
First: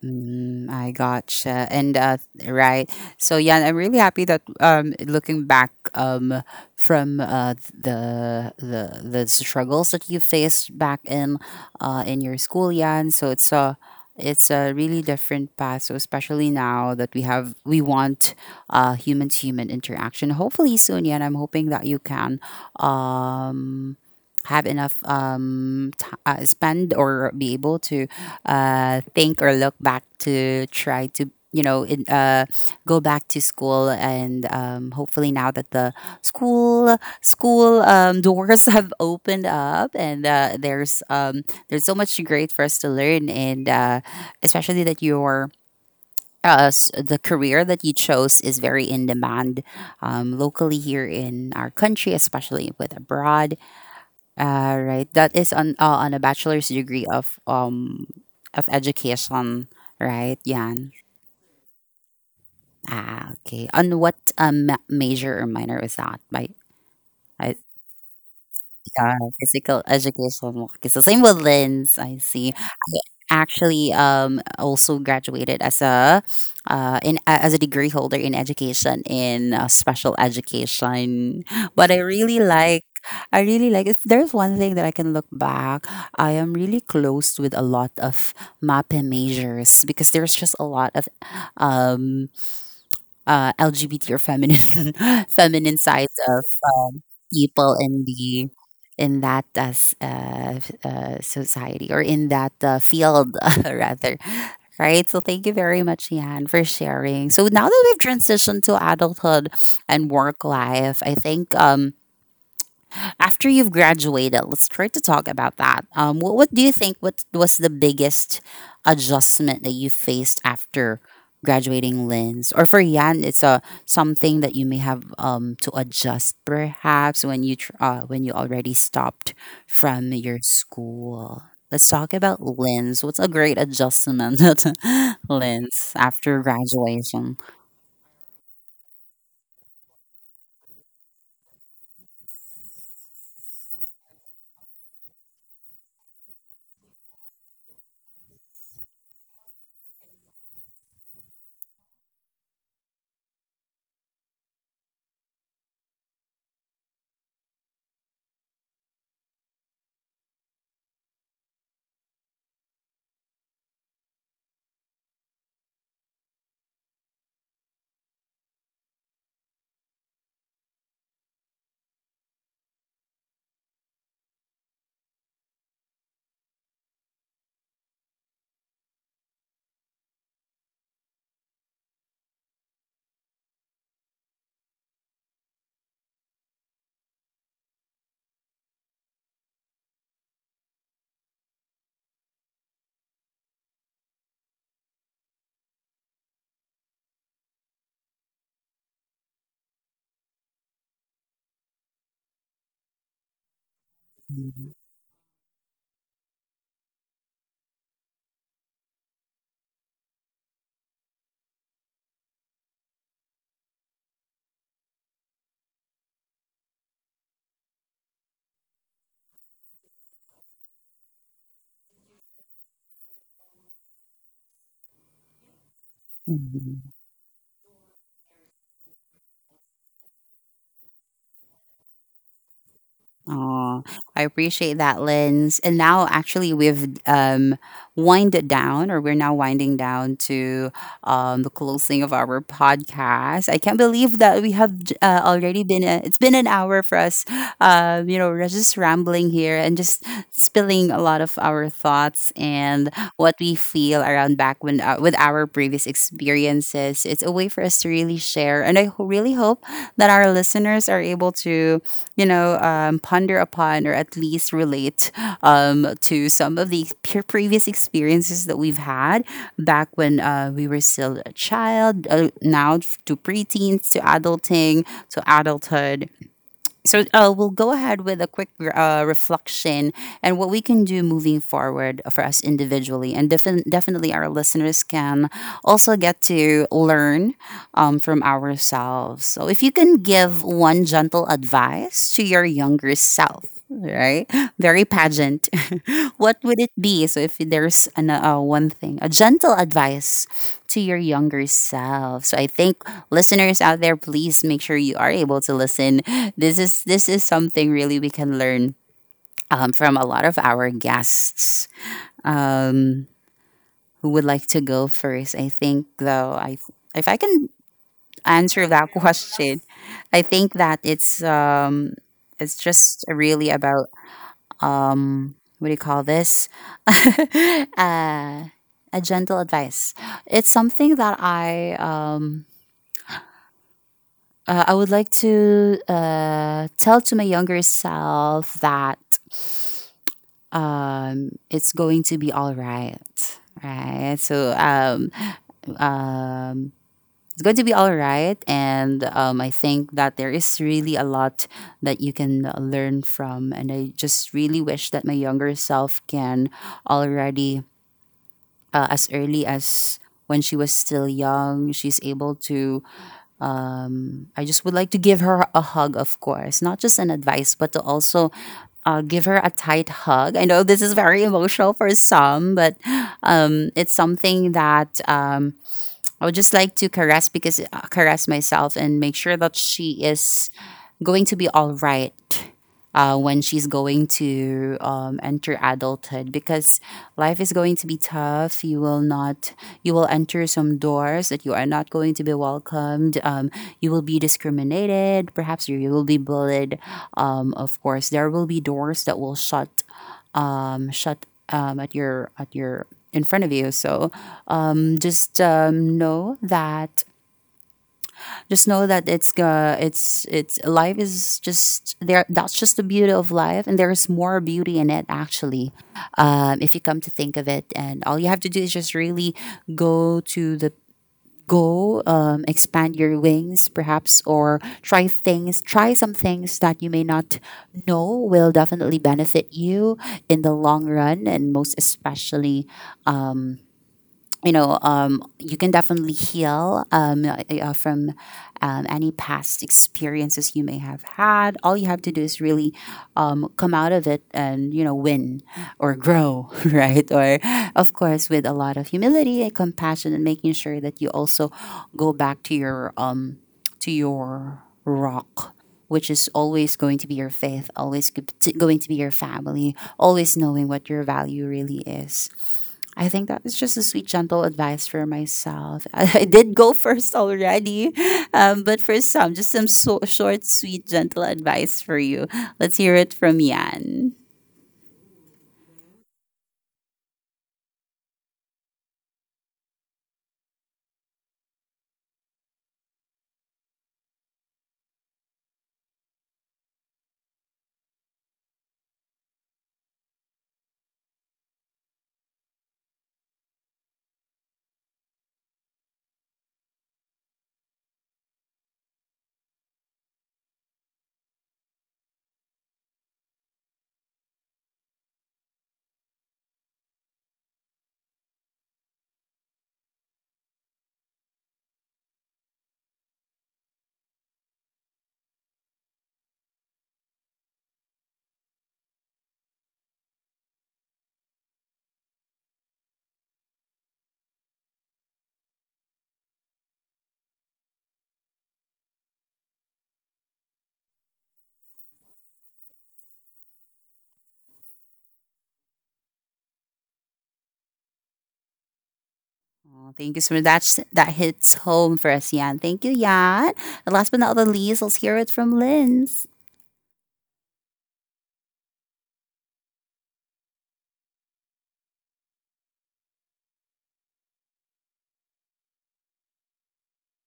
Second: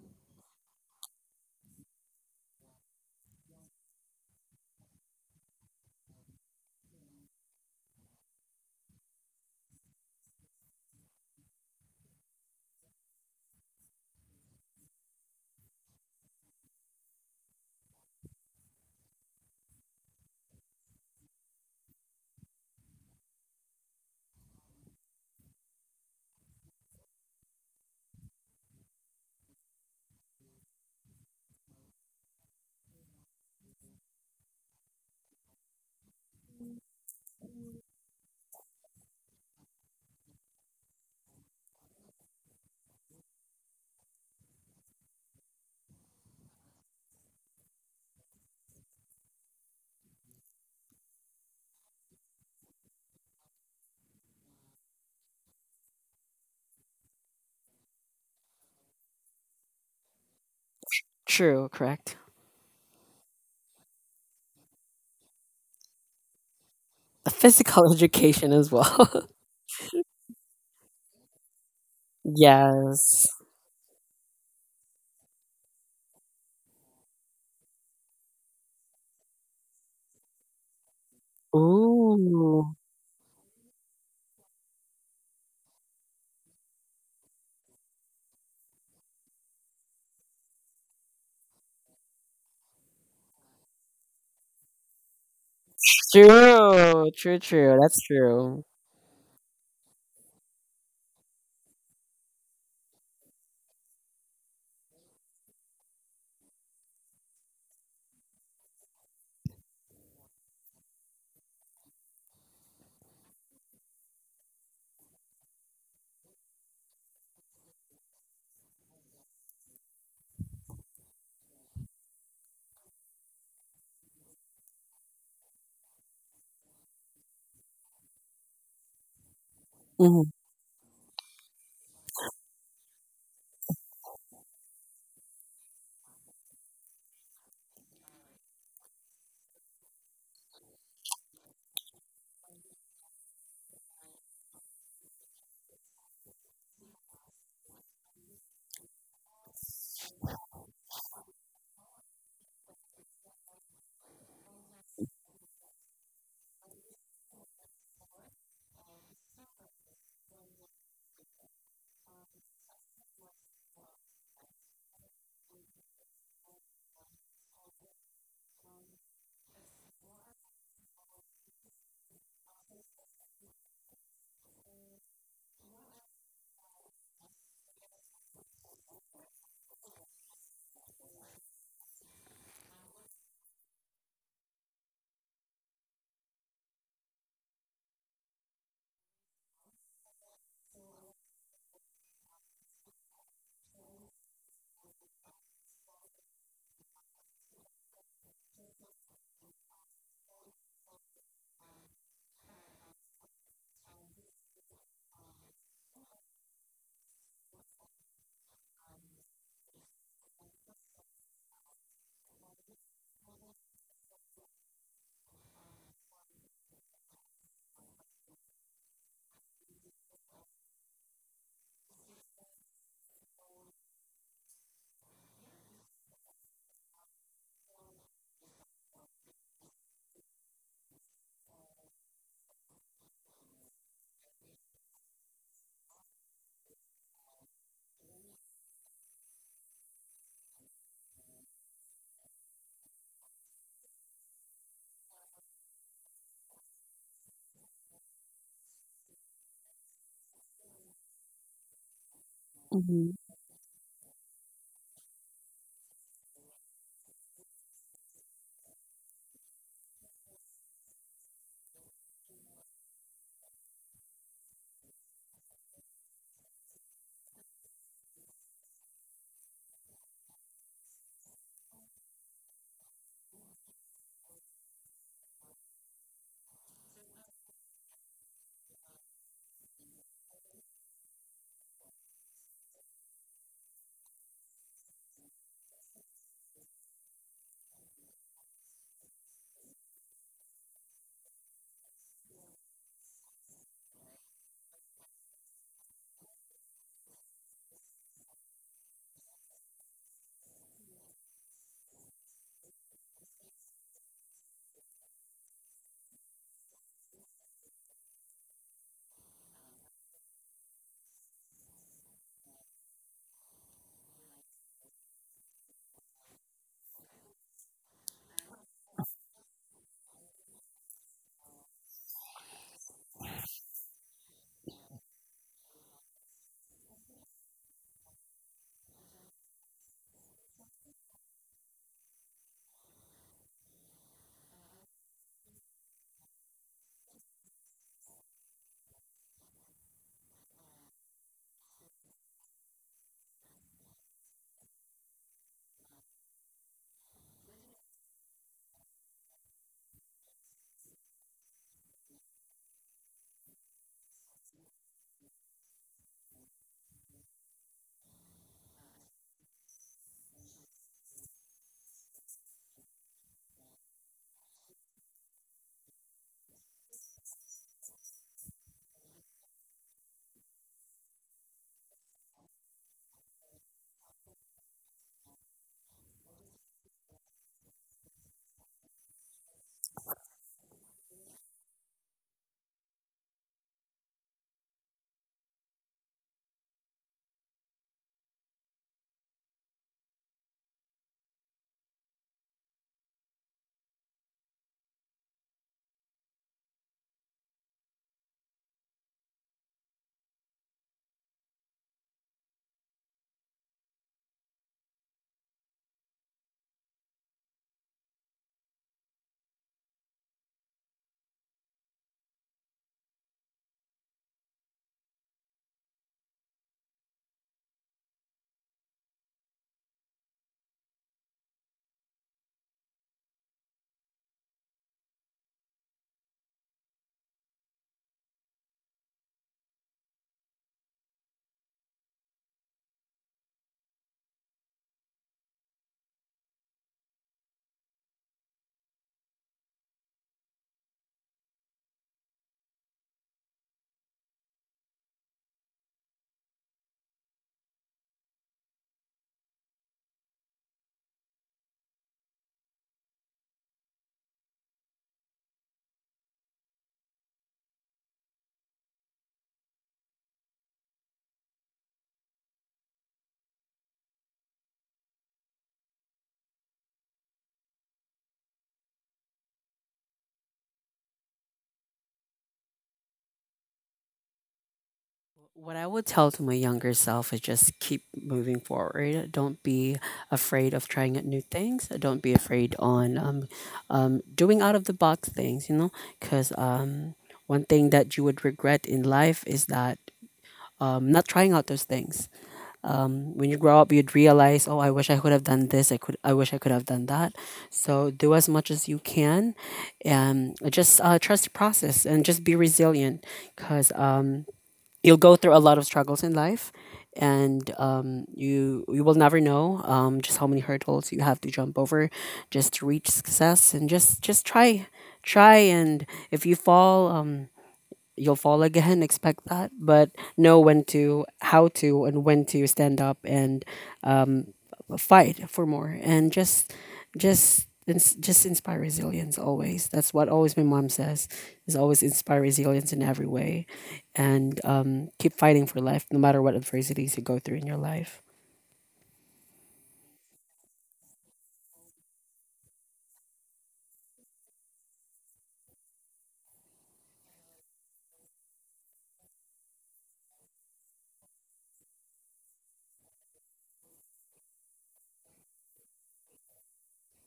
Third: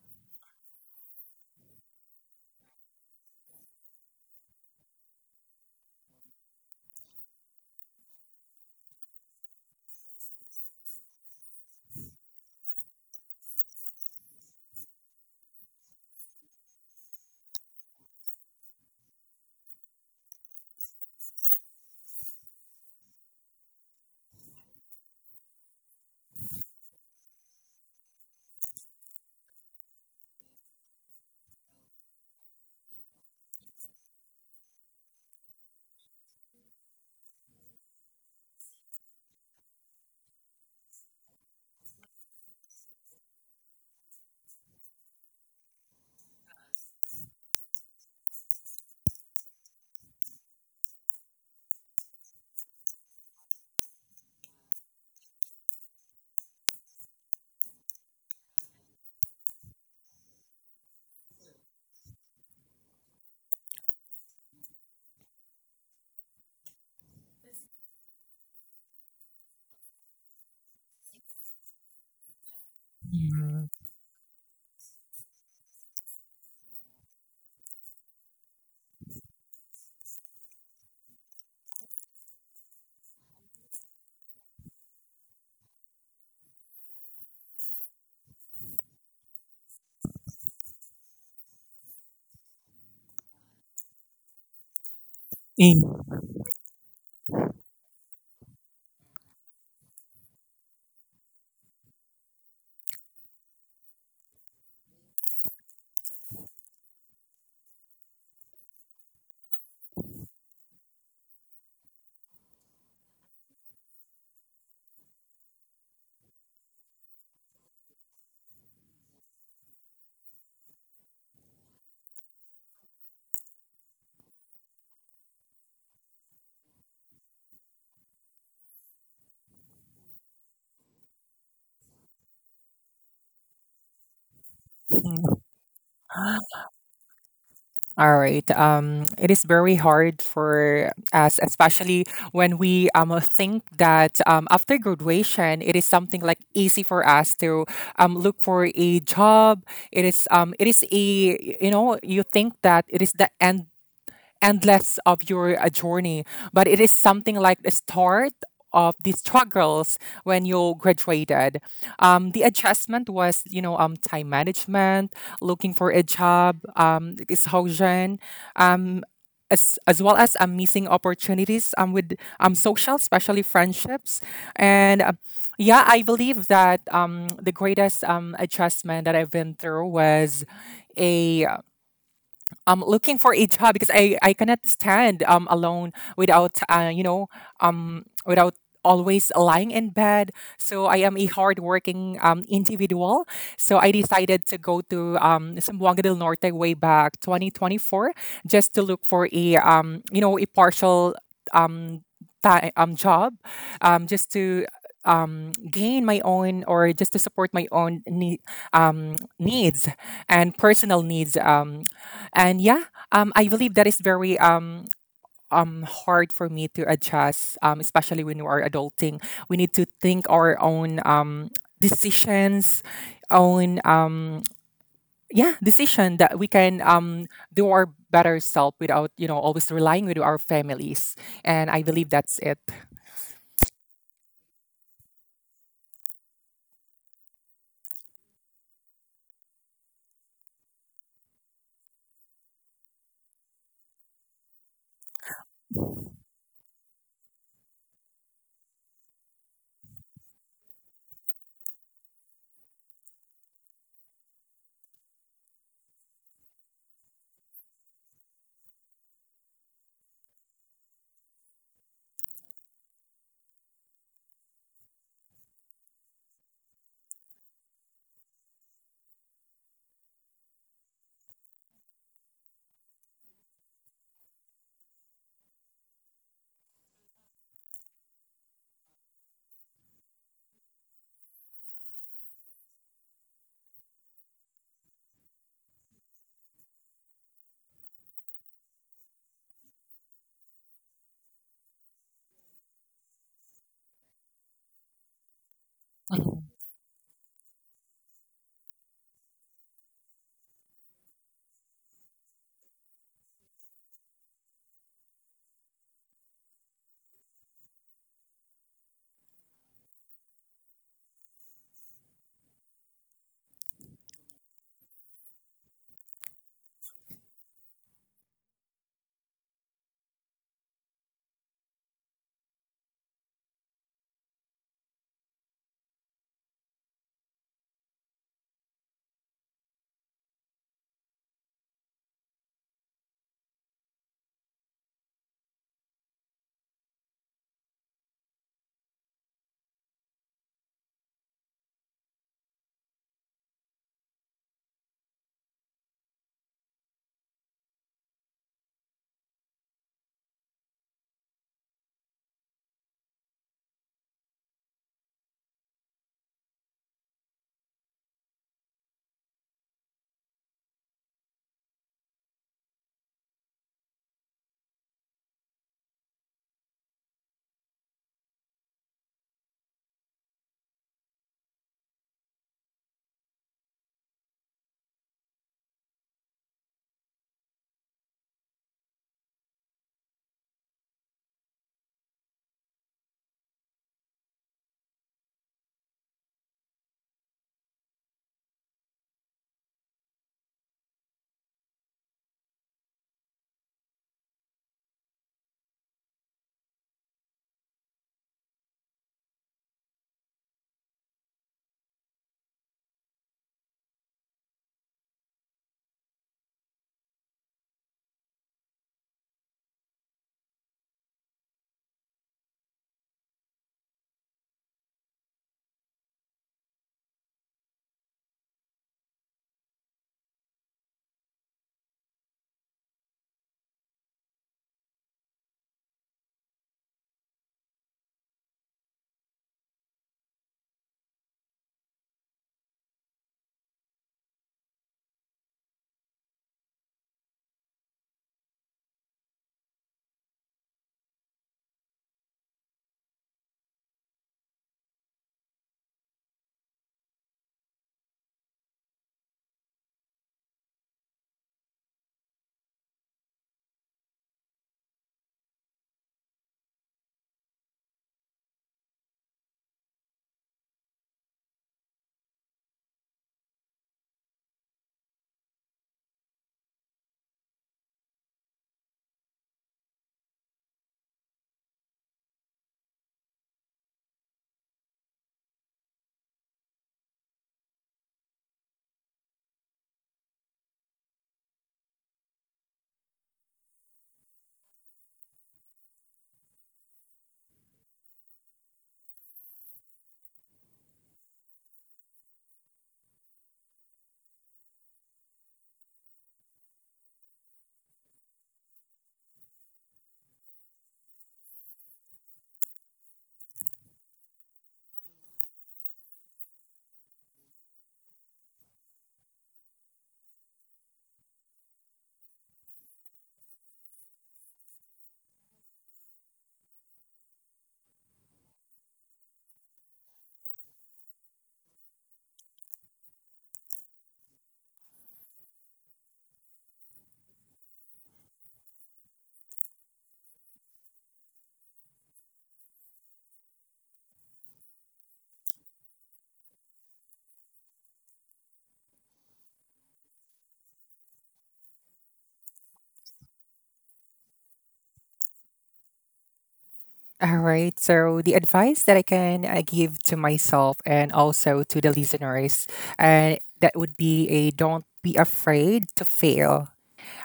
Mm, I gotcha. And right. So yeah, I'm really happy that looking back, from the struggles that you faced back in your school, Yan. So it's a really different path. So especially now that we want human to human interaction. Hopefully soon, Yan. I'm hoping that you can. Um, have enough spend or be able to think or look back to try to, you know, go back to school and hopefully now that the school doors have opened up, and there's so much great for us to learn, and especially that your the career that you chose is very in demand, locally here in our country, especially with abroad, right. That is on a bachelor's degree of education, right, Yan?
True, correct.
Ah, okay. On what major or minor was that? By
A
I,
physical education as
yeah,
well.
physical education. It's the same with Lynn's. I see. I
Yes.
mhm.
actually also graduated as a as a degree holder in education in special education. But
Ooh.
I really like, if there's one thing that I can look back, I am really close with a lot of MAPE majors, because there's just a lot of um LGBT or feminine feminine
Eh,
sides
true true
people
true that's
in the
true.
in that as society, or in that field rather, right? So thank you very much, Yan, for sharing. So now that we've transitioned to adulthood and work life, I think, after you've graduated, let's try to talk about that. What do you think? What was the biggest adjustment that you faced after graduating, Linz? Or for Yan, it's a something that you may have, to adjust, perhaps when when you already stopped from
Mhm.
your school. Let's talk about Linz. What's a great adjustment,
mhm.
Linz, after graduation?
All right. It is very hard for us, especially when we think that, after graduation, it is something like easy for us to look for a job. It is, it is a, you know, you think that it is the end, endless of your journey, but it is something like the start of the struggles when you graduated. The adjustment was, you know, time management, looking for a job, exhaustion, um, as well as missing opportunities with social, especially friendships. And yeah, I believe that the greatest adjustment that I've been through was a, looking for a job, because I cannot stand alone without, you know, without always lying in bed. So I am a hardworking individual. So I decided to go to Zamboanga del Norte way back 2024 just to look for a, you know, a partial um time, job just to gain my own, or just to support my own need, needs, and personal needs. And yeah, I believe that is very hard for me to adjust, especially when you are adulting. We need to think our own decisions, own yeah, decision that we
Mm-hmm.
can do our better self without, you know, always relying with our families. And I believe that's it.
Oh, I appreciate that, Lens. And now, actually, we've winded down, or we're now winding down to the closing of our podcast. I can't believe that already it's been an hour for us. You know, we're just rambling here and just spilling a lot of our thoughts and
Mhm.
what we feel around back when with our previous experiences. It's a way for us to really share, and really hope that our listeners are able to, ponder upon or at least relate to some of the previous experiences that we've had back when we were still a child, now to preteens, to adulting, to adulthood. So we'll go ahead with a quick reflection and what we can do moving forward for us individually. And definitely, our listeners can also get to learn from ourselves. So, if you can give one gentle advice to your younger self, right? Very pageant. What
Mhm.
would it be? So, if there's one thing, a gentle advice to your younger self. So, I think listeners out there, please make sure you are able to listen. This is something really we can learn from a lot of our guests. Um, who would like to go first? I think though, I if I can answer that question, I think that it's just really about what do you call this? uh, a gentle advice, it's something that I I would like to tell to my younger self that it's going to be all right, so um it's going to be all right. And I think that there is really a lot that you can learn from, and I just really wish that my younger self can already as early as when she was still young, she's able to. I just would like to give her a hug, of course, not just an advice, but to also give her a tight hug. I know this is very emotional for some, but it's something that. I would just like to caress because caress myself and make sure that she is going to be all right when she's going to enter adulthood, because life is going to be tough. You will not, you will enter some doors that you are not going to be welcomed. You will be discriminated, perhaps you will be bullied. Of course there will be doors that will shut, at your in front of you. So just know that just know that it's life is just there. That's just the beauty of life, and there is more beauty in it, actually. If you come to think of it, and all you have to do is just really go to the go, expand your wings perhaps, or try some things that you may not know will definitely benefit you in the long run. And most especially, you can definitely heal, from any past experiences you may have had. All you have to do is really come out of it and, you know, win or grow, right? Or, of course, with a lot of humility and compassion, and making sure that you also go back to your rock, which is always going to be your faith, always going to be your family, always knowing what your value really is. I think that was just a sweet, gentle advice for myself. I did go first already, but for some, just some short, sweet, gentle advice for you. Let's hear it from Yan.
What I would tell to my younger self is just keep moving forward. Don't be afraid of trying out new things. Don't be afraid on doing out of the box things. You know, because one thing that you would regret in life is that not trying out those things. When you grow up, you'd realize, oh, I wish I could have done this. I could. I wish I could have done that. So do as much as you can, and just trust the process and just be resilient. Because you'll go through a lot of struggles in life, and you will never know just how many hurdles you have to jump over just to reach success. And just try try. And if you fall, you'll fall again. Expect that, but know when to how to and when to stand up and um, fight for more. And just inspire resilience always. That's what always my mom says, is always inspire resilience in every way. And keep fighting for life no matter what adversities you go through in your life.
Oh, thank you so much. That's, that hits home for us, Yan. Thank you, Yan. And last but not the least, let's hear it from Linz.
All right. So the advice that I can give to myself, and also to the listeners, uh, that would be, a don't be afraid to fail.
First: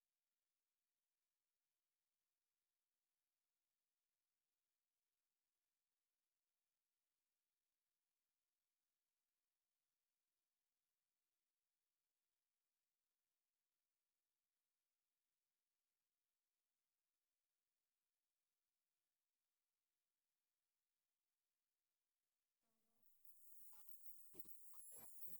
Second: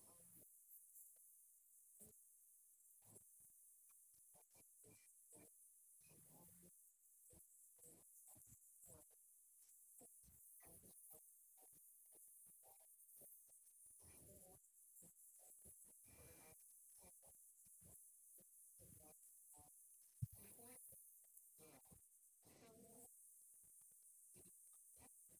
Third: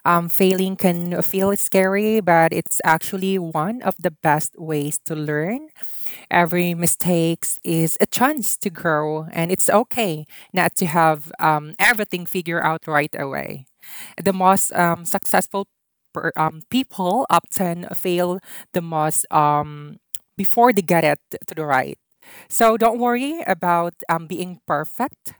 Failing can feel scary, but it's actually one of the best ways to learn. Every mistake is a chance to grow, and it's okay not to have everything figured out right away. The most successful people often fail the most before they get it to the right. So don't worry about being perfect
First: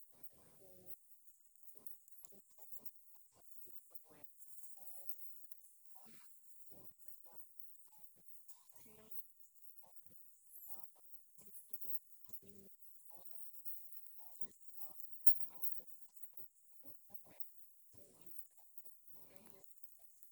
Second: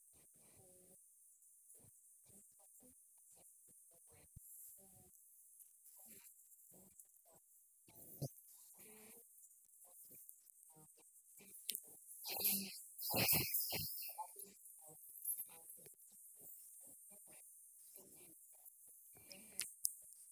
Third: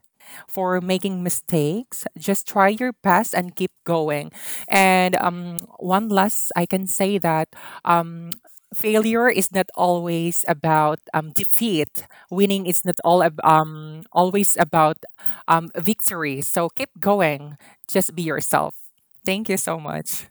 for making mistakes. Just try your best and keep going. And one last, I can say that um, failure is not always about defeat. Winning is not always about victory. So keep going. Just be yourself. Thank you so much.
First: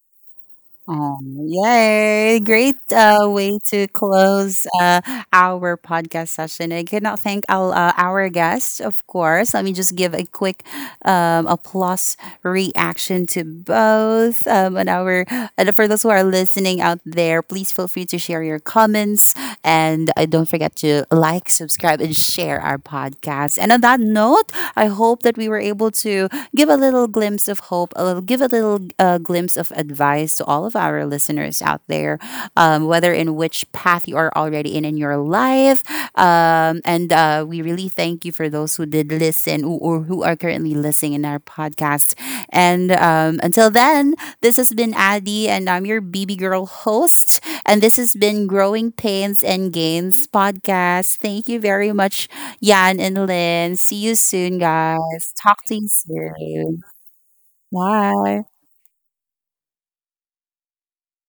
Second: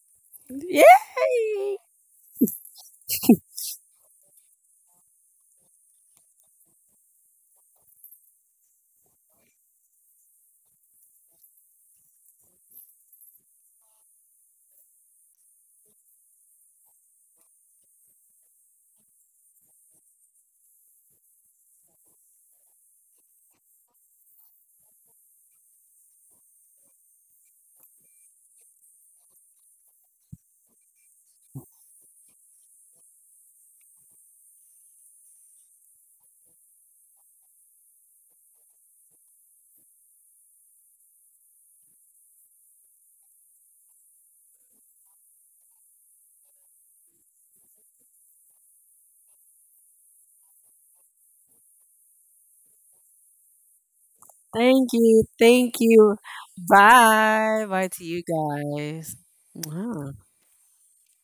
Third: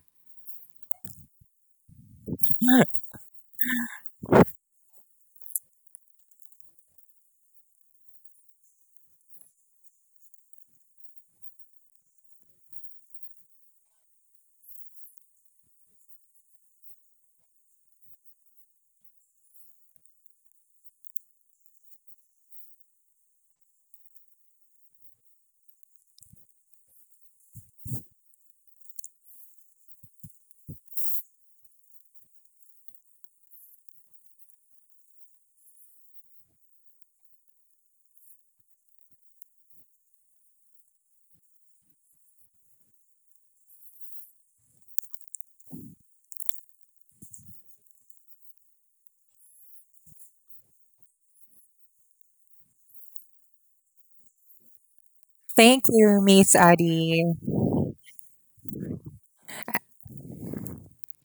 Oh,
Yay.
yay! Great way to close our podcast session. I cannot thank our guest, of course. Let me just give a quick applause reaction to both. And our and for those who are listening out there, please feel free to share your comments, and don't forget to like, subscribe, and share our podcast. And on that note, I hope that we were able to give a little glimpse of hope, a little, give a little glimpse of advice to all of our listeners out there, whether in which path you are already in your life. And we really thank you for those who did listen or who are currently listening in our podcast. And until then, this has been Addie, and I'm your BB Girl host. And this has been Growing Pains and Gains podcast. Thank you very much, Yan and Lynn. See you soon,
Thank
guys.
you,
Talk
thank
to
Thank
you
you.
you, Miss
soon.
Adi.
Bye bye to you
Bye.
guys. Mwah.